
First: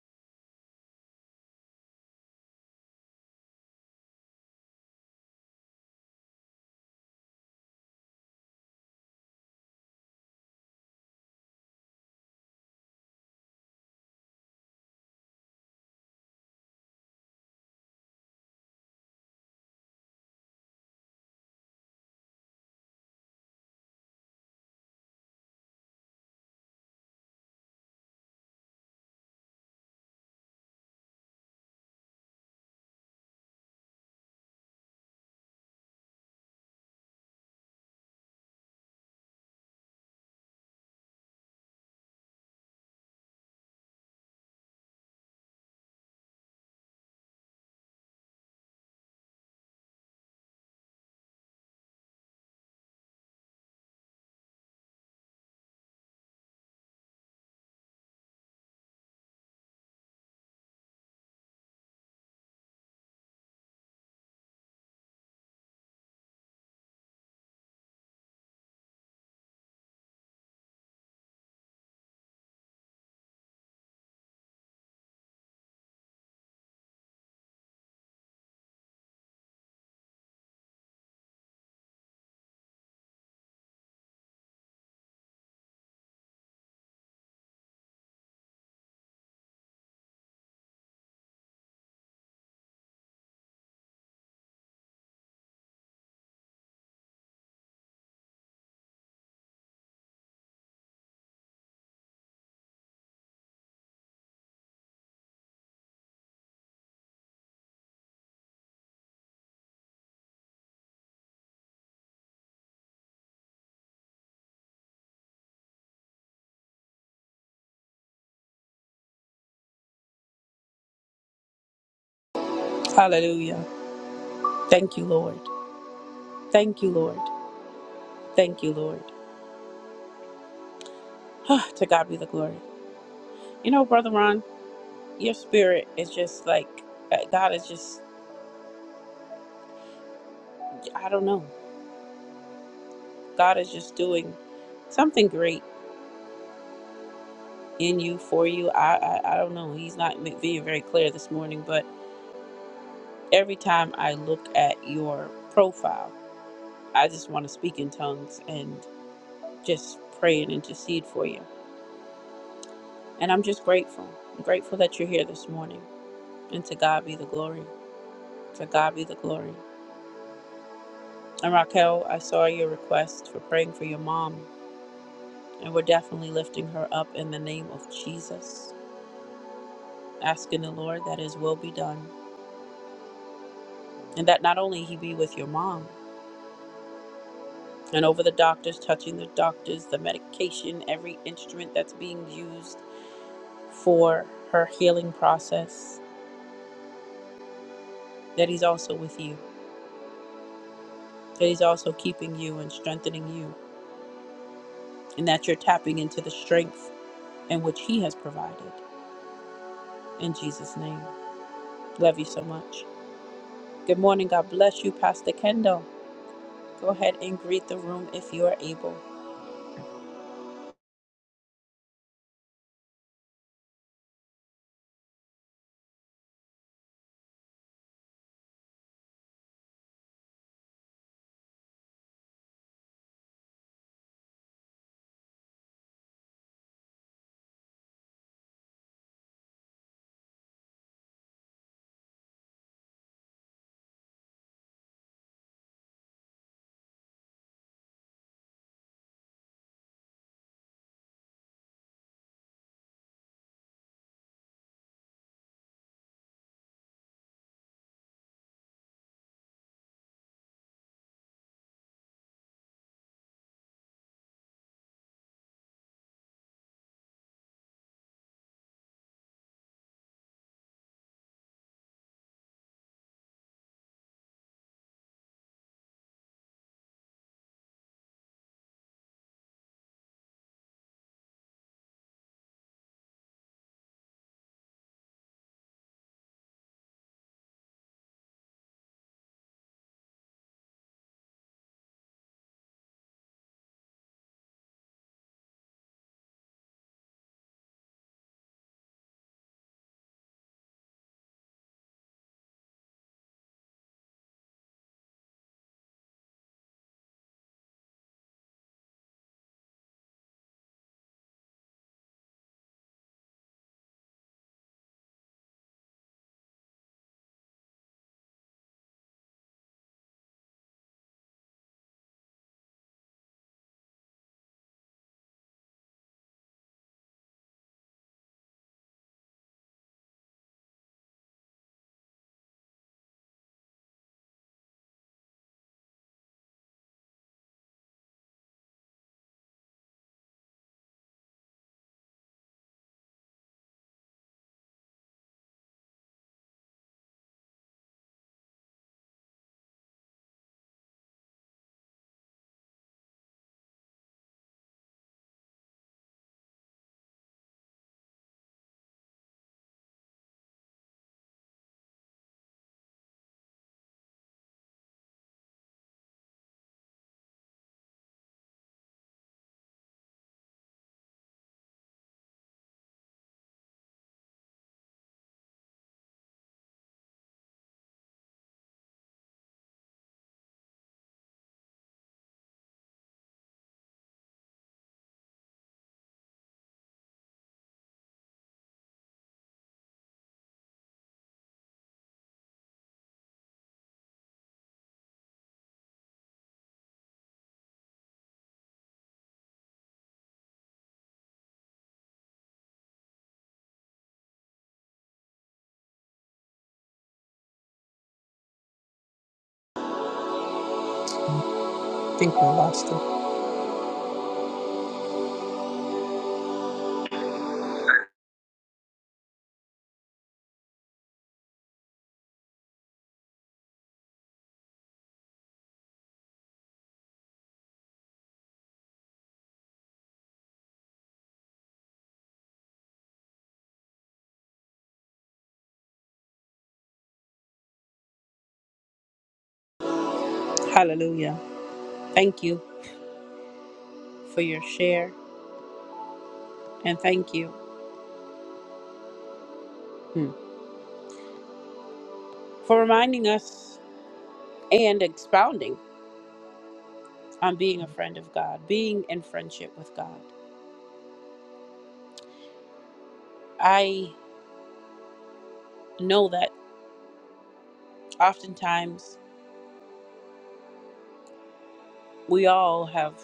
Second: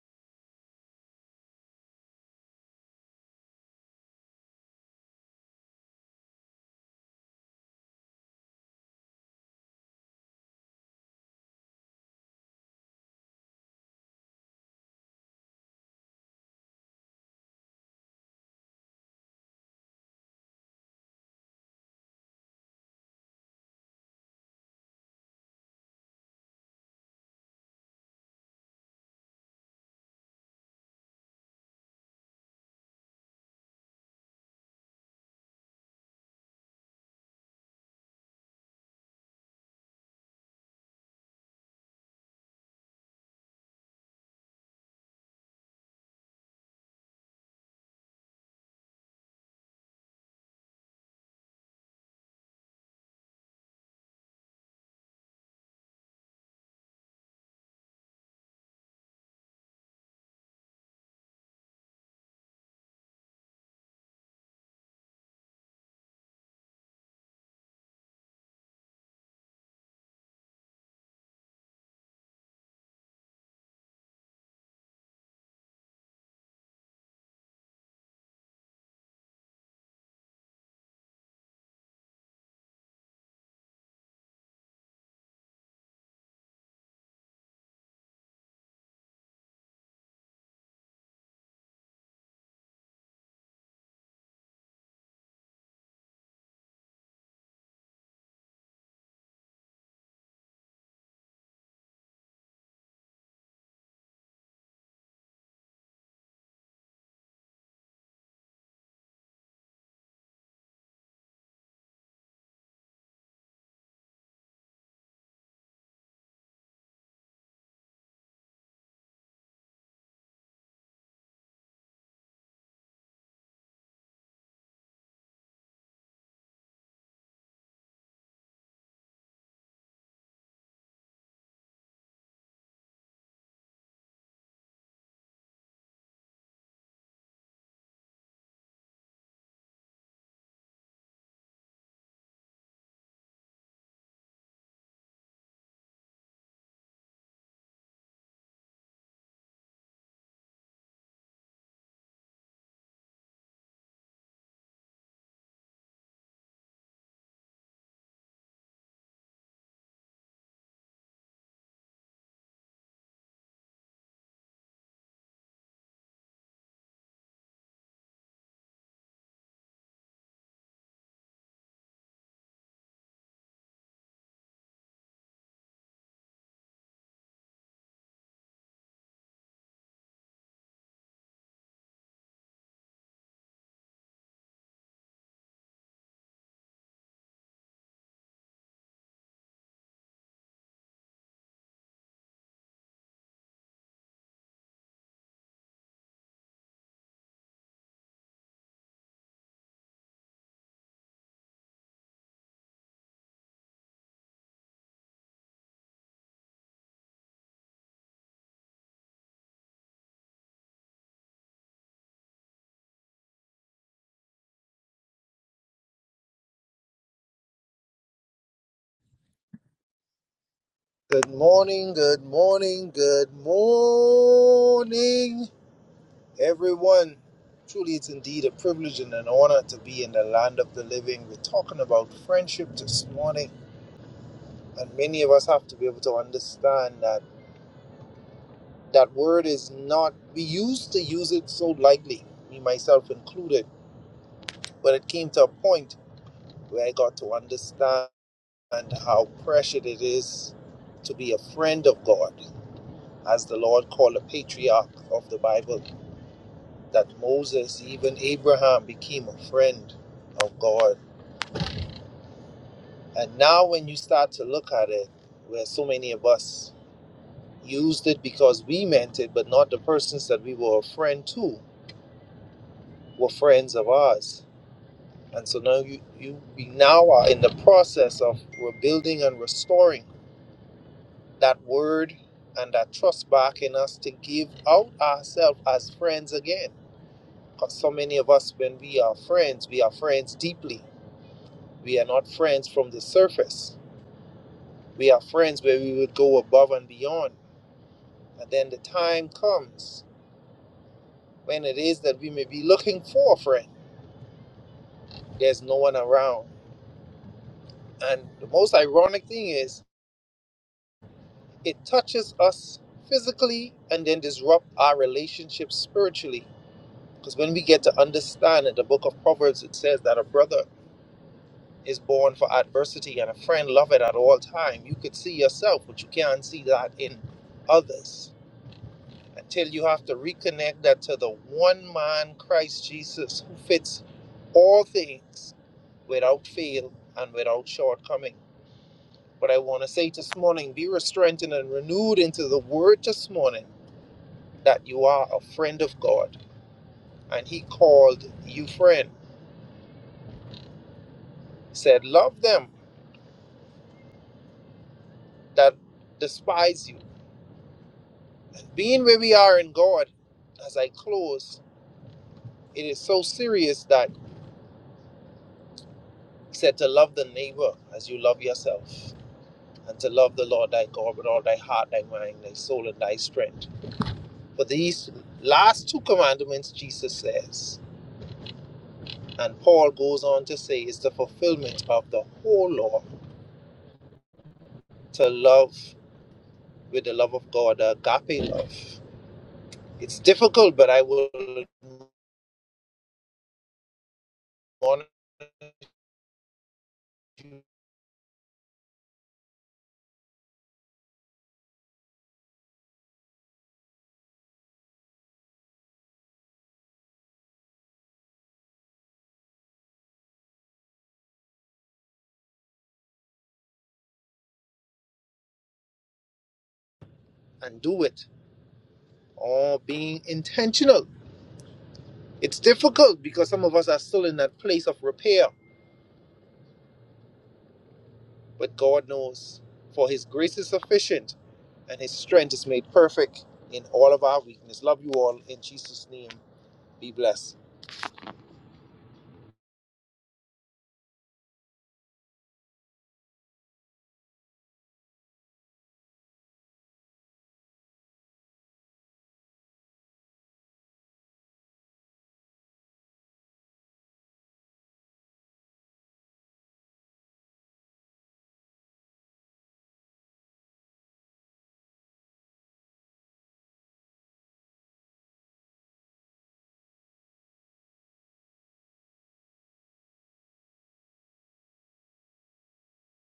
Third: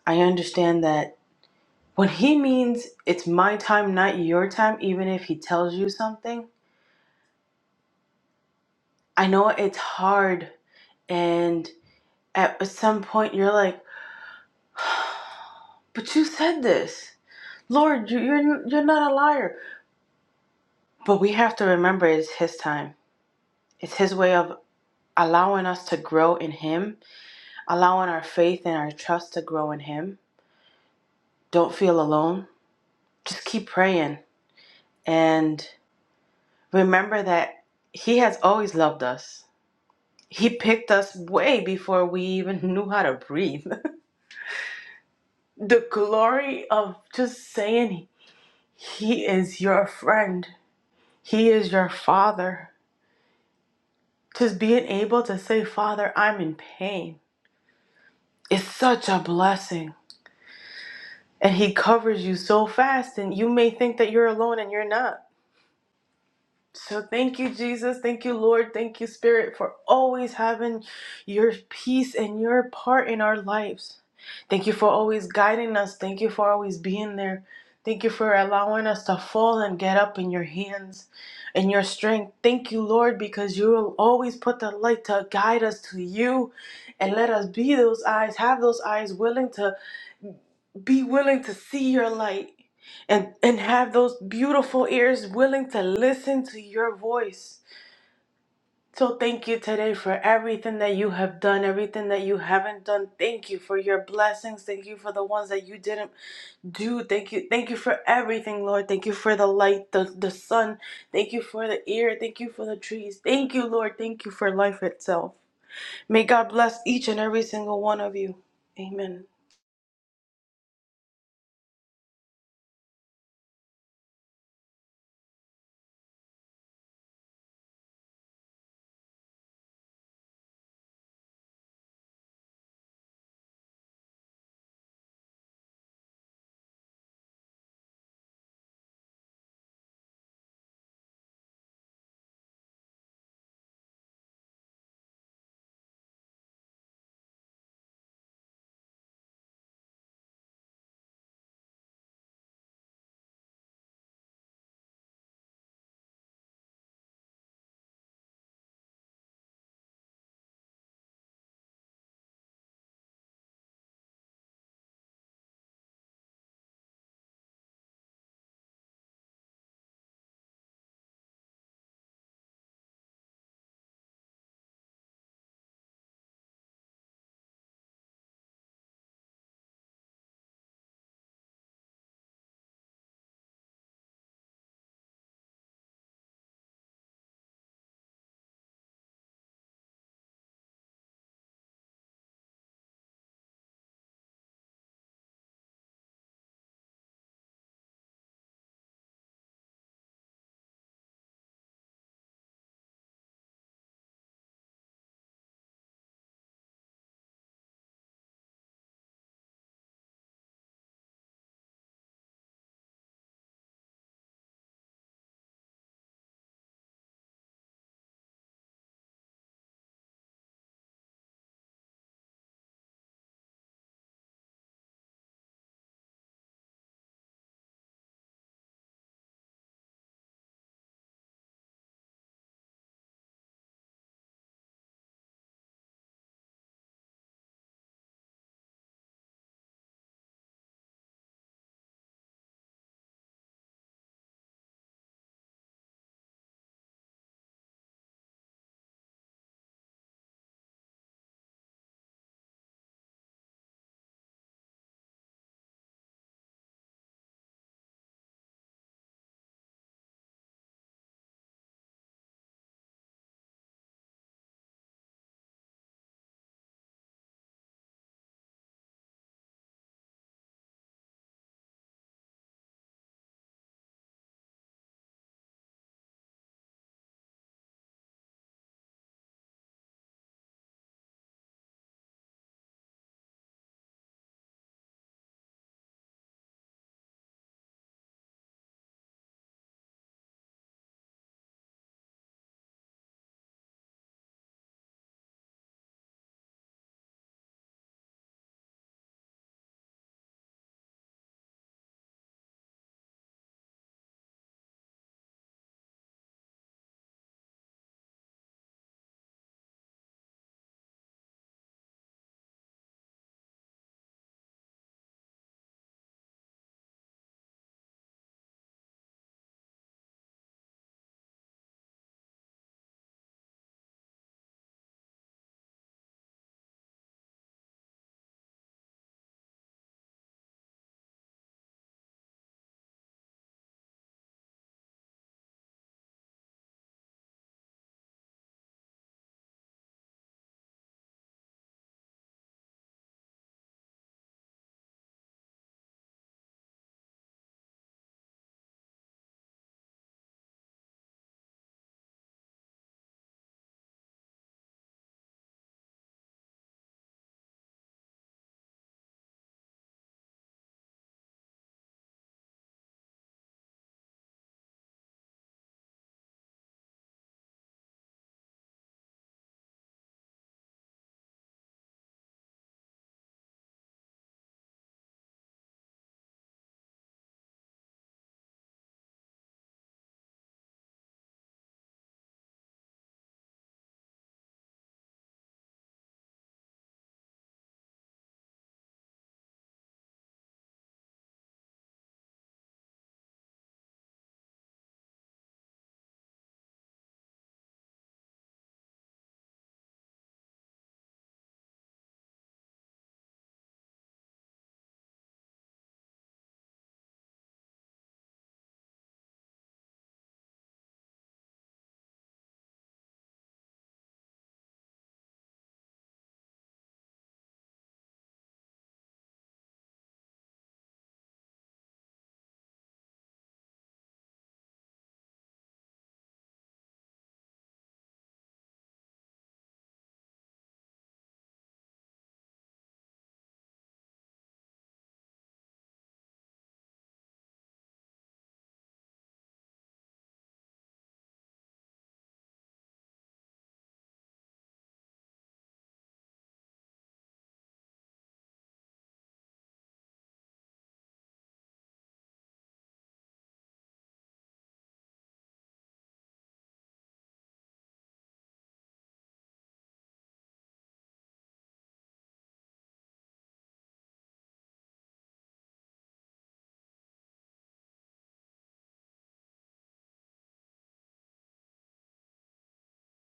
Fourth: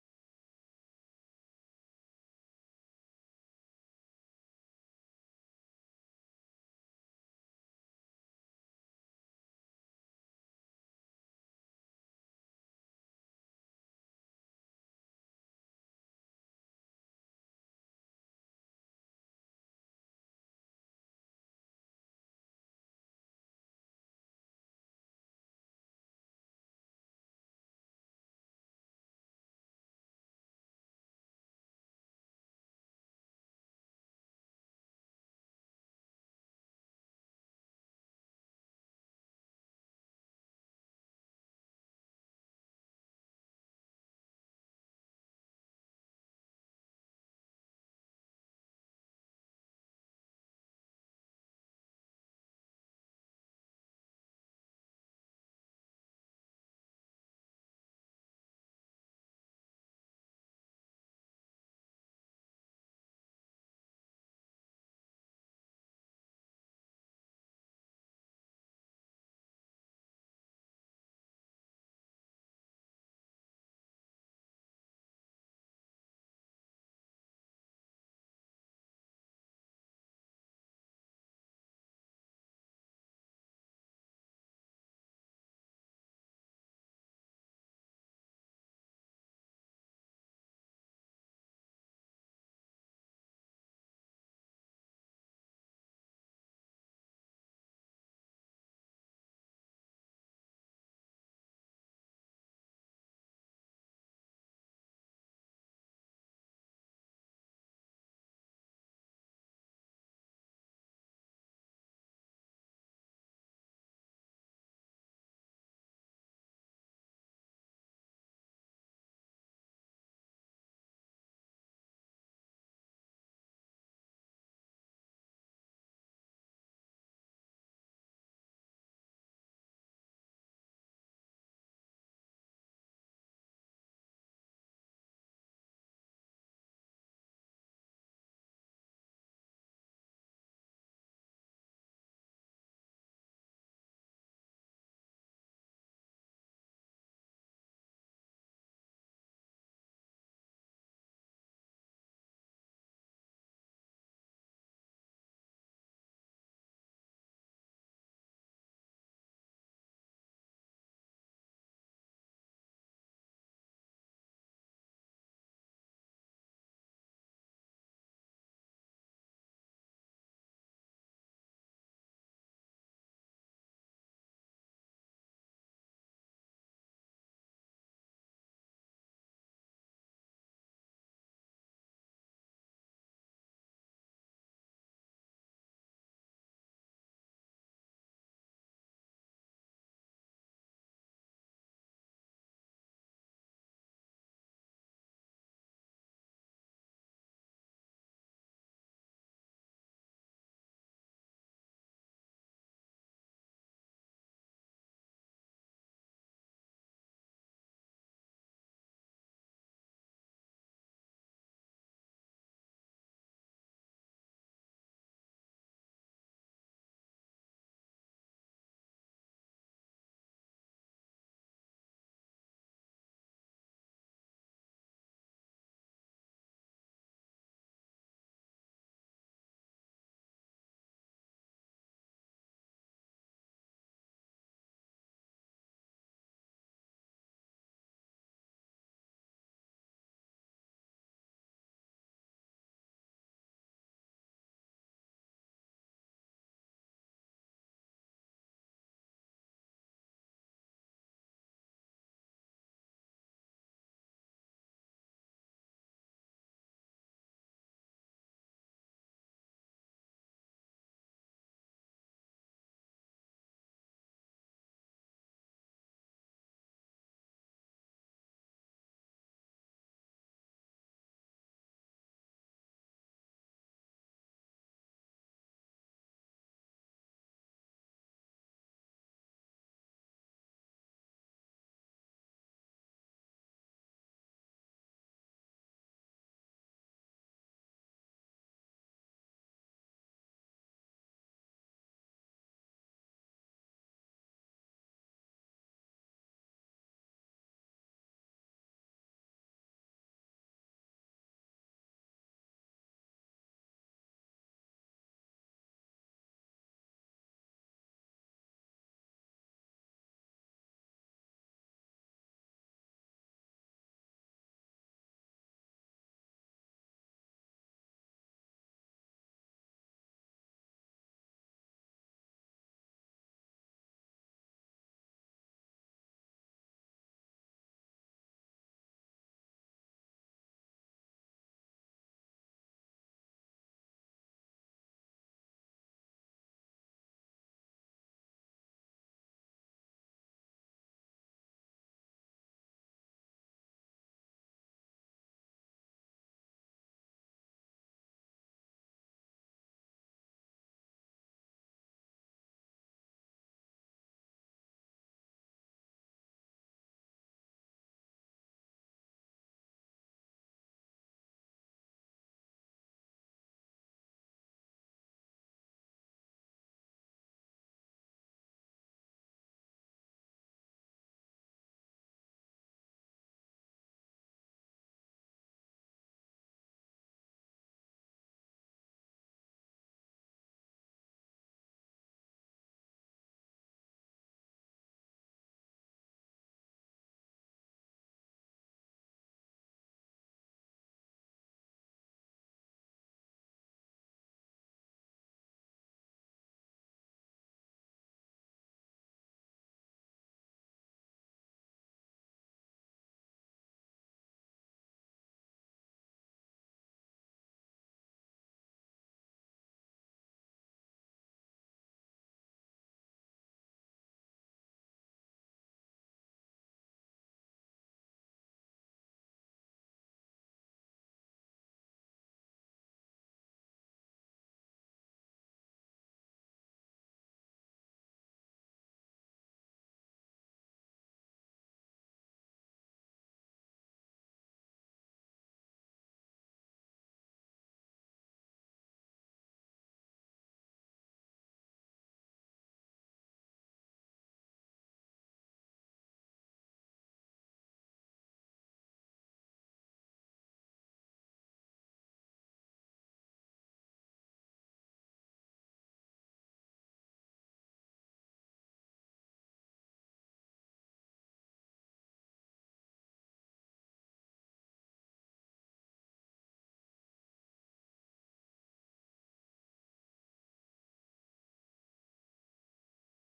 Speaker 2: I understand that when he means it's my time, not your time, even if he tells you something, I know it's hard. And at some point, you're like, but you said this. Lord, you- you're, you're not a liar. But we have to remember it's his time, it's his way of allowing us to grow in him, allowing our faith and our trust to grow in him. Don't feel alone. Just keep praying. And remember that He has always loved us. He picked us way before we even [laughs] knew how to breathe. [laughs] the glory of just saying He is your friend, He is your father. Just being able to say, Father, I'm in pain, is such a blessing. And He covers you so fast, and you may think that you're alone and you're not. So thank you, Jesus. Thank you, Lord. Thank you, Spirit, for always having your peace and your part in our lives. Thank you for always guiding us. Thank you for always being there. Thank you for allowing us to fall and get up in your hands and your strength. Thank you, Lord, because you will always put the light to guide us to you and let us be those eyes, have those eyes willing to be willing to see your light and and have those beautiful ears willing to listen to your voice so thank you today for everything that you have done everything that you haven't done thank you for your blessings thank you for the ones that you didn't do thank you thank you for everything lord thank you for the light the, the sun thank you for the air thank you for the trees thank you lord thank you for life itself may god bless each and every single one of you amen
Speaker 1: Hallelujah. Thank you, Lord. Thank you, Lord. Thank you, Lord. [sighs] to God be the glory. You know, Brother Ron, your spirit is just like, uh, God is just, I don't know. God is just doing something great in you, for you. I, I, I don't know. He's not ma- being very clear this morning, but every time I look at your profile, I just want to speak in tongues and just pray and intercede for you. And I'm just grateful. I'm grateful that you're here this morning. And to God be the glory. To God be the glory. And Raquel, I saw your request for praying for your mom, and we're definitely lifting her up in the name of Jesus, asking the Lord that His will be done, and that not only He be with your mom, and over the doctors, touching the doctors, the medication, every instrument that's being used for her healing process, that He's also with you, that He's also keeping you and strengthening you, and that you're tapping into the strength in which He has provided. In Jesus' name. Love you so much. Good morning. God bless you, Pastor Kendall. Go ahead and greet the room if you are able.
Speaker 3: Good morning, good morning, good morning, everyone. Truly, it's indeed a privilege and an honor to be in the land of the living. We're talking about friendship this morning, and many of us have to be able to understand that that word is not, we used to use it so lightly, me myself included, but it came to a point where I got to understand how precious it is to be a friend of God, as the Lord called a patriarch of the Bible that Moses, even Abraham, became a friend of God. And now, when you start to look at it, where so many of us used it because we meant it, but not the persons that we were a friend to were friends of ours. And so now you, you we now are in the process of rebuilding and restoring that word and that trust back in us to give out ourselves as friends again. Because so many of us, when we are friends, we are friends deeply We are not friends from the surface. We are friends where we would go above and beyond. And then the time comes when it is that we may be looking for a friend. There's no one around. And the most ironic thing is, it touches us physically and then disrupt our relationship spiritually. Because when we get to understand that the book of Proverbs, it says that a brother is born for adversity and a friend loveth at all time. You could see yourself, but you can't see that in others. until you have to reconnect that to the one man Christ Jesus who fits all things without fail and without shortcoming. But I want to say this morning, be strengthened and renewed into the word this morning that you are a friend of God and he called you friend. He said, Love them that despise you. Being where we are in God, as I close, it is so serious that he said to love the neighbor as you love yourself and to love the Lord thy God with all thy heart, thy mind, thy soul, and thy strength. For these last two commandments, Jesus says, and Paul goes on to say, is the fulfillment of the whole law to love with the love of God, the agape love. It's difficult, but I will admonish you
Speaker 1: I think we lost him.
Speaker 3: and do it, or being intentional. It's difficult because some of us are still in that place of repair But God knows, for his grace is sufficient and his strength is made perfect in all of our weakness. Love you all. In Jesus' name, be blessed.
Speaker 1: Hallelujah. Thank you for your share and thank you hmm, for reminding us and expounding on being a friend of God, being in friendship with God. I know that oftentimes we all have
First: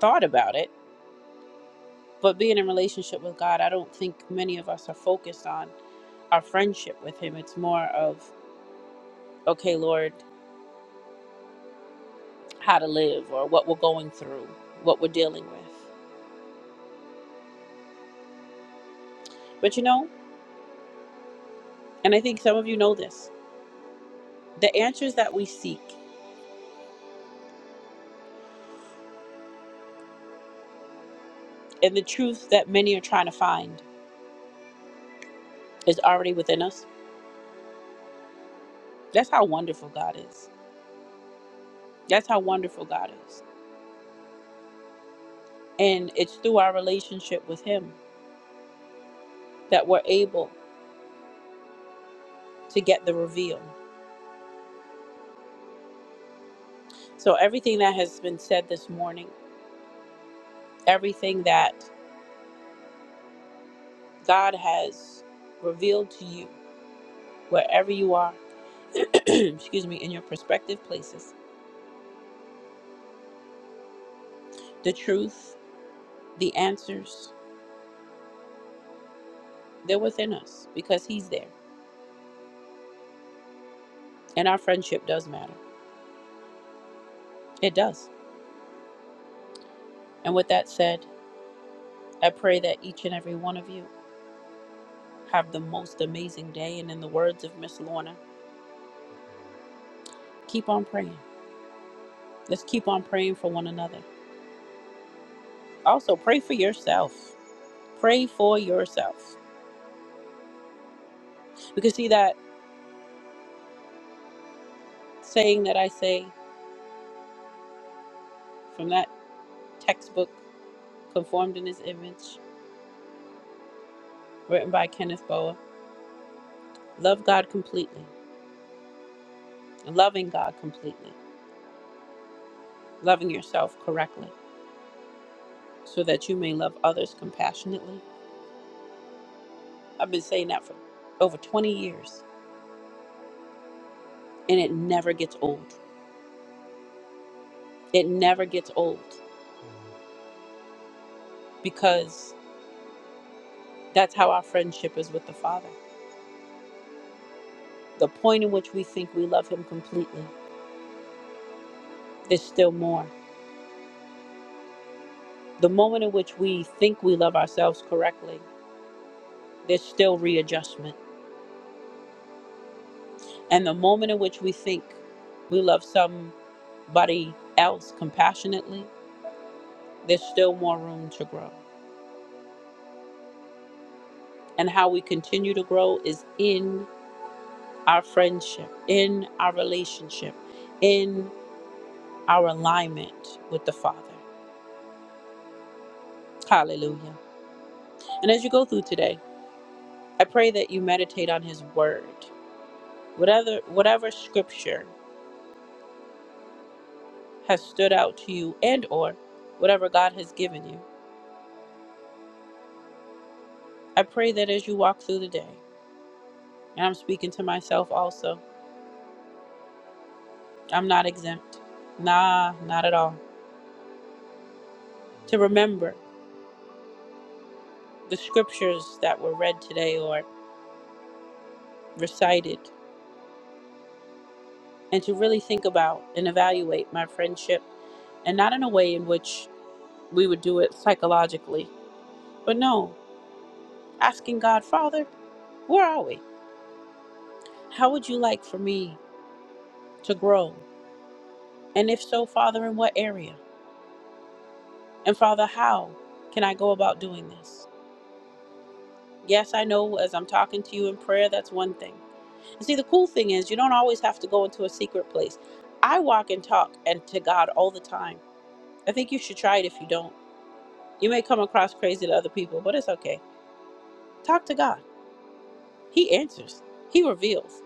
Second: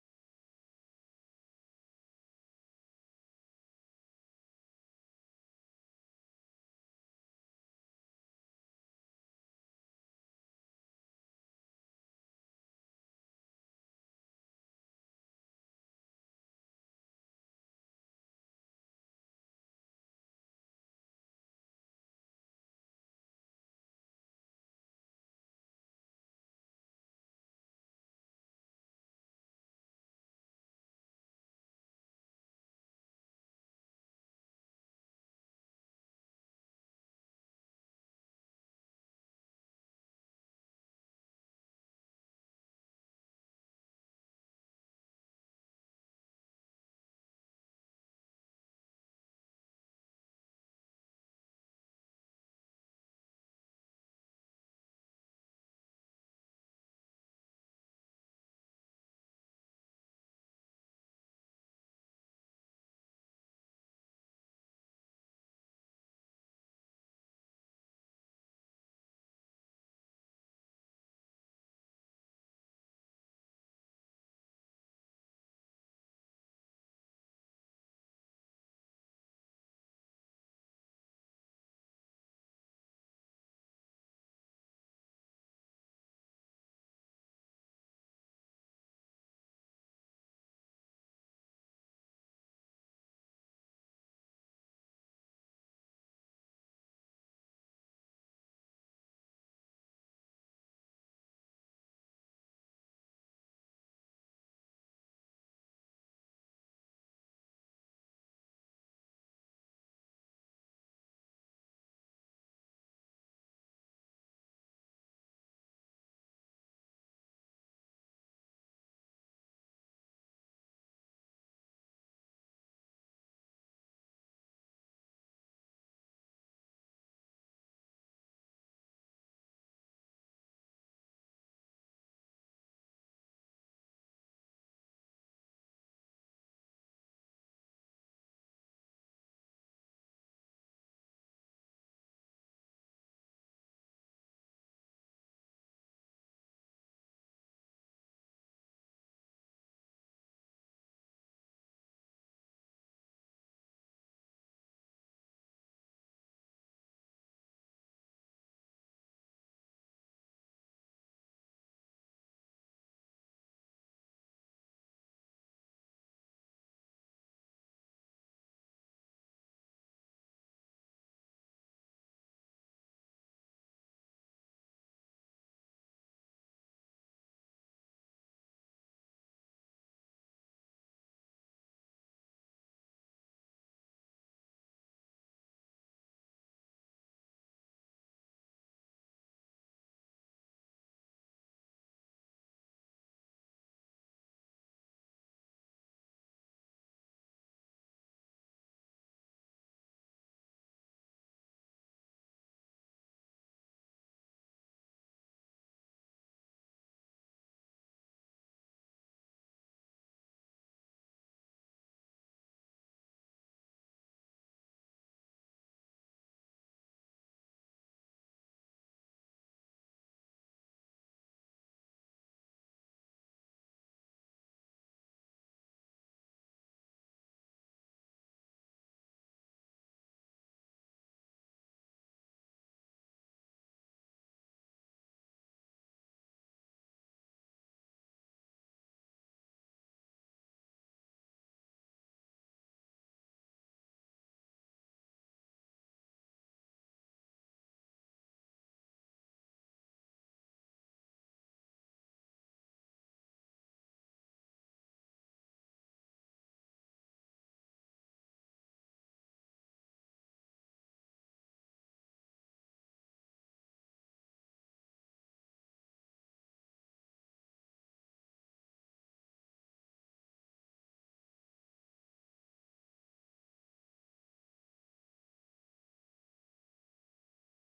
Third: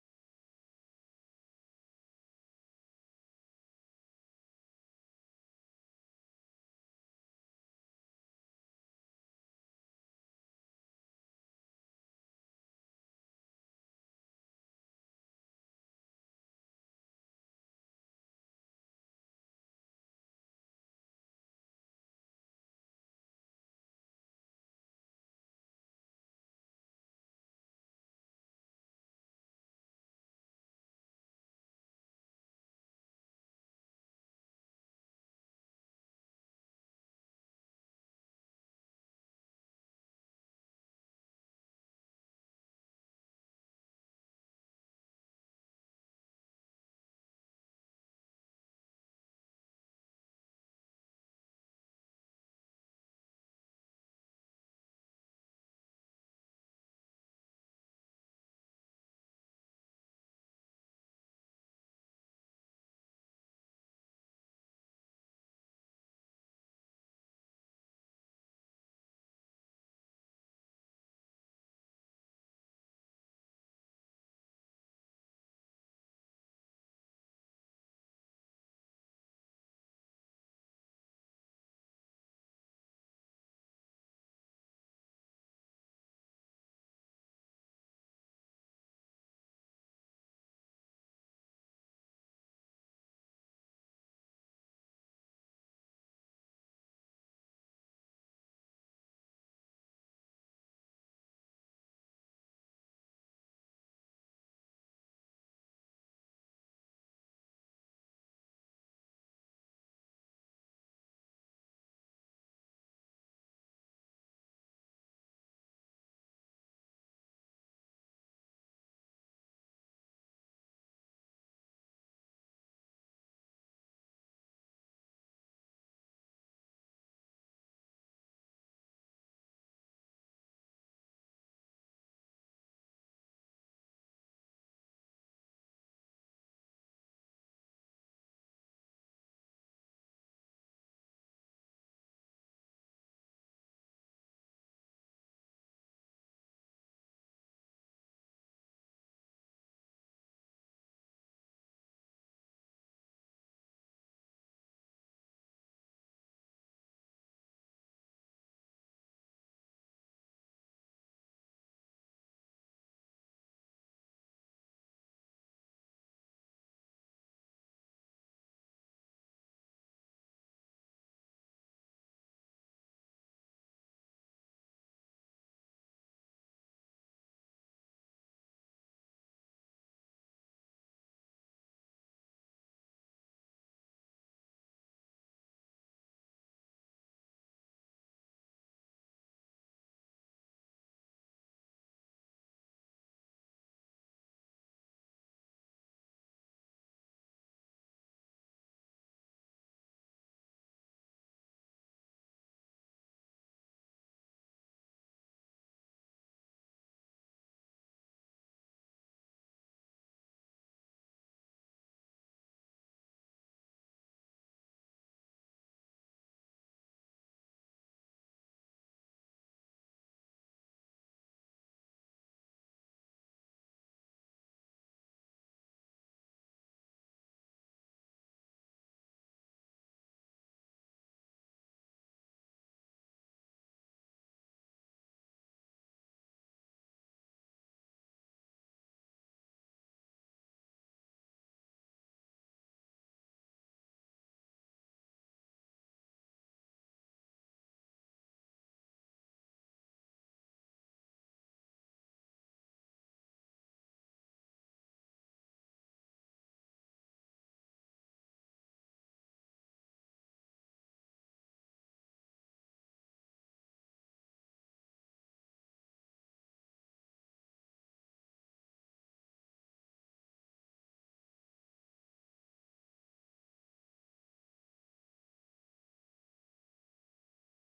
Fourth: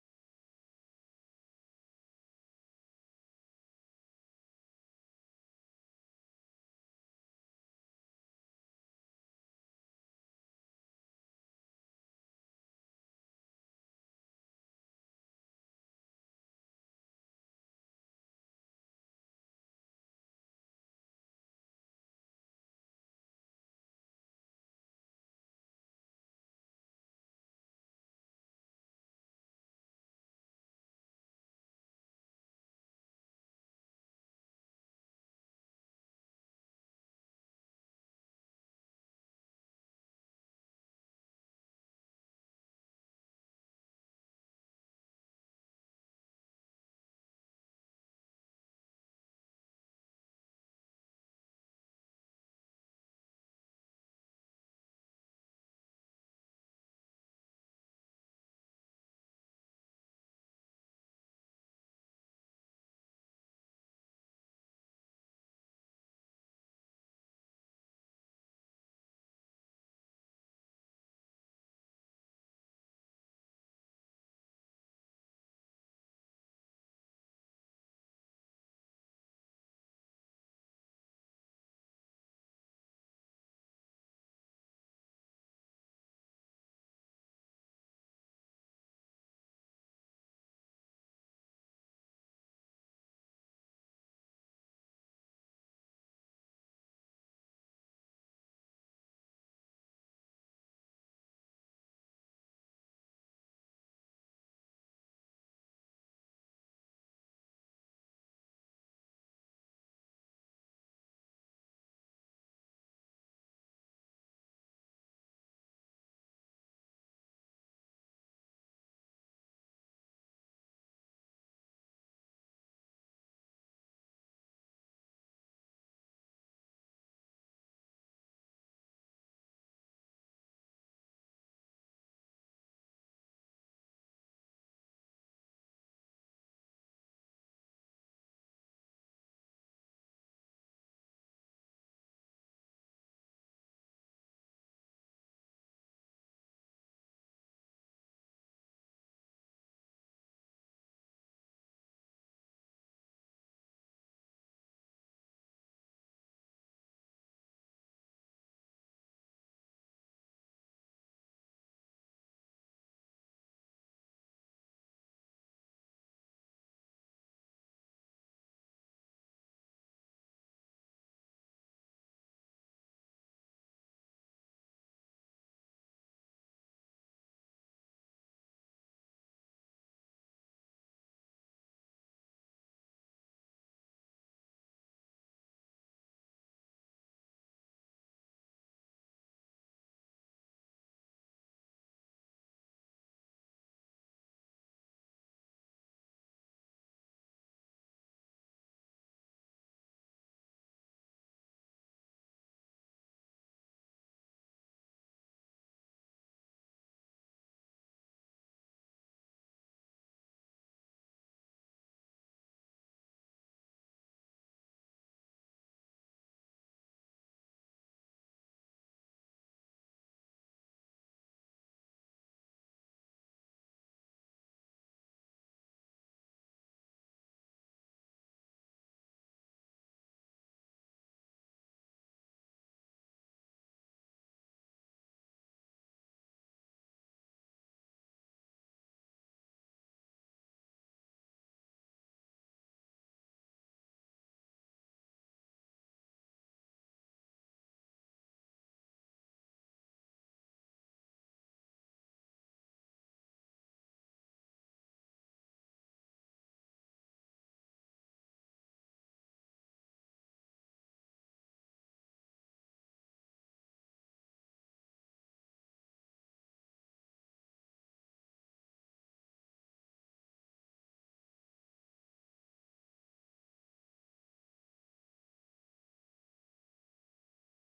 Speaker 1: thought about it, but being in relationship with God, I don't think many of us are focused on our friendship with Him. It's more of, okay, Lord. how to live or what we're going through, what we're dealing with. But you know, and I think some of you know this the answers that we seek and the truth that many are trying to find is already within us. That's how wonderful God is. That's how wonderful God is. And it's through our relationship with Him that we're able to get the reveal. So, everything that has been said this morning, everything that God has revealed to you, wherever you are, [clears throat] excuse me, in your prospective places, the truth, the answers, they're within us because He's there. And our friendship does matter. It does. And with that said, I pray that each and every one of you have the most amazing day. And in the words of Miss Lorna, keep on praying. Let's keep on praying for one another. Also, pray for yourself. Pray for yourself. Because, see, that saying that I say from that textbook, Conformed in His Image, written by Kenneth Boa love God completely, loving God completely. loving yourself correctly so that you may love others compassionately. I've been saying that for over 20 years and it never gets old. It never gets old because that's how our friendship is with the Father. The point in which we think we love Him completely, there's still more. The moment in which we think we love ourselves correctly, there's still readjustment. And the moment in which we think we love somebody else compassionately, there's still more room to grow. and how we continue to grow is in our friendship, in our relationship, in our alignment with the Father. Hallelujah. And as you go through today, I pray that you meditate on his word. Whatever whatever scripture has stood out to you and or whatever God has given you. I pray that as you walk through the day, and I'm speaking to myself also, I'm not exempt. Nah, not at all. To remember the scriptures that were read today or recited and to really think about and evaluate my friendship and not in a way in which we would do it psychologically, but no, asking God, Father, where are we? How would you like for me to grow? And if so, Father, in what area? And Father, how can I go about doing this? Yes, I know as I'm talking to you in prayer, that's one thing. And see, the cool thing is, you don't always have to go into a secret place. I walk and talk and to God all the time. I think you should try it if you don't. You may come across crazy to other people, but it's okay Talk to God. He answers. He reveals.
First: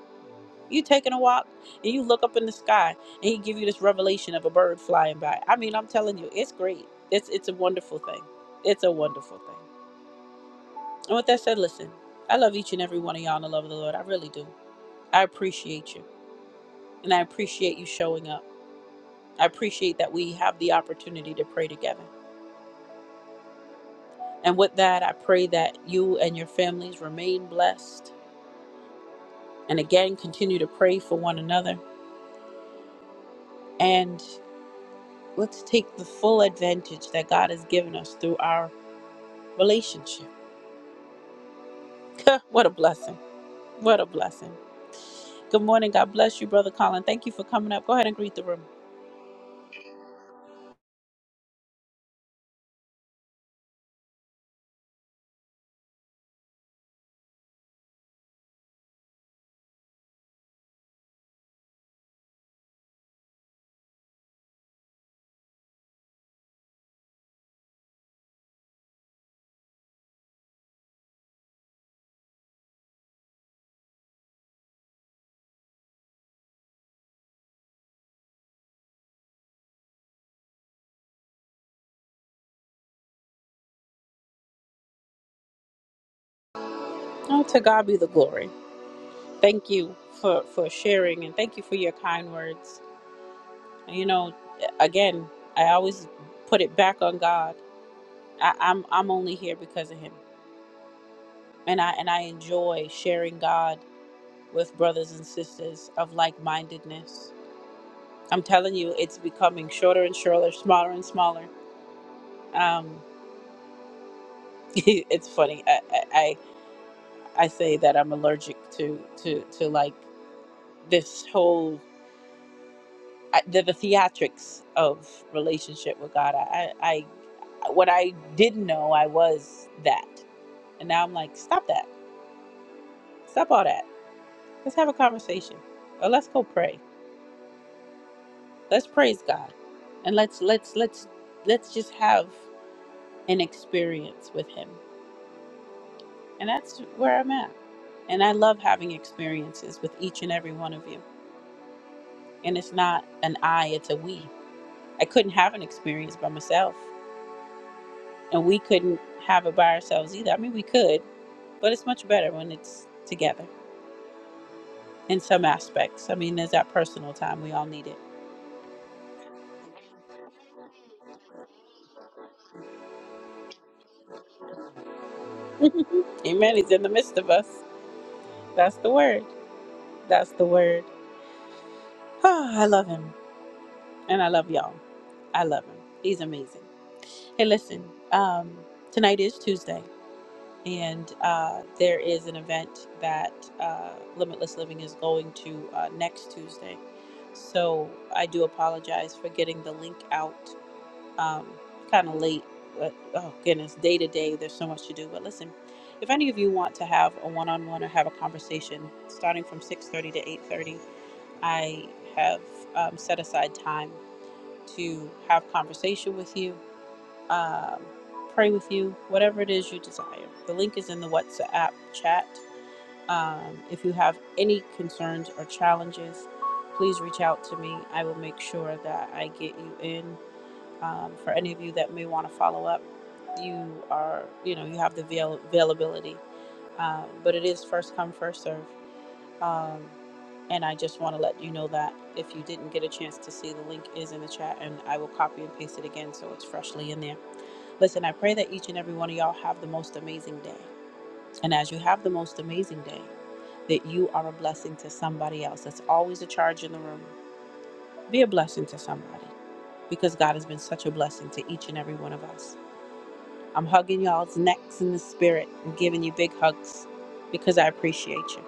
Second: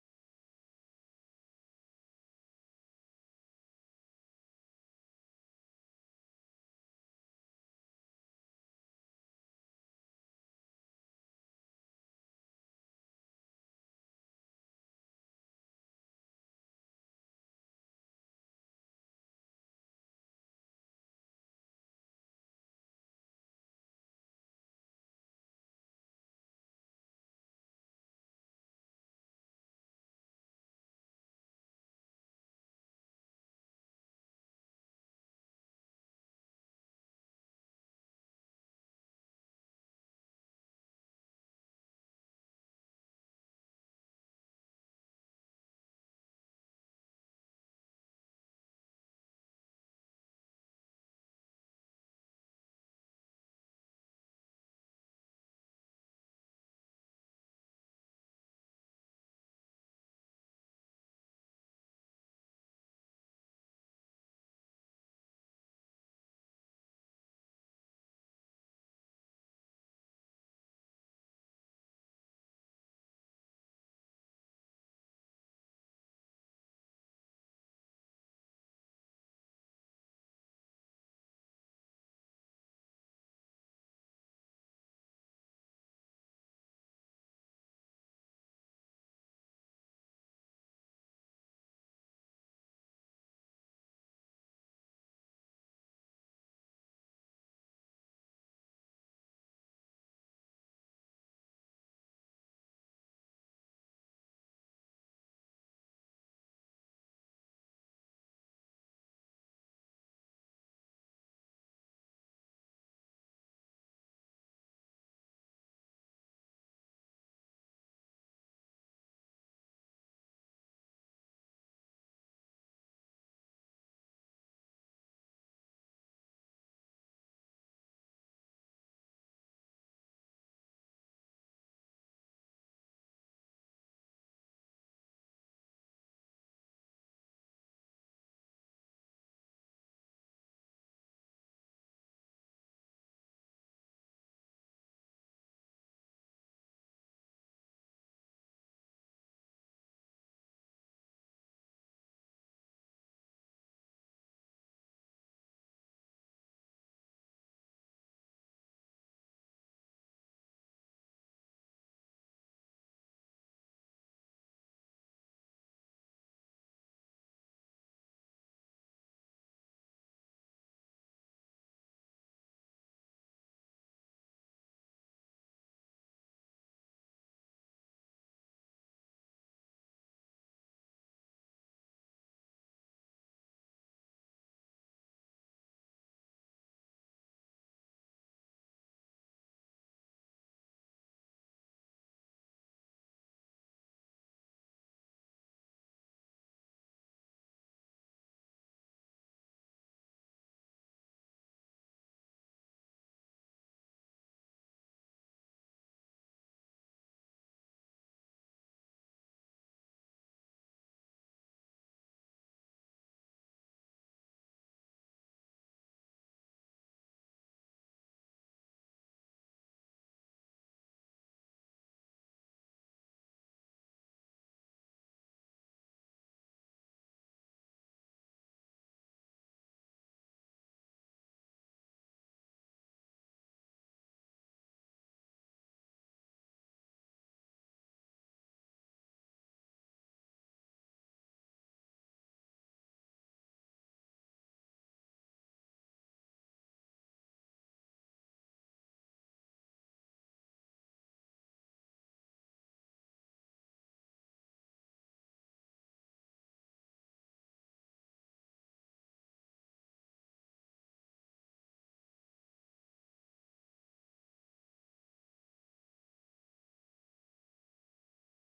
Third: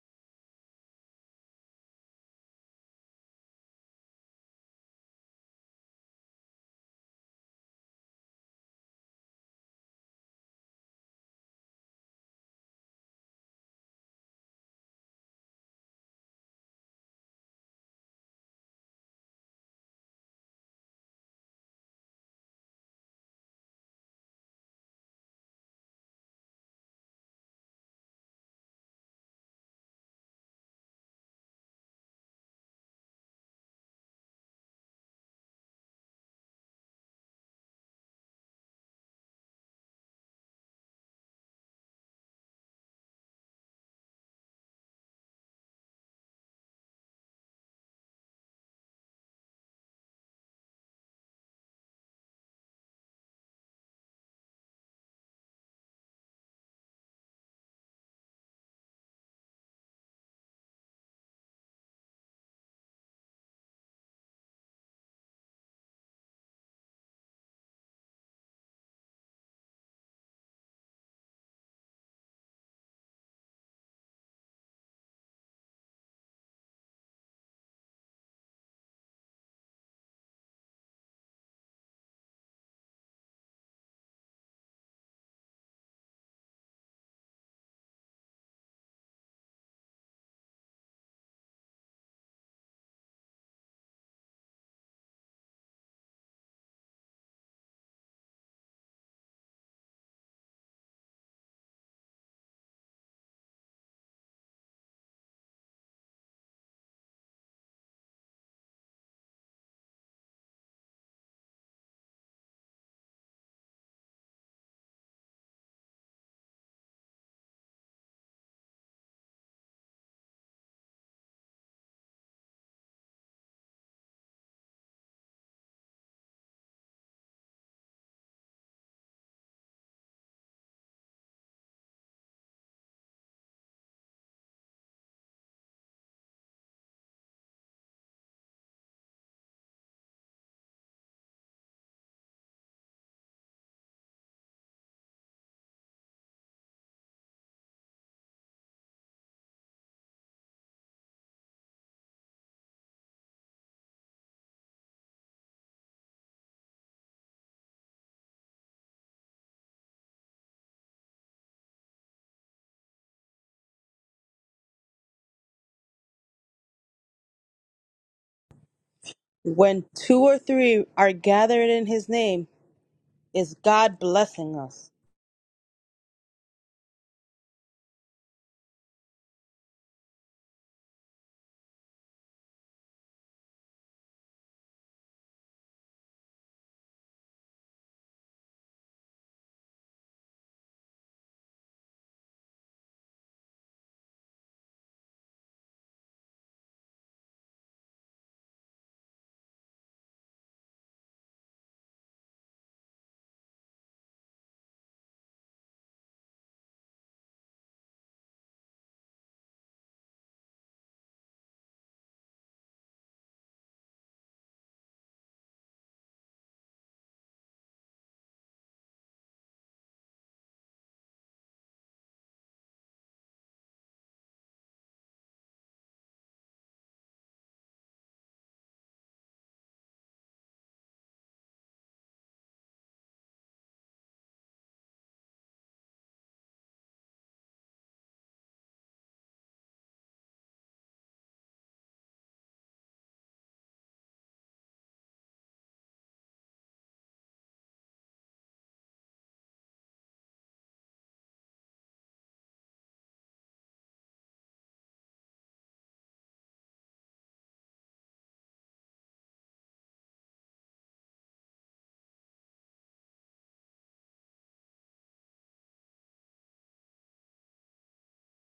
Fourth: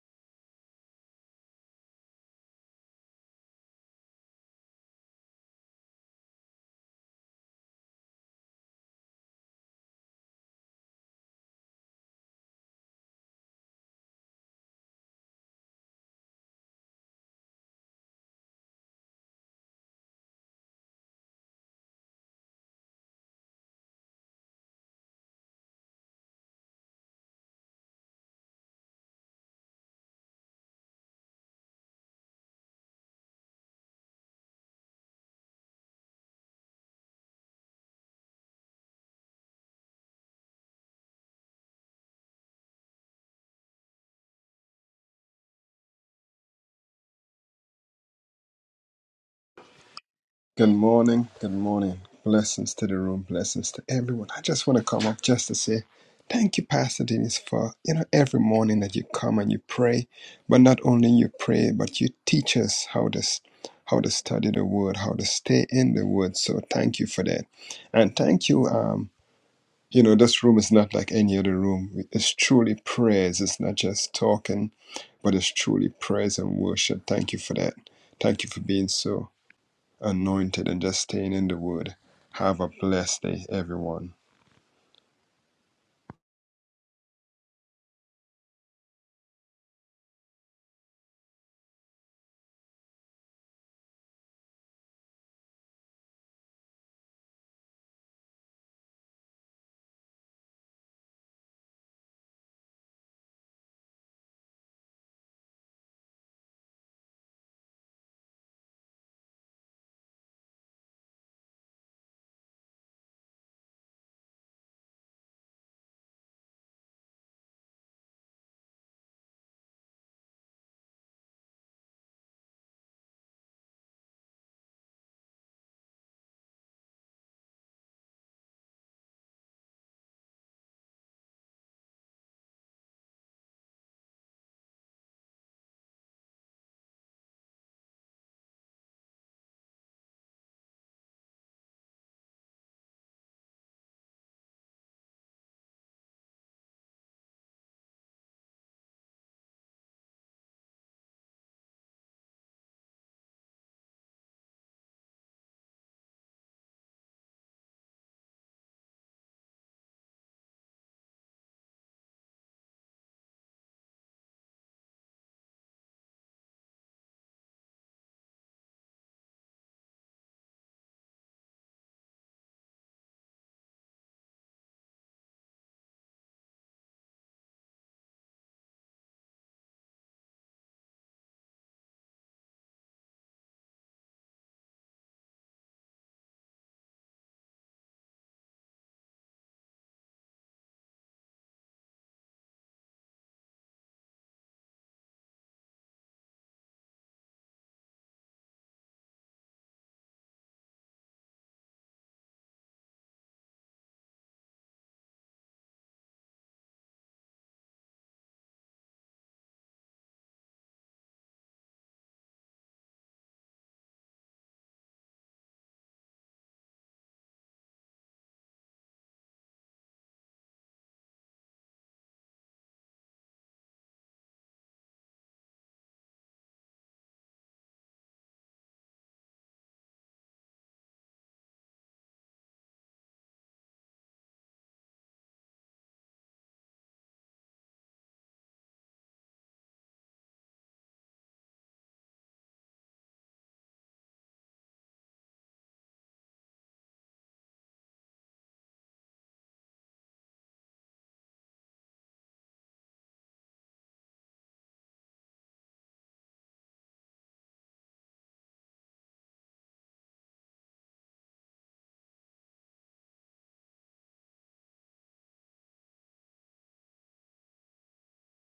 Speaker 1: You taking a walk and you look up in the sky and he give you this revelation of a bird flying by. I mean, I'm telling you, it's great. It's it's a wonderful thing. It's a wonderful thing. And with that said, listen, I love each and every one of y'all in the love of the Lord. I really do. I appreciate you. And I appreciate you showing up. I appreciate that we have the opportunity to pray together. And with that, I pray that you and your families remain blessed. And again, continue to pray for one another. And Let's take the full advantage that God has given us through our relationship. [laughs] what a blessing. What a blessing. Good morning. God bless you, Brother Colin. Thank you for coming up. Go ahead and greet the room.
Speaker 4: Good morning. Good morning. Blessings to the room. Blessings to everyone. I just want to come up just to say thank you, Pastor Dennis, for you know every morning that you come and you pray. But not only you pray, but you teach us how to s- how to study the Word, how to stay in the Word. So thank you for that, and thank you. Um, you know this room is not like any other room. It's truly prayers. It's not just talking, but it's truly praise and worship. Thank you for that. Thank you for being so anointed and just staying in the word. Have a blessed day, everyone.
Speaker 1: Oh, to God be the glory. Thank you for, for sharing and thank you for your kind words. You know, again, I always put it back on God. I, I'm I'm only here because of him. And I and I enjoy sharing God with brothers and sisters of like mindedness I'm telling you, it's becoming shorter and shorter, smaller and smaller. Um, [laughs] it's funny. I, I I I say that I'm allergic to to to like this whole I, the, the theatrics of relationship with God. I, I I what I didn't know I was that, and now I'm like, stop that, stop all that. Let's have a conversation, or let's go pray. Let's praise God, and let's let's let's let's just have an experience with Him And that's where I'm at. And I love having experiences with each and every one of you. And it's not an I, it's a we. I couldn't have an experience by myself. And we couldn't have it by ourselves either. I mean, we could, but it's much better when it's together in some aspects. I mean, there's that personal time. We all need it.
Speaker 2: Three, our name. God bless.
Speaker 1: [laughs] Amen. He's in the midst of us. That's the word. That's the word. [sighs] Oh, I love him. And I love y'all. I love him. He's amazing. Hey, listen, um, tonight is Tuesday. and uh, there is an event that uh, Limitless Living is going to uh, next Tuesday. So I do apologize for getting the link out um, kind of late. But oh goodness, day to day, there's so much to do. But listen, if any of you want to have a one-on-one or have a conversation, starting from 6:30 to 8:30, I have um, set aside time to have conversation with you um, pray with you, whatever it is you desire. The link is in the WhatsApp chat. Um, if you have any concerns or challenges, please reach out to me. I will make sure that I get you in. Um, for any of you that may want to follow up, you are, you know, you have the avail- availability. Um, but it is first come, first serve. Um, and I just want to let you know that if you didn't get a chance to see, the link is in the chat, and I will copy and paste it again so it's freshly in there Listen, I pray that each and every one of y'all have the most amazing day. And as you have the most amazing day, that you are a blessing to somebody else. That's always a charge in the room. Be a blessing to somebody because God has been such a blessing to each and every one of us. I'm hugging y'all's necks in the spirit and giving you big hugs because I appreciate you.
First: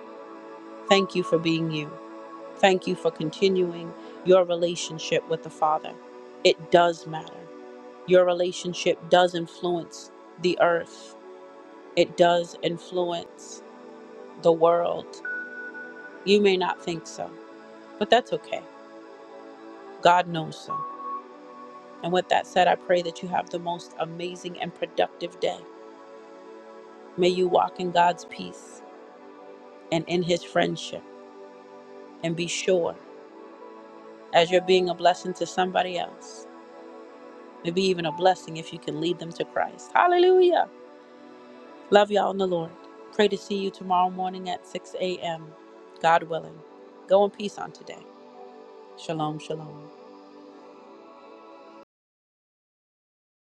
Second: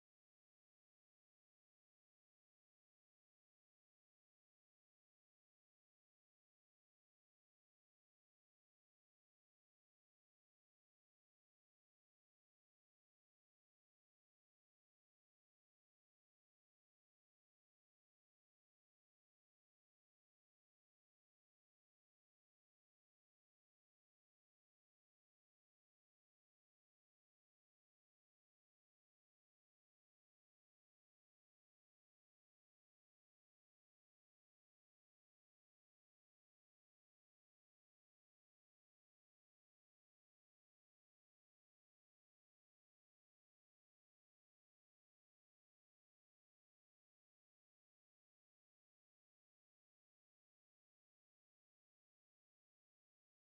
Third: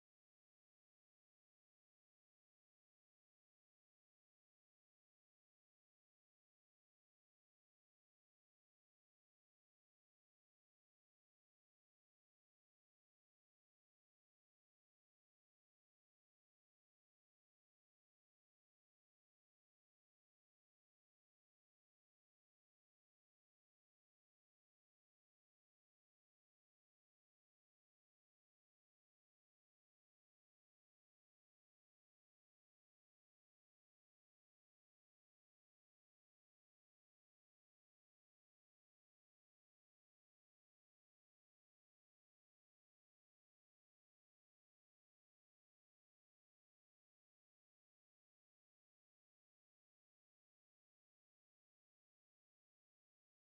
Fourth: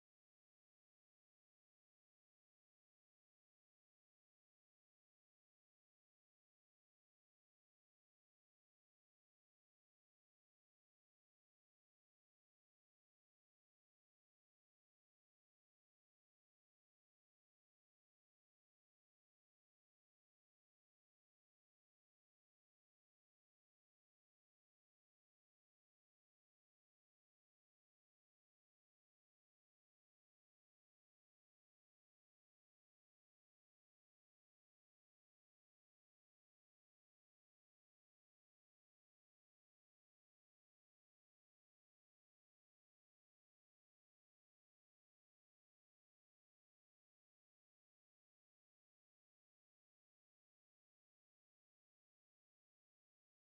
Speaker 1: Thank you for being you. Thank you for continuing your relationship with the Father. It does matter. Your relationship does influence the earth. it does influence the world. You may not think so, but that's okay. God knows so. And with that said, I pray that you have the most amazing and productive day. May you walk in God's peace and in his friendship. And be sure, as you're being a blessing to somebody else, maybe even a blessing if you can lead them to Christ. Hallelujah. Love y'all in the Lord. Pray to see you tomorrow morning at 6 a.m. God willing. Go in peace on today. Shalom, shalom.